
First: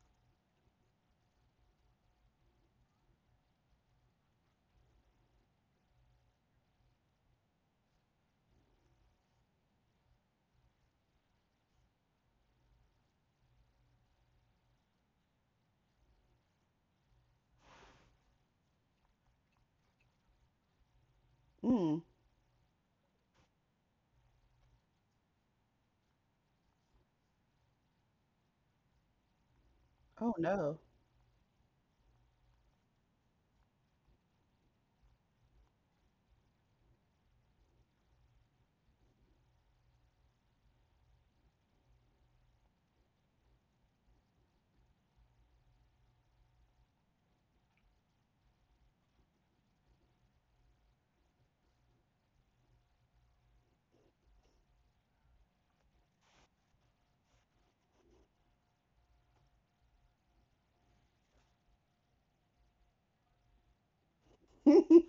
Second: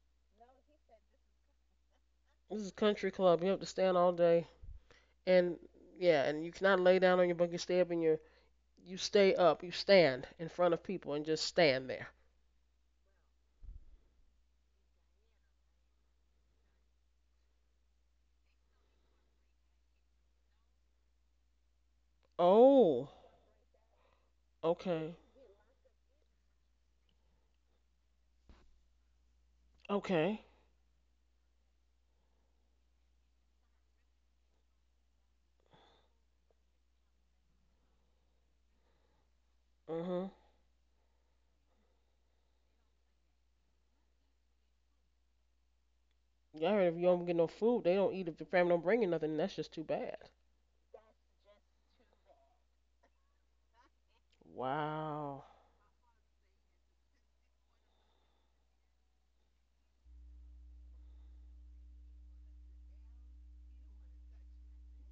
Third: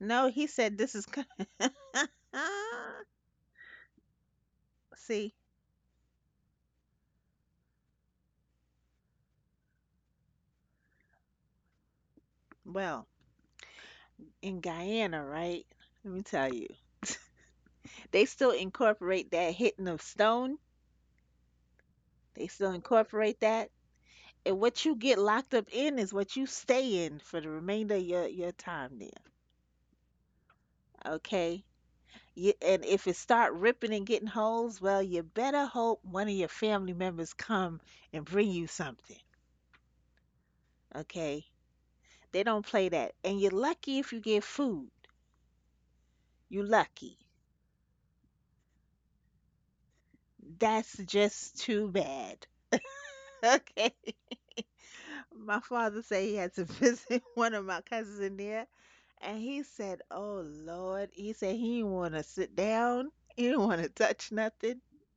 S2: No, he said this is.
S1: This is
S2: Ah,
S1: country club. You have to stand all day.
S2: see,
S1: And yeah, and you cannot lay down on your bunk. You stay up and you stay up. You stand in front of people and just stand there.
S2: well. In Guyana, right? Let me tell you, they still incorporate that hitting of stone.
S3: Mm.
S2: They still
S1: Oh,
S2: incorporate that, and what you
S1: okay,
S2: get locked up in is what you stay in for the remainder of your time there.
S3: Oh
S1: okay.
S3: no.
S2: Okay. You, and if it start ripping and getting holes, well, you better hope one of your family members come and bring you something.
S1: Mhm.
S2: Okay. They don't play that, and you're lucky if you get food. You
S1: Yeah, I heard if you
S2: lucky.
S1: don't get no food, they don't eat. If the family don't bring you nothing, that's just too bad.
S2: That's just too bad. Okay.
S1: Wow.
S2: My father said he had to visit one of my cousins in there, and he said, "Oh Lord," he said he didn't want to sit down, he didn't want to touch nothing.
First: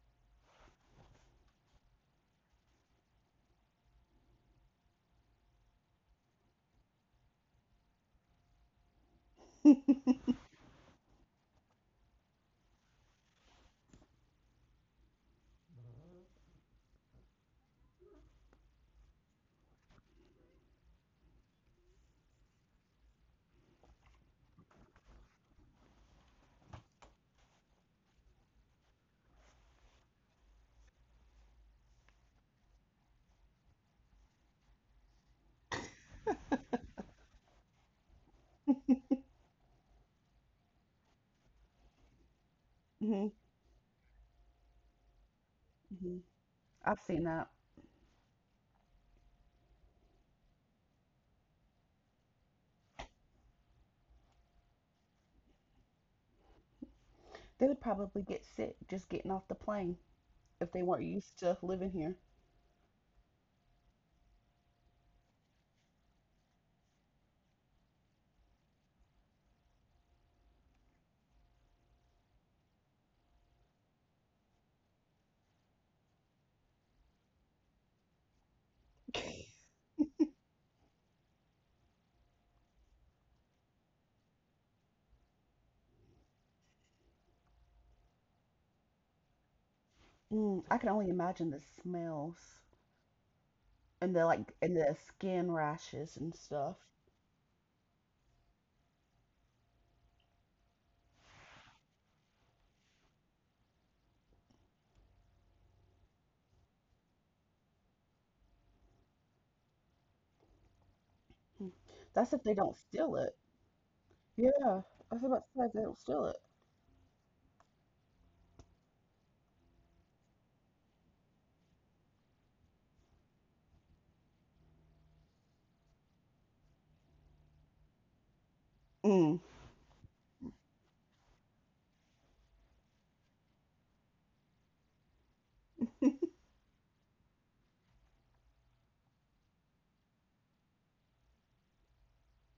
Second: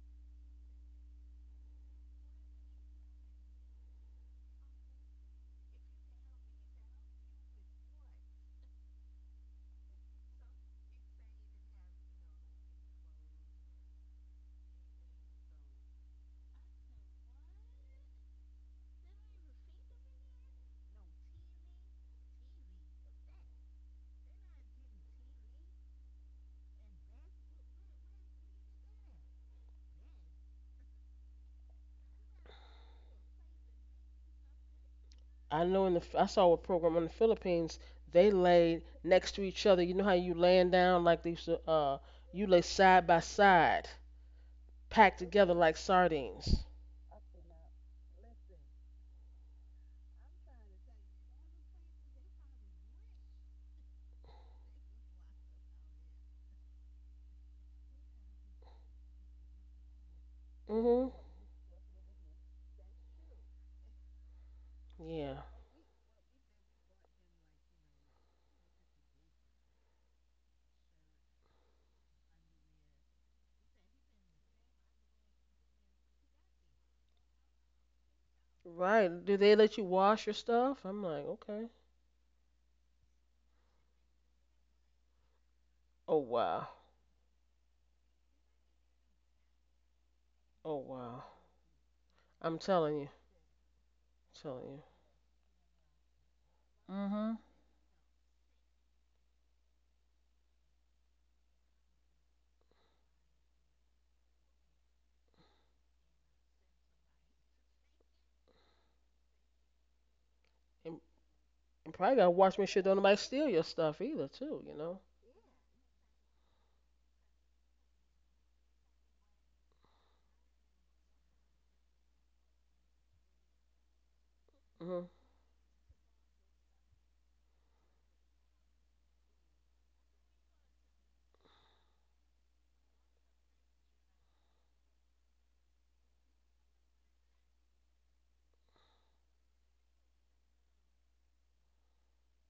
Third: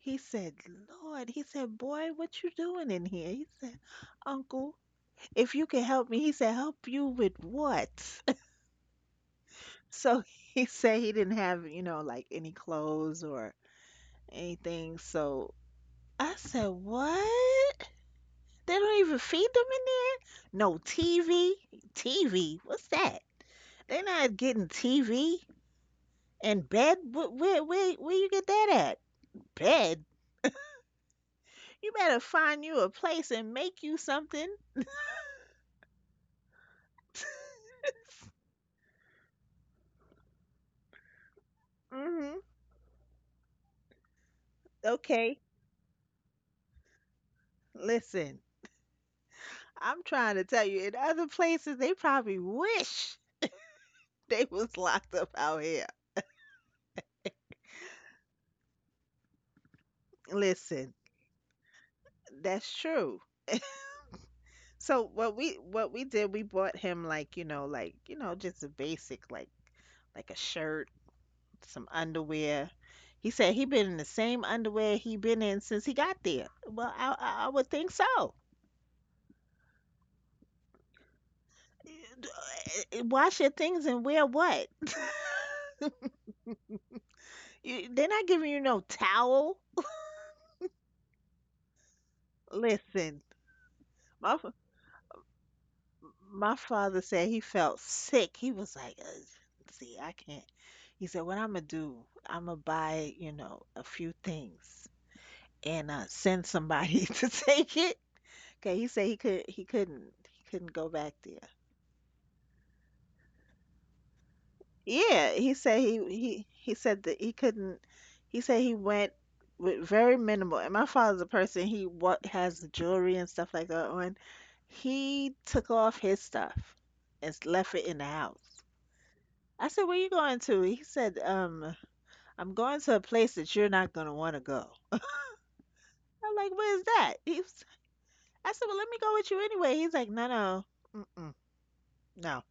S2: He said, "Lord," he said, "Boy, what you doing in here?" He said, "Uncle, if you can help me," he said, "Help you with what?" So
S3: Hmm.
S2: he said he didn't have, you know, like any clothes or anything. So I said, "What? They don't even feed them in there? No TV? TV? What's that?" They're not getting TV and bed. Where, where you get that at? Bed? You better find you a place and make you something.
S1: I know in the I saw a program in the Philippines. They laid next to each other. You know how you laying down like they used to,
S2: Mm-hmm.
S1: you lay side
S3: Hmm.
S1: by side, packed
S2: Okay.
S1: together like sardines.
S3: I've seen that.
S2: Listen, I'm trying to tell you, in other places, they probably wish they was locked up out here.
S3: They would probably get sick just getting off the plane if they
S2: Listen,
S3: weren't
S1: Mhm.
S3: used to living here.
S2: that's true. So
S1: Yeah.
S2: what we did, we bought him like, you know, just a basic like a shirt, some underwear. He said he been in the same underwear he been in since he got there. Well, I I would think so.
S1: Right. Do they let you wash your stuff? I'm like, okay.
S2: Eh, wash your things and wear what?
S1: Oh wow.
S2: You, they're not giving you no towel.
S3: Mm, I
S1: Oh
S3: can only
S1: wow.
S3: imagine the smells
S1: I'm telling you.
S2: Listen,
S3: and the,
S2: my
S3: like,
S2: f-
S1: Telling
S3: and
S1: you.
S3: the skin rashes and
S2: my
S3: stuff.
S2: father said
S1: Hmm.
S2: he felt sick. He was like, "Ugh, see, I can't." He said, "What I'm gonna do? I'm gonna buy, you know, a few things and send somebody to take it." Okay, he said he could he couldn't go
S1: And,
S2: back there.
S3: Mm.
S1: and probably
S3: That's
S1: gotta
S3: if they
S1: watch make
S3: don't
S1: sure don't
S3: steal
S1: nobody
S3: it.
S1: steal your stuff either too.
S3: Yeah,
S1: You know.
S3: I was
S2: Yeah,
S3: about to say if they don't steal it.
S2: he said that he couldn't. He said he went with very minimal. And my father's a person he what has jewelry and stuff like that on.
S1: Mhm.
S2: He took off his stuff and left it in the house.
S3: Mm.
S2: I said, "Where you going to?" He said, I'm going to a place that you're not gonna want to go." I'm like, "Where's that?" I said, "Well, let me go with you anyway." He's like, "No, no, mm-mm, no,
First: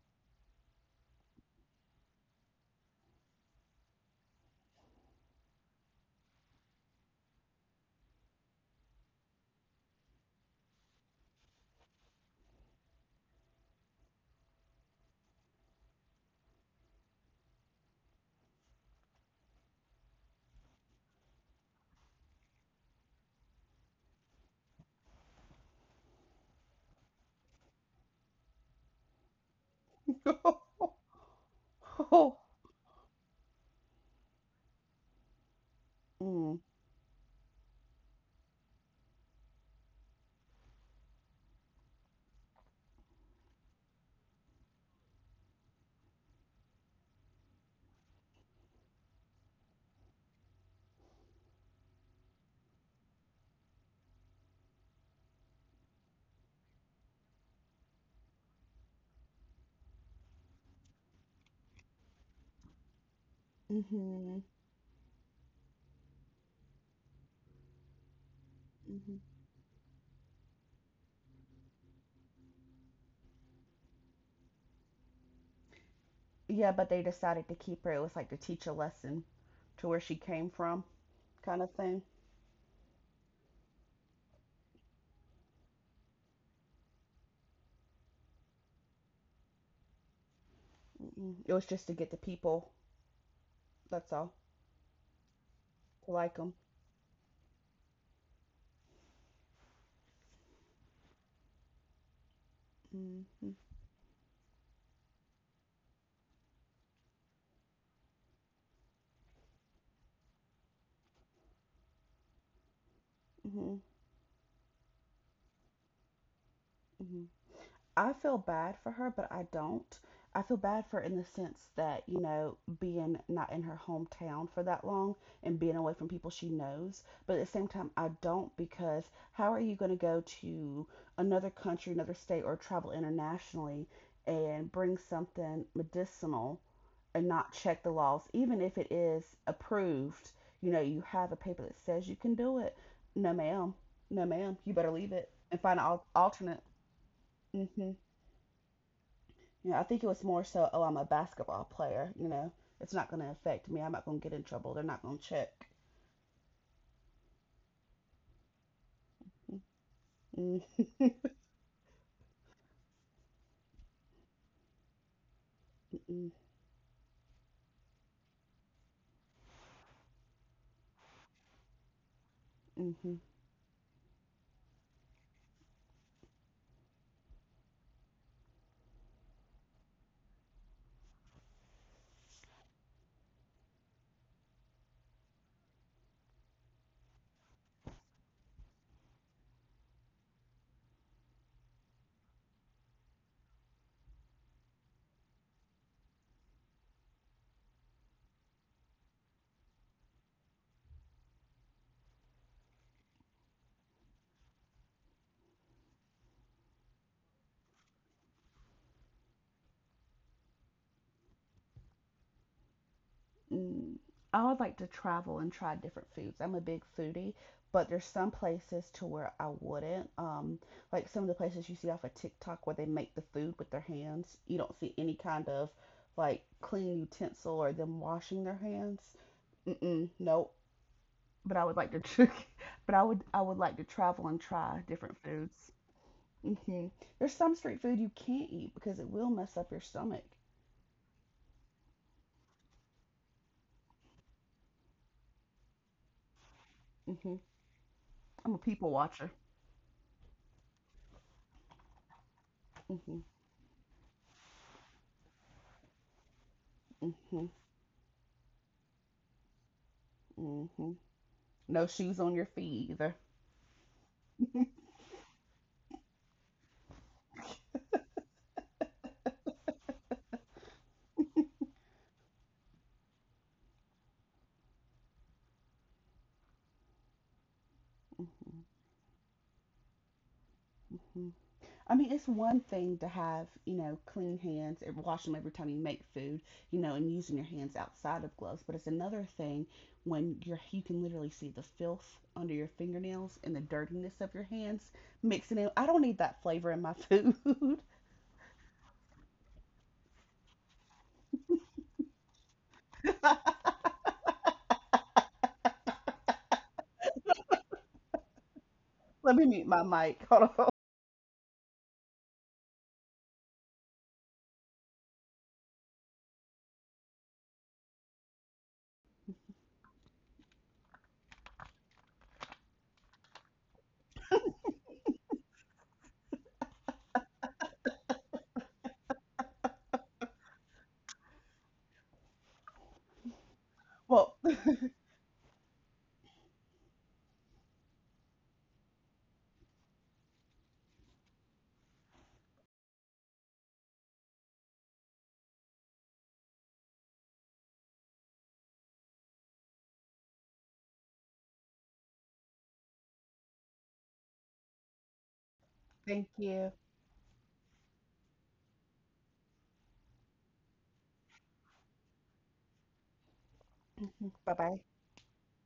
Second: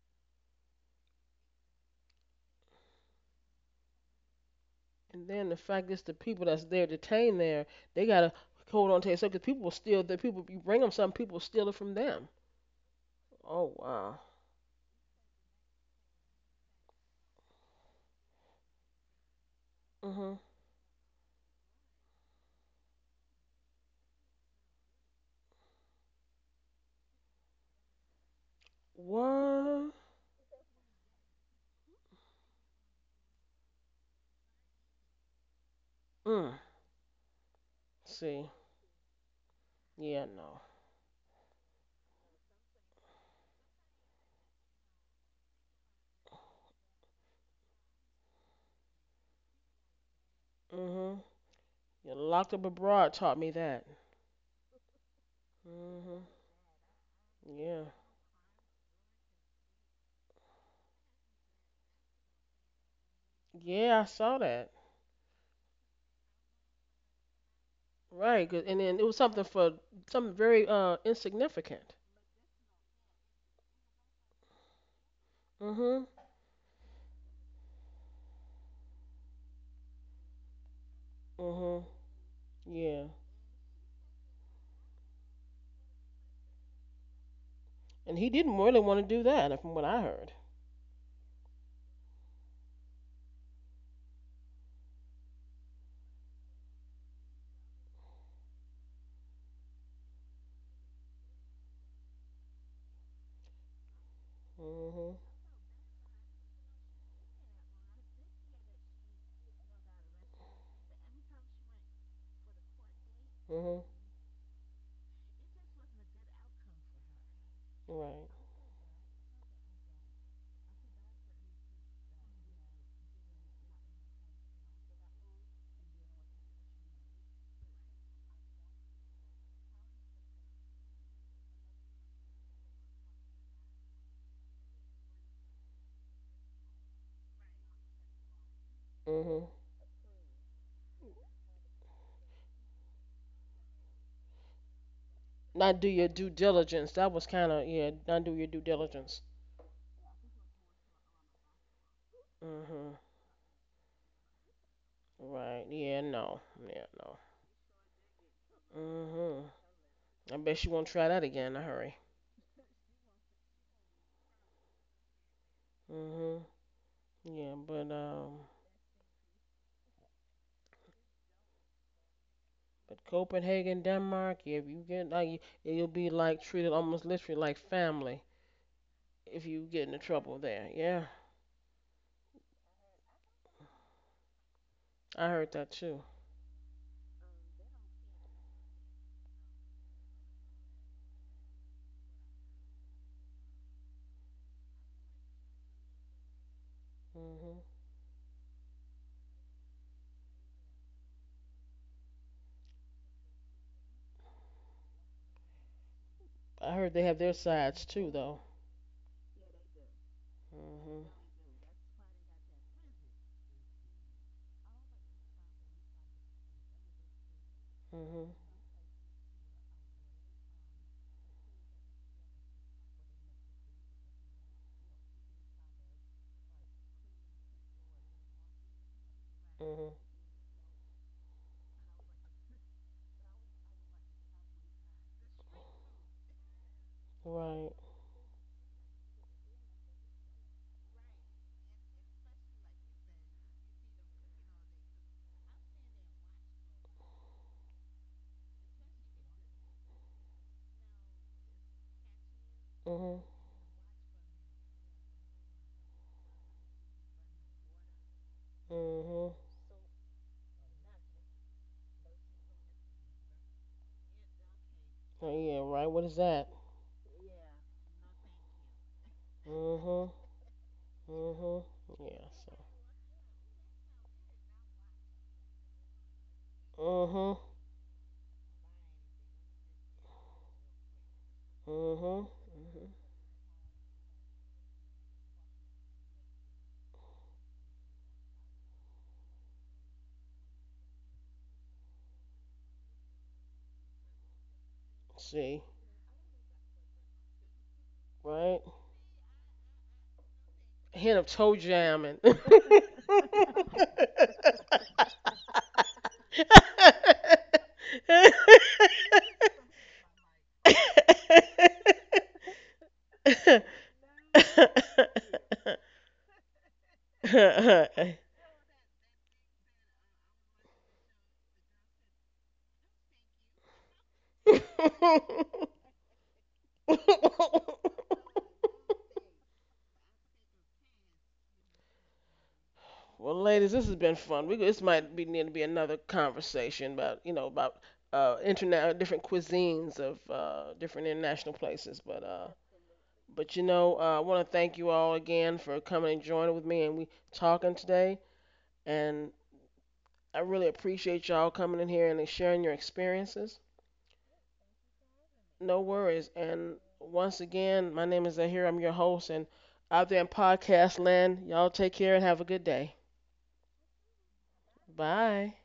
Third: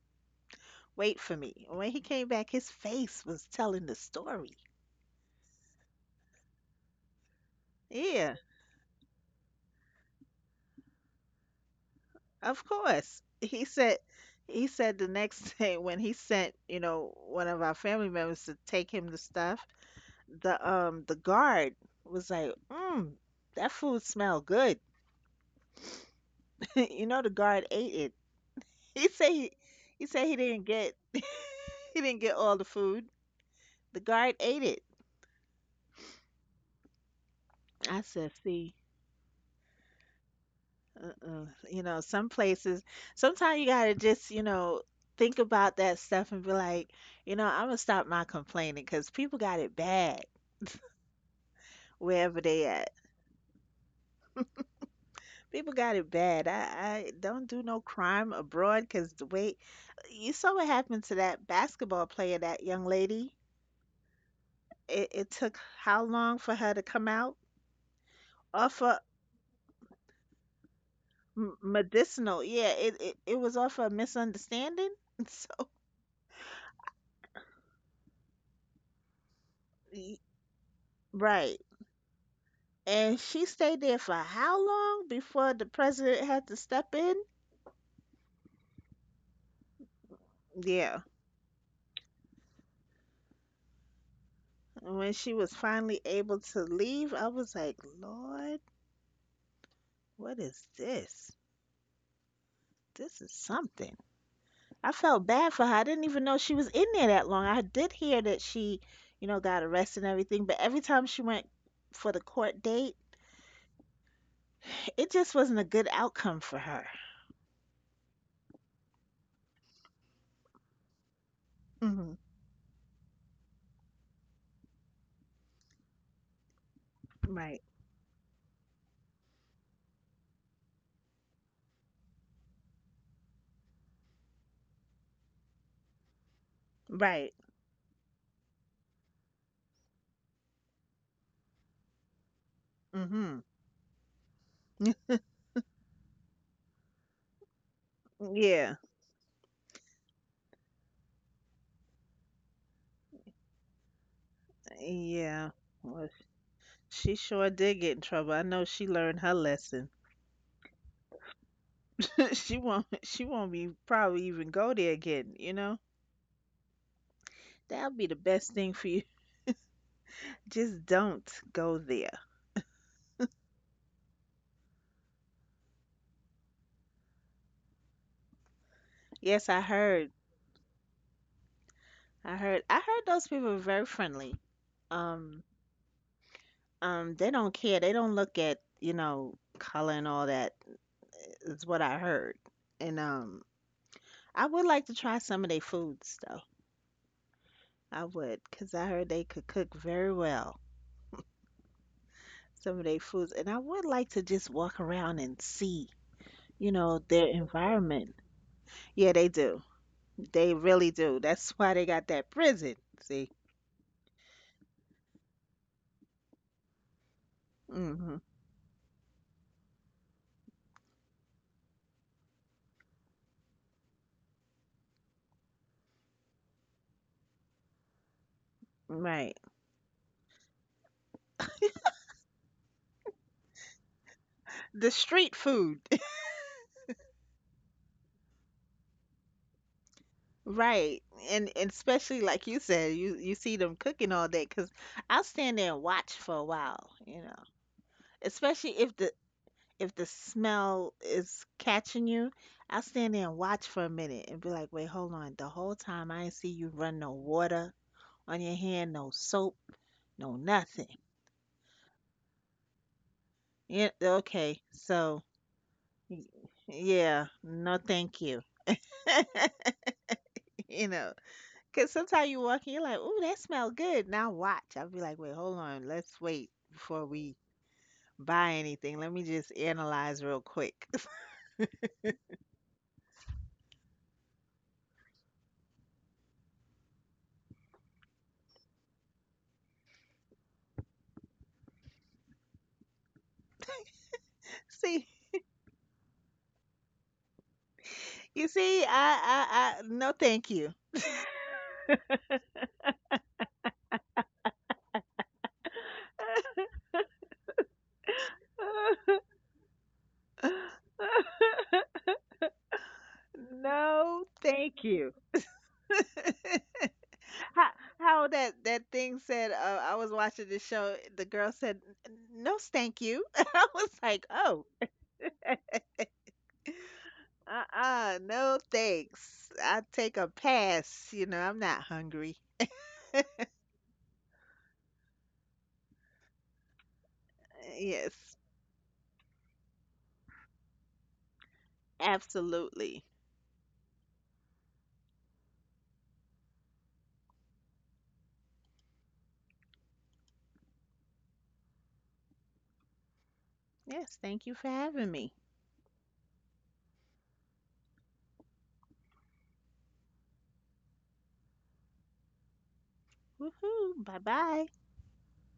S2: wait for me." And when he came back, his face was telling the story.
S1: And then the fact is, the people that's there detained there, they gotta
S2: Yeah.
S1: hold on to it. So, because people will steal, the people you bring them something, people will steal it from them.
S2: Of course.
S1: Oh wow.
S2: He said the next day when he sent, you know, one of our family members to take him the stuff,
S1: Mhm.
S2: the guard was like, "Mm, that food smelled good." You know, the guard ate it. He said he
S1: What?
S2: he said he didn't get he didn't get all the food. The guard ate it.
S1: Mm.
S3: Mm.
S2: I said,
S1: See.
S2: "See,
S1: Yeah. No.
S2: uh-uh. You know, some places sometimes you gotta just, you know, think about that stuff and be like, you know, I'm gonna stop my complaining because people got it bad.
S1: Mhm. Yeah,
S2: Wherever
S1: locked up
S2: they at.
S1: abroad taught me that.
S2: People got it
S1: Mhm.
S2: bad. I don't do no
S1: Yeah.
S2: crime abroad because the way you saw what happened to that basketball player, that young lady.
S1: Yeah, I saw
S3: Hmm.
S1: that.
S2: It took how long for her to come out?
S1: Right. 'Cause and
S2: Off a
S1: then it was
S3: Hmm.
S1: something for something very insignificant.
S2: medicinal, yeah. It was off a misunderstanding. So
S1: Mhm.
S3: Yeah, but they decided to keep her. It was like to teach a lesson to where she
S2: y-
S3: came from, kind
S2: right,
S3: of
S1: Mhm.
S3: thing.
S1: Yeah.
S2: and she stayed there for how long before the president had to step in?
S1: And he didn't really want to do that, from what I heard.
S2: Yeah,
S3: Mm. It was just to get the people, that's all,
S2: and when she was finally
S3: to like
S2: able
S3: them.
S2: to leave, I was like, Lord, what is this? This is
S3: Mm-hmm.
S2: something. I
S1: Mhm.
S2: felt bad for her. I didn't even know she was in there that long. I did hear that she, you know, got arrested and everything, but every time she went for the court date,
S3: Hmm.
S1: Mhm.
S2: it just wasn't a good outcome for her.
S3: I
S1: Right.
S3: feel bad for her, but I don't. I feel bad for her in the sense that,
S2: Hmm.
S3: you know, being not in her hometown for that long and being away from people she knows. But at the
S2: Right.
S3: same time, I don't, because how are you going to go to another country, another state, or travel internationally and bring something medicinal and
S2: Right.
S3: not check the laws? Even if it is
S1: Mhm.
S3: approved, you know, you have a paper that says you can do it. No,
S2: Hmm.
S3: ma'am. No, ma'am. You better leave it and find
S1: Not
S3: an
S1: do your due
S3: alternate.
S1: diligence. That was kind of
S3: Hmm.
S1: yeah. Not do your due
S2: Yeah.
S1: diligence.
S3: You know, I think it was more so, oh, I'm a basketball player. You know, it's
S1: Mhm.
S3: not going to affect me. I'm not going to get in trouble. They're not going to
S2: Yeah.
S1: Right.
S3: check.
S1: Yeah.
S2: Well,
S1: No. Yeah.
S2: she
S1: No.
S2: sure did get in trouble. I know she learned her
S1: Mhm.
S2: lesson.
S1: I bet you
S3: Mm,
S1: won't try that again in a hurry.
S2: She won't. She won't be probably even go there again. You know,
S3: mm,
S1: Mhm. Yeah.
S2: that'll
S1: But
S2: be the
S1: um.
S2: best thing for you. Just don't go there.
S1: But
S3: mhm,
S1: Copenhagen, Denmark. Yeah. If you get like, you you'll be like treated almost literally like family if
S2: Yes,
S1: you get into trouble there. Yeah.
S2: I heard those people are very friendly.
S1: I
S2: Um,
S1: heard that too.
S2: they don't care. They don't look at, you know, color and all that is what I heard. And I would like to try some of their foods though.
S1: Mhm.
S2: I would, 'cause I heard they could cook very well some of their foods. And I would like to just walk around and see, you
S1: I heard
S2: know,
S1: they have
S2: their
S1: their sides too
S2: environment.
S1: though.
S2: Yeah, they do. They really
S1: Mhm.
S2: do. That's why they got that prison. See?
S3: mm. I would like to travel and try different foods. I'm a big foodie, but there's
S2: Hmm.
S3: some
S1: Mhm.
S3: places to where I wouldn't. Like some of the places you see off of TikTok where they make the food with their hands. You don't see any kind of like clean utensil or them washing their hands.
S2: Right.
S1: Mhm.
S3: Mm-mm, nope. But I would like to, but I would like to travel and try
S2: The
S3: different
S2: street
S3: foods.
S2: food.
S3: Hmm. There's some
S1: Right.
S3: street food you can't eat because it will mess up your stomach.
S2: Right. And especially like you said, you see them cooking all day. Because 'cause I'll stand there and watch for a while, you
S3: Hmm.
S2: know.
S3: I'm a
S2: Especially
S3: people watcher.
S2: if the smell is catching you, I'll stand
S3: Hmm.
S1: Mhm.
S2: there and watch for a minute and be like, "Wait, hold on. The whole time I ain't see you run no
S3: Hmm.
S2: water on your hand, no
S1: Mhm.
S2: soap, no
S3: Hmm.
S2: nothing."
S3: No shoes on your feet either.
S2: Yeah, okay. So,
S1: Oh yeah, right. What is
S2: y-
S1: that?
S2: yeah, no thank you.
S1: Mhm.
S2: You know.
S1: Mhm.
S2: Cause
S1: Yeah.
S2: sometimes you
S1: So.
S2: walk in, you're like, "Ooh, that smell good." Now watch. I'll be like, "Wait, hold on. Let's wait before we
S1: Mhm.
S2: buy
S3: Hmm.
S2: anything. Let me just analyze real quick."
S3: Hmm. I mean, it's
S1: Mhm.
S3: one
S1: Mhm.
S3: thing to have, you know, clean hands and wash them every time you make food, you know, and using your hands outside of gloves, but it's another thing you can literally see the filth under your fingernails and the dirtiness of your hands
S2: see,
S3: mixing
S1: See,
S3: in. I don't need that flavor in my food.
S2: you
S1: right?
S2: see, I, I, no, thank you.
S1: A hint of toe jamming.
S3: Let me mute my mic. Hold on.
S2: No, thank you. how, how that that thing said? I was watching the show. The girl said, "N- "No, thank you." I was like, "Oh." Uh-uh, no thanks. I take a pass, you know, I'm not hungry.
S1: Well, ladies, this has been
S3: Well,
S1: fun. We, this might be need to be another conversation about you know about
S2: Yes,
S1: internet different cuisines of different international places.
S2: absolutely.
S1: But you know, I want to thank you all again for coming and joining with me and we talking today. And I really appreciate y'all coming in here and sharing your experiences.
S2: Yes, thank you for having me.
S1: No
S3: thank
S1: worries.
S3: you.
S1: And once again, my name is Zahir. I'm your host. And out there in podcast land, y'all take care and have a good day.
S2: Woohoo,
S3: Bye
S2: bye-bye.
S3: bye.
S1: Bye.